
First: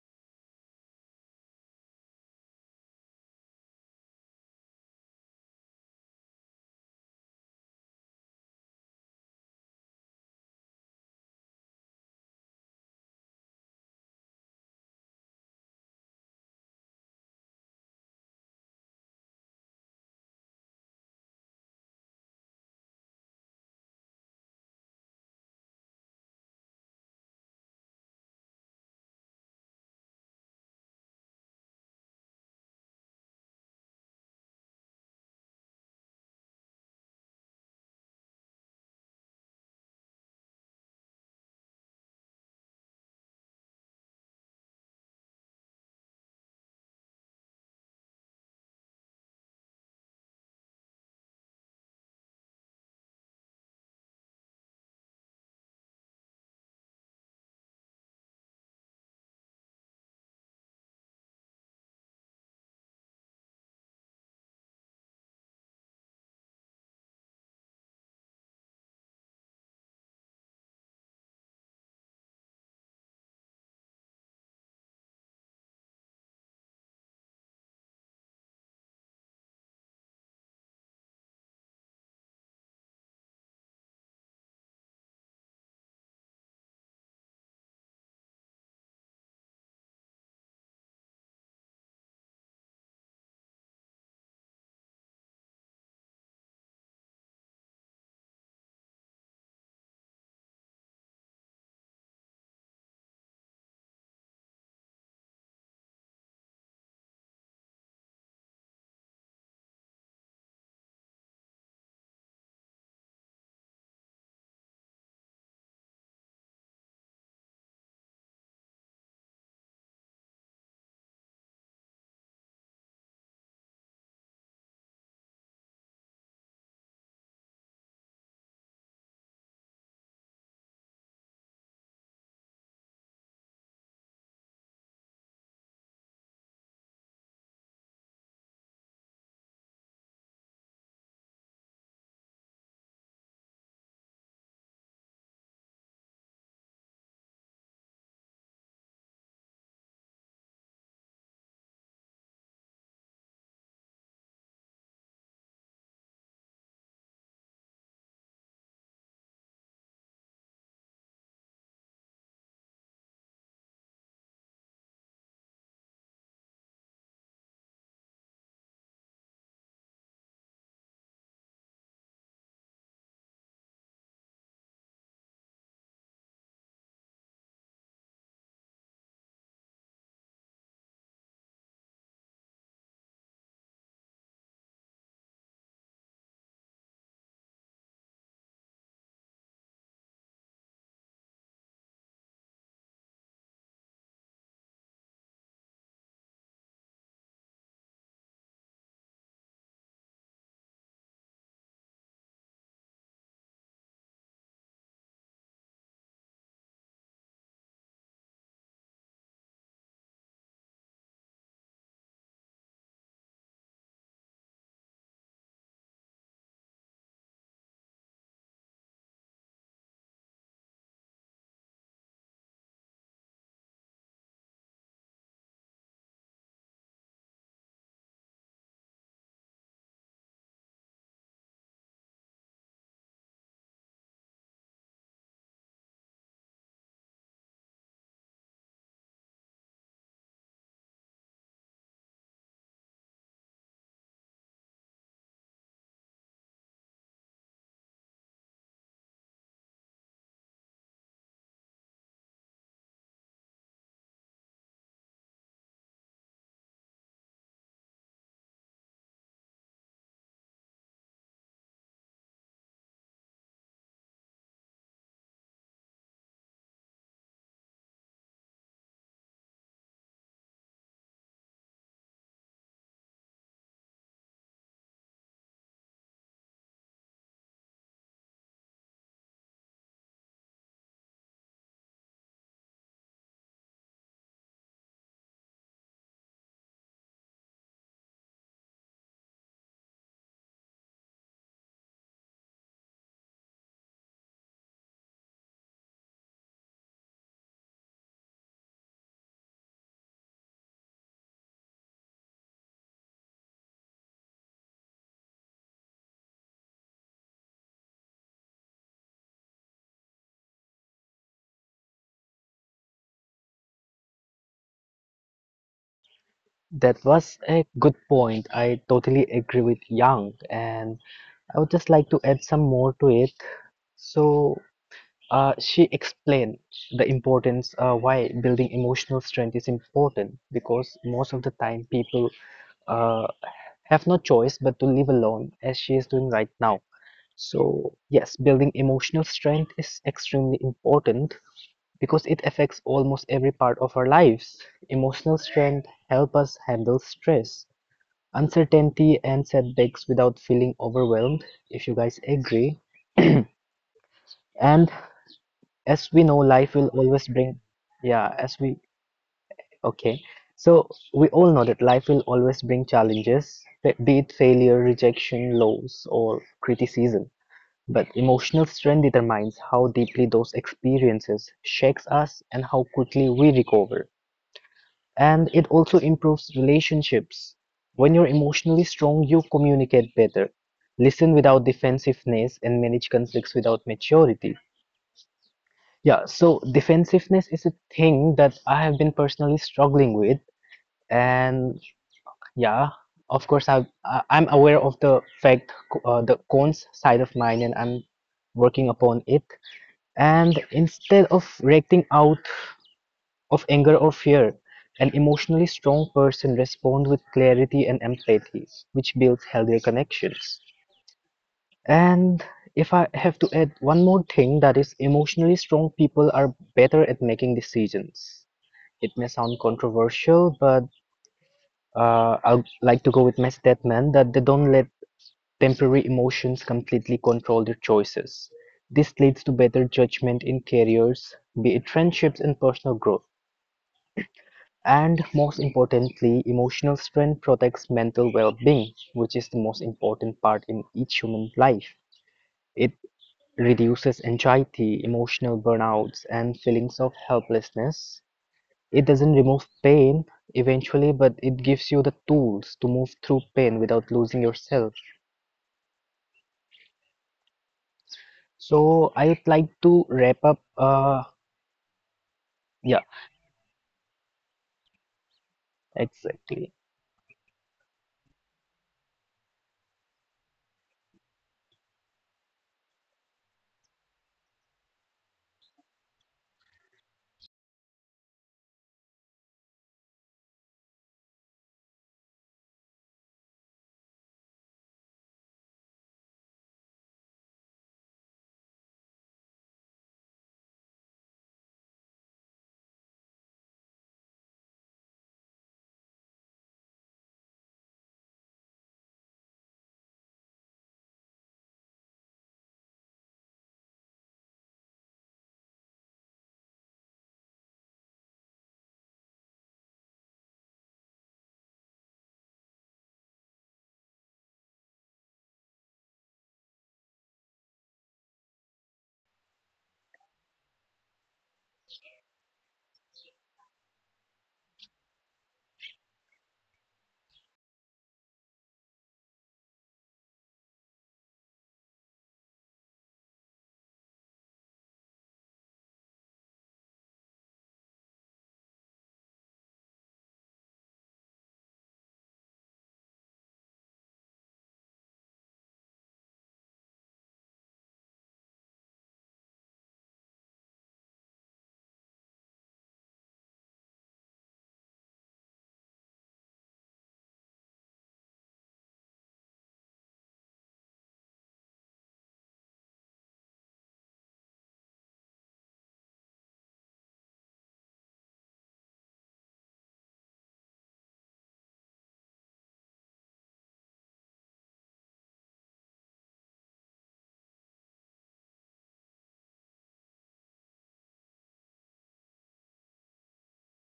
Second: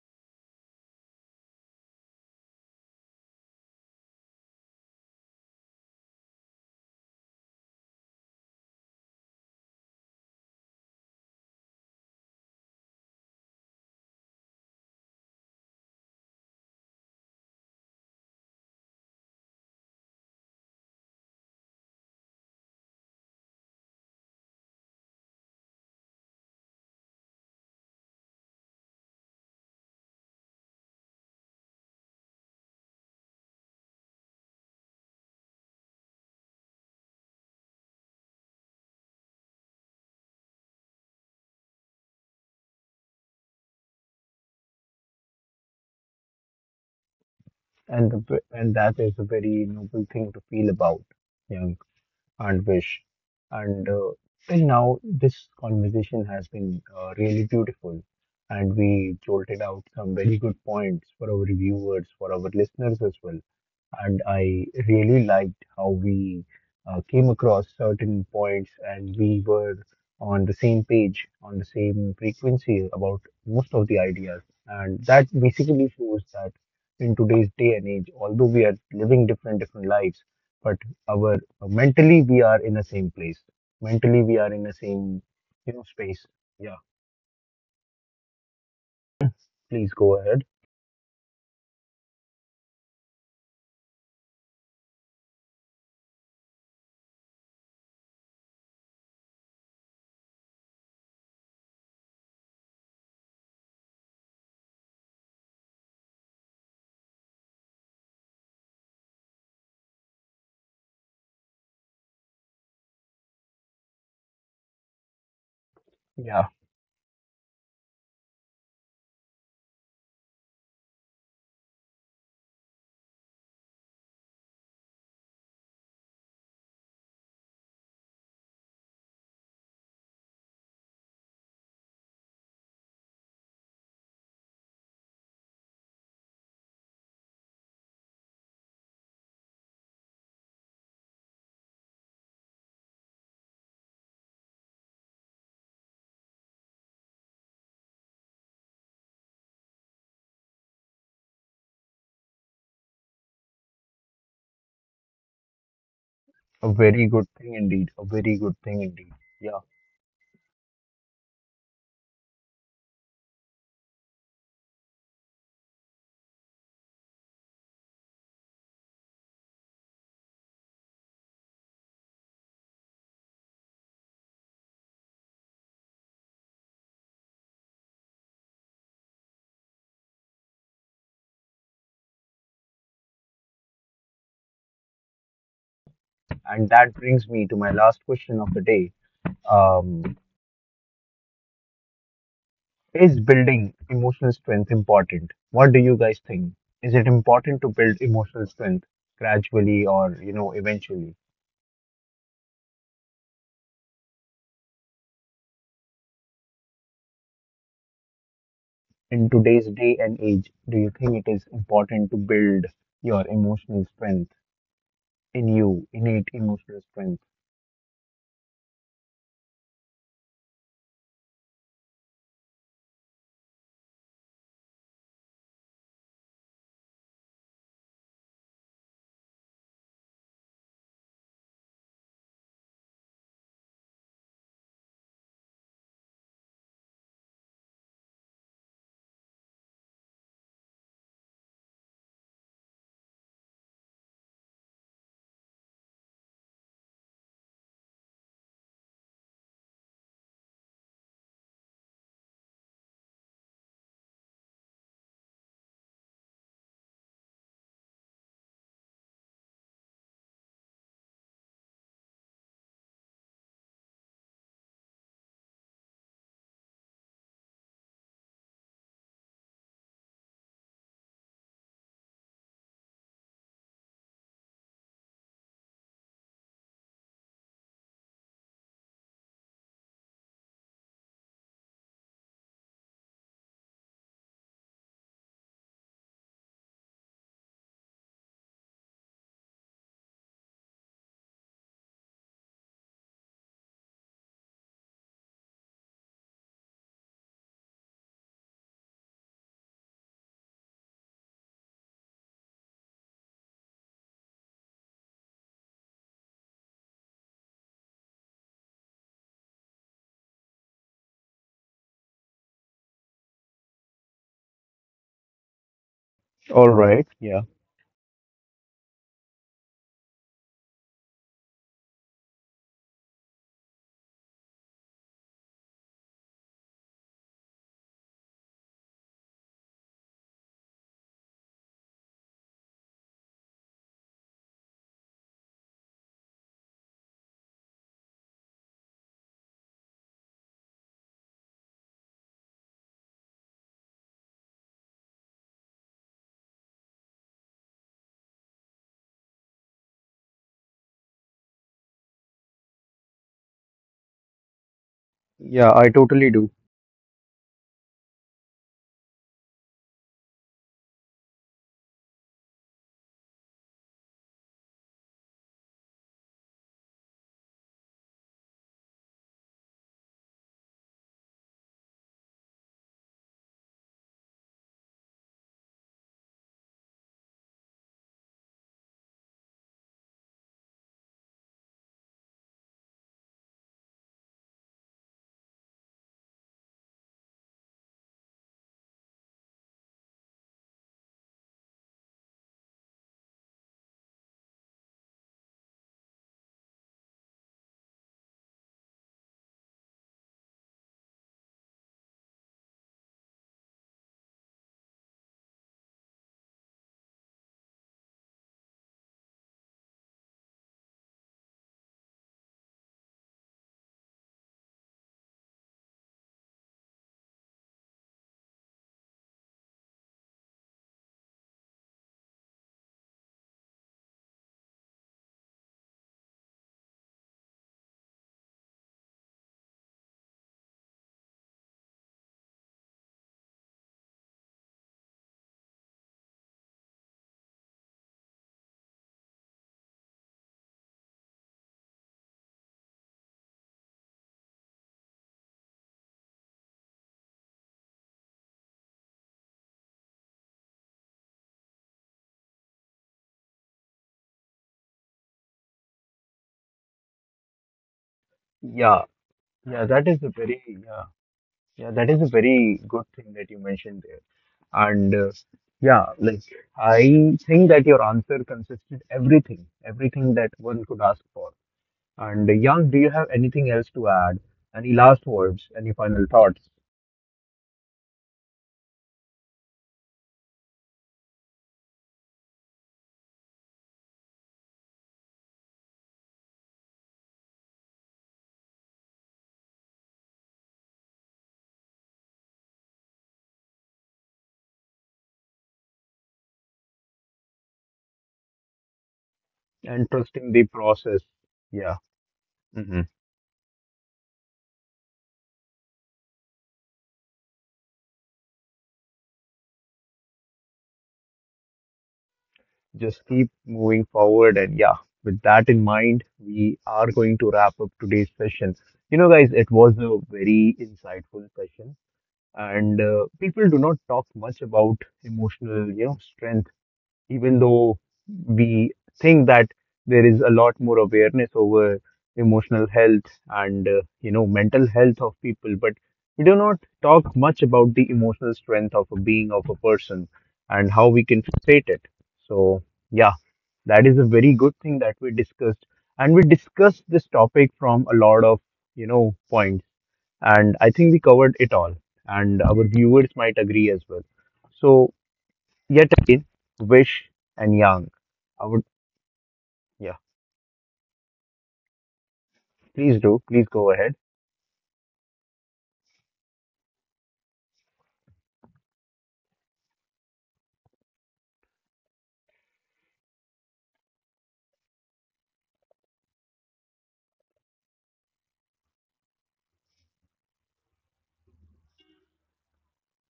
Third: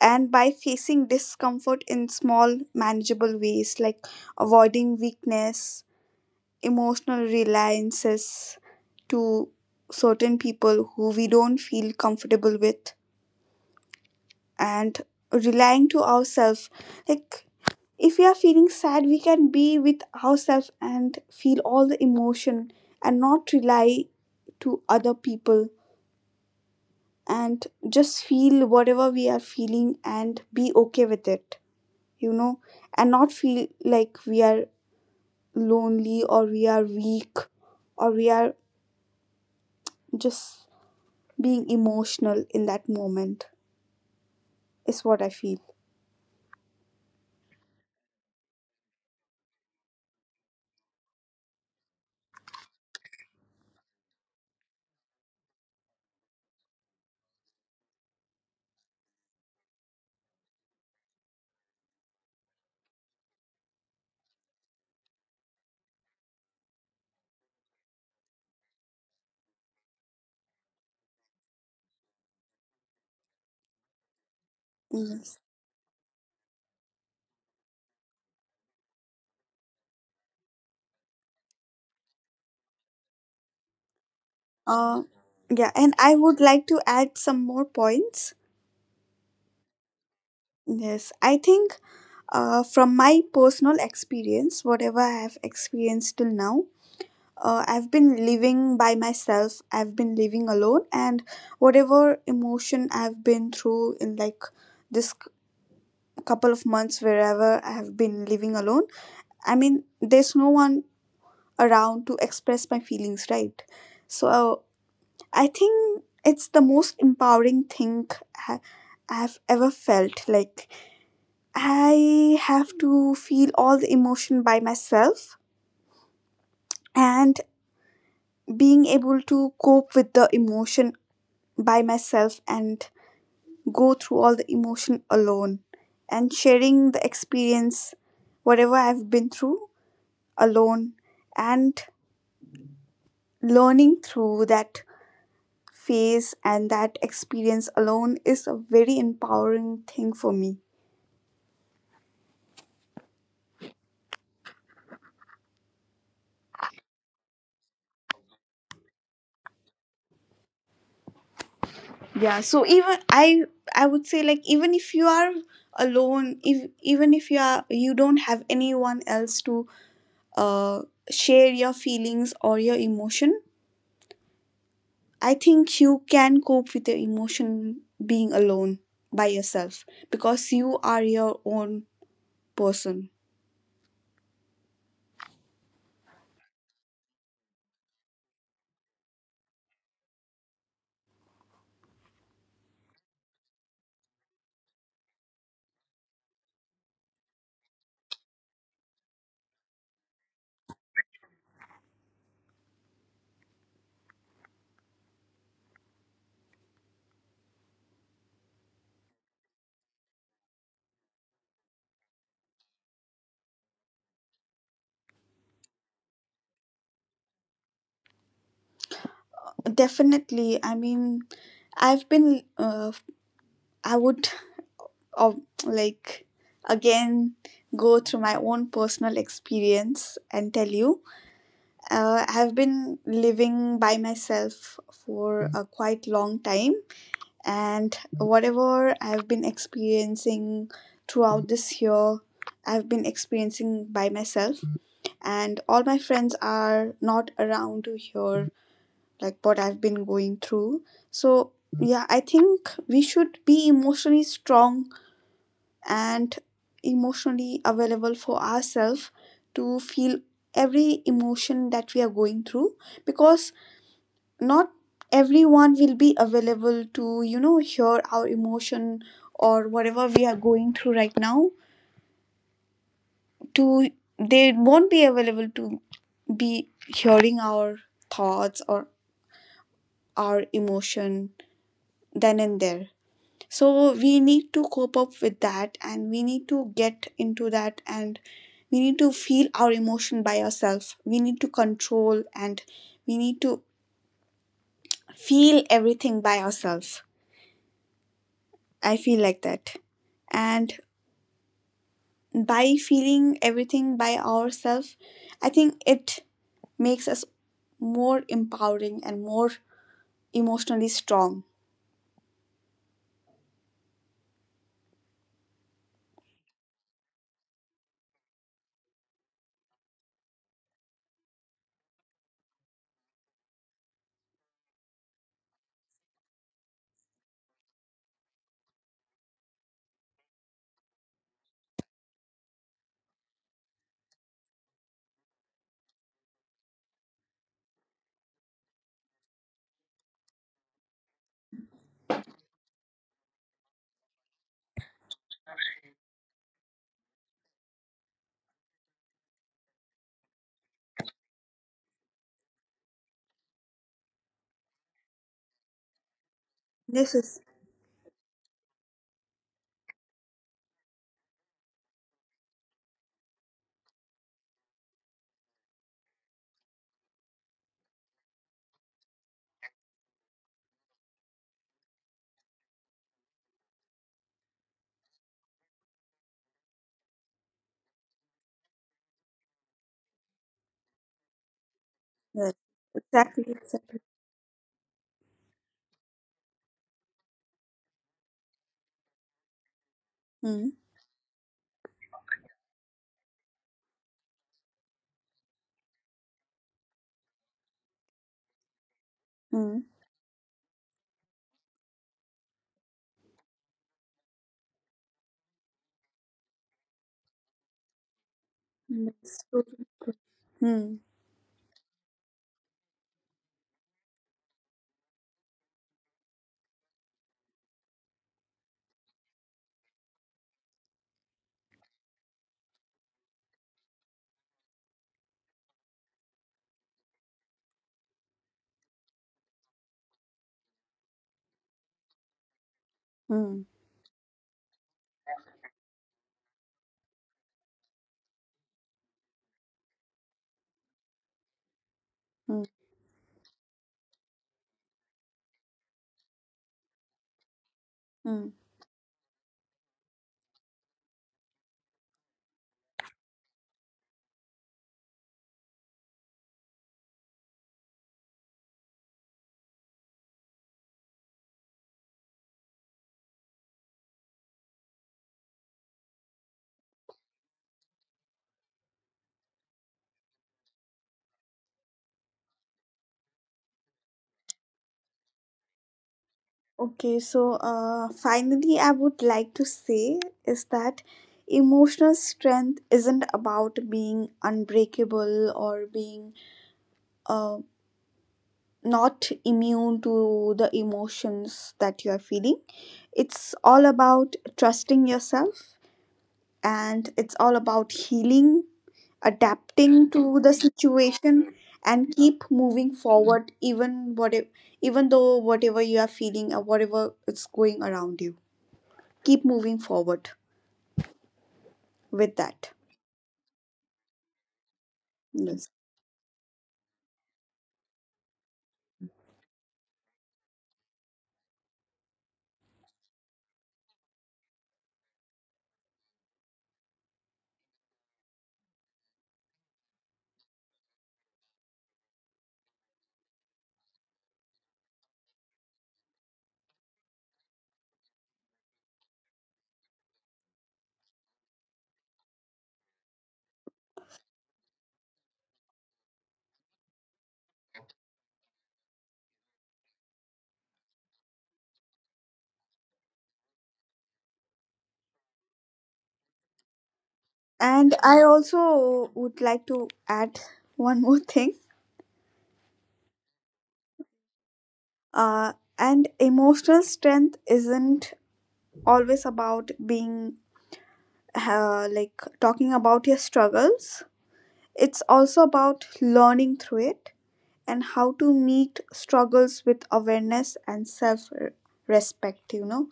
Speaker 3: and by facing discomfort in small manageable ways, like avoiding weakness, emotional reliances to certain people who we don't feel comfortable with, and relying to ourselves. Like if we are feeling sad, we can be with ourselves and feel all the emotion and not rely to other people, and just feel whatever we are feeling and be okay with it, you know and not feel like we are lonely or we are weak or we are just being emotional in that moment, is what I feel.
Speaker 1: And that is a very noble thing to feel about. Yeah. And Wish. And Till now, this conversation has been really beautiful, and we jolted out some very good points for our viewers, for our listeners as well. And I really liked how we came across certain points, and we were on the same page, on the same frequency about most of the ideas. And that
Speaker 3: Yes,
Speaker 1: basically shows that in today's day and age, although we are living different different lives, but our mentally we are in the same place, mentally we are in the same,
Speaker 3: uh
Speaker 1: you know,
Speaker 3: yeah,
Speaker 1: space.
Speaker 3: and I would
Speaker 1: Yeah,
Speaker 3: like to add some more points.
Speaker 1: please go ahead.
Speaker 3: Yes, I think from my personal experience, whatever I have experienced till now, I've been living by myself, I've been living alone, and whatever emotion I've been through in like this c- couple of months, wherever I have been living alone, I mean, there's no one around to express my feelings, right? So I think
Speaker 1: Yeah.
Speaker 3: it's the most empowering thing I I have ever felt. Like I have to feel all the emotion by myself, and being able to cope with the emotion by myself, and go through all the emotion alone, and sharing the experience, whatever I've been through alone, and learning through that phase and that experience alone is a very empowering thing for me.
Speaker 1: A very good thing indeed, a very good thing indeed. Yeah.
Speaker 3: Yeah, so even I would say, like, even if you are alone, if even if you are you don't have anyone else to uh share your feelings or your emotion, I think you can cope with your emotion being alone, by yourself, because you are your own person.
Speaker 1: And that brings me to my last question of the day. Um, is building emotional strength important? What do you guys think? Is it important to build emotional strength gradually or, you know, eventually? In today's day and age, do you think it is important to build your emotional strength in you, innate emotional strength?
Speaker 3: Definitely, I mean, I've been I would uh, like again go through my own personal experience and tell you. I've been living by myself for a quite long time, and whatever I've been experiencing throughout this year, I've been experiencing by myself, and all my friends are not around to hear like what I've been going through. So, yeah, I think we should be emotionally strong and emotionally available for ourselves, to feel every emotion that we are going through, because not everyone will be available to hear our emotion or whatever we are going through right now. To, they won't be available to be hearing our thoughts or our emotion then and there. So we need to cope up with that, and we need to get into that, and we need to feel our emotion by ourselves, we need to control, and we need to feel everything by ourselves, I feel like that. And by feeling everything by ourselves, I think it makes us more empowering and more emotionally strong.
Speaker 1: All
Speaker 2: that
Speaker 1: right.
Speaker 2: was
Speaker 1: Yeah.
Speaker 2: a good point. I totally agree with Yang, and I would just like to add some more to it. So she explained the importance why building emotional strength is important because most of the time people uh, have no choice but to live alone as she is doing right now. So, yes, building emotional strength is extremely important because it affects almost every part of our lives. Emotional strength help us handle stress, uncertainty, and setbacks without feeling overwhelmed, if you guys agree. *clears throat* And
Speaker 1: Yeah, I
Speaker 2: as we know
Speaker 1: totally do.
Speaker 2: life will always
Speaker 3: This
Speaker 2: bring
Speaker 3: is,
Speaker 2: yeah as we okay so we all know that life will always bring challenges, be it failure, rejection, loss, or criticism, but emotional strength determines how deeply those experiences shakes us and how quickly we recover. And it also improves relationships. When you're emotionally strong, you communicate better, listen without defensiveness, and manage
Speaker 3: yes,
Speaker 2: conflicts without
Speaker 3: exactly, exactly.
Speaker 2: maturity. Yeah, so defensiveness is a thing that I have been personally struggling with,
Speaker 3: Hmm.
Speaker 2: and yeah, of course I'm aware of the fact, the cons side of mine, and I'm working upon it.
Speaker 3: Hmm.
Speaker 2: And instead of reacting out of anger or fear, an emotionally strong person responds with clarity and empathy, which builds
Speaker 3: Mm,
Speaker 2: healthier
Speaker 3: it's
Speaker 2: connections.
Speaker 3: hmm. Mm.
Speaker 2: And if I have to add one more thing, that is, emotionally strong people are better at making decisions. It may sound controversial, but I'd like to go with my statement that they don't let temporary emotions completely control their choices. This leads to better judgment in careers, be it friendships and personal growth.
Speaker 3: Mm.
Speaker 2: And most importantly, emotional strength protects mental well being, which is the most important part in each human life. It
Speaker 3: Mm.
Speaker 2: reduces anxiety, emotional burnouts, and feelings of helplessness. It
Speaker 3: Hmm.
Speaker 2: doesn't remove pain eventually, but it gives you the tools to move through pain without losing yourself. So
Speaker 1: Yeah,
Speaker 2: I'd like to
Speaker 1: yeah,
Speaker 2: wrap
Speaker 1: that
Speaker 2: up.
Speaker 1: is a very, yeah, yeah, that is a
Speaker 2: Yeah,
Speaker 1: very good thing that you mentioned there. And Yeah,
Speaker 2: exactly.
Speaker 1: like I think that your answer consisted everything, everything that one could ask for. And Yang, do you have anything else to add? Any last words? Any final thoughts?
Speaker 3: Okay, so finally, I would like to say is that emotional strength isn't about being unbreakable or being uh, not immune to the emotions that you are feeling. It's all about trusting yourself, and it's all about healing,
Speaker 1: And
Speaker 3: adapting
Speaker 1: trusting
Speaker 3: to
Speaker 1: the
Speaker 3: the
Speaker 1: process.
Speaker 3: situation,
Speaker 1: Yeah.
Speaker 3: and keep
Speaker 1: Mhm.
Speaker 3: moving forward, even, what even though whatever you are feeling or whatever is going around you. Keep moving forward with that.
Speaker 1: Just keep moving forward. And yeah, with that in
Speaker 3: Yes.
Speaker 1: mind, we are going to wrap up today's session. You know, guys, it was a very insightful session, and people do not talk much about emotional, you know, strength, even though we think that there is a lot more awareness over emotional health and, you know, mental health of people, but we do not talk much about the emotional strength of a being of a person and how we can fate it. So yeah, that is a very good thing that we discussed, and we discussed this topic from a lot of, you know, points, and I think we covered it all, and our viewers might agree as well. So yet again, Wish and
Speaker 3: And
Speaker 1: Yang.
Speaker 3: I
Speaker 1: I would,
Speaker 3: also would like to
Speaker 1: yeah,
Speaker 3: add one more thing.
Speaker 1: please do. Please go ahead.
Speaker 3: And emotional strength isn't always about being like talking about your struggles, it's also about learning through it, and how to meet struggles with awareness and self respect, you know,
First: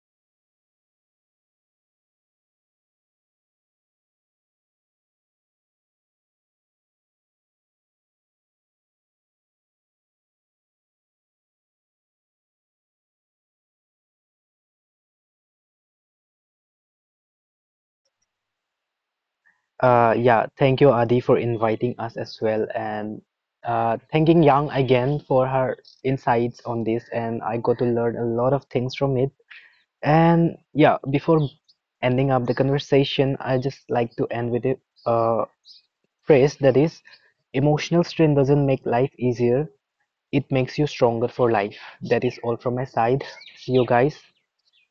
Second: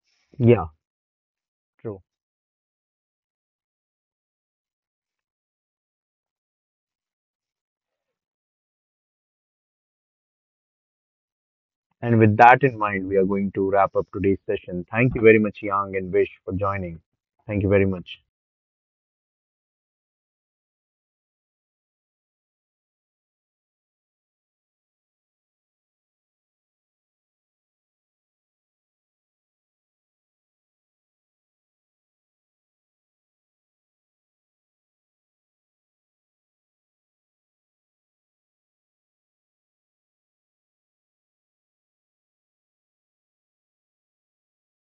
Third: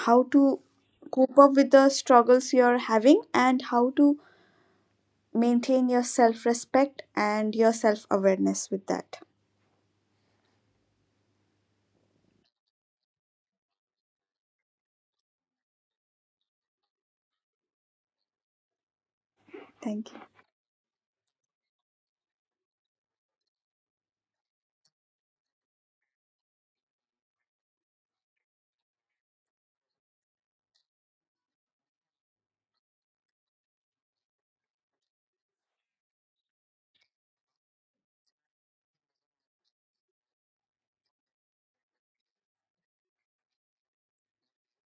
Speaker 3: how to
Speaker 1: Yeah,
Speaker 3: cope up with the
Speaker 1: true.
Speaker 3: struggles you're having and how to maintain your self respect and your self awareness with that.
Speaker 1: And with that in mind, we are going to wrap up today's session. Thank you very much, Yang and Vish, for joining. Thank you very much.
Speaker 3: Thank you.
Speaker 2: Yeah, thank you, Adi, for inviting us as well, and thanking Yang again for her insights on this, and I got to learn a lot of things from it. And yeah, before ending up the conversation, I just like to end with a uh, phrase that is, emotional strain doesn't make life easier, it makes you stronger for life. That is all from my side. See you guys.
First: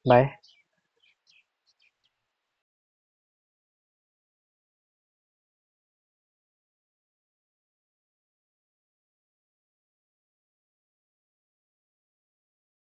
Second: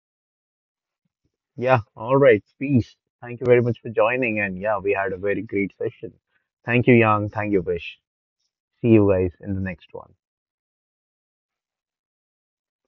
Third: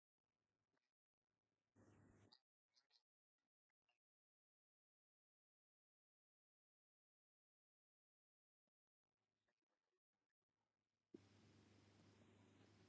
Speaker 2: Bye.
Speaker 1: Yeah, all right, peace. Thank you very much for joining. And yeah, we had a very great session. Thank you, Yang. Thank you, Vish. See you guys in the next one.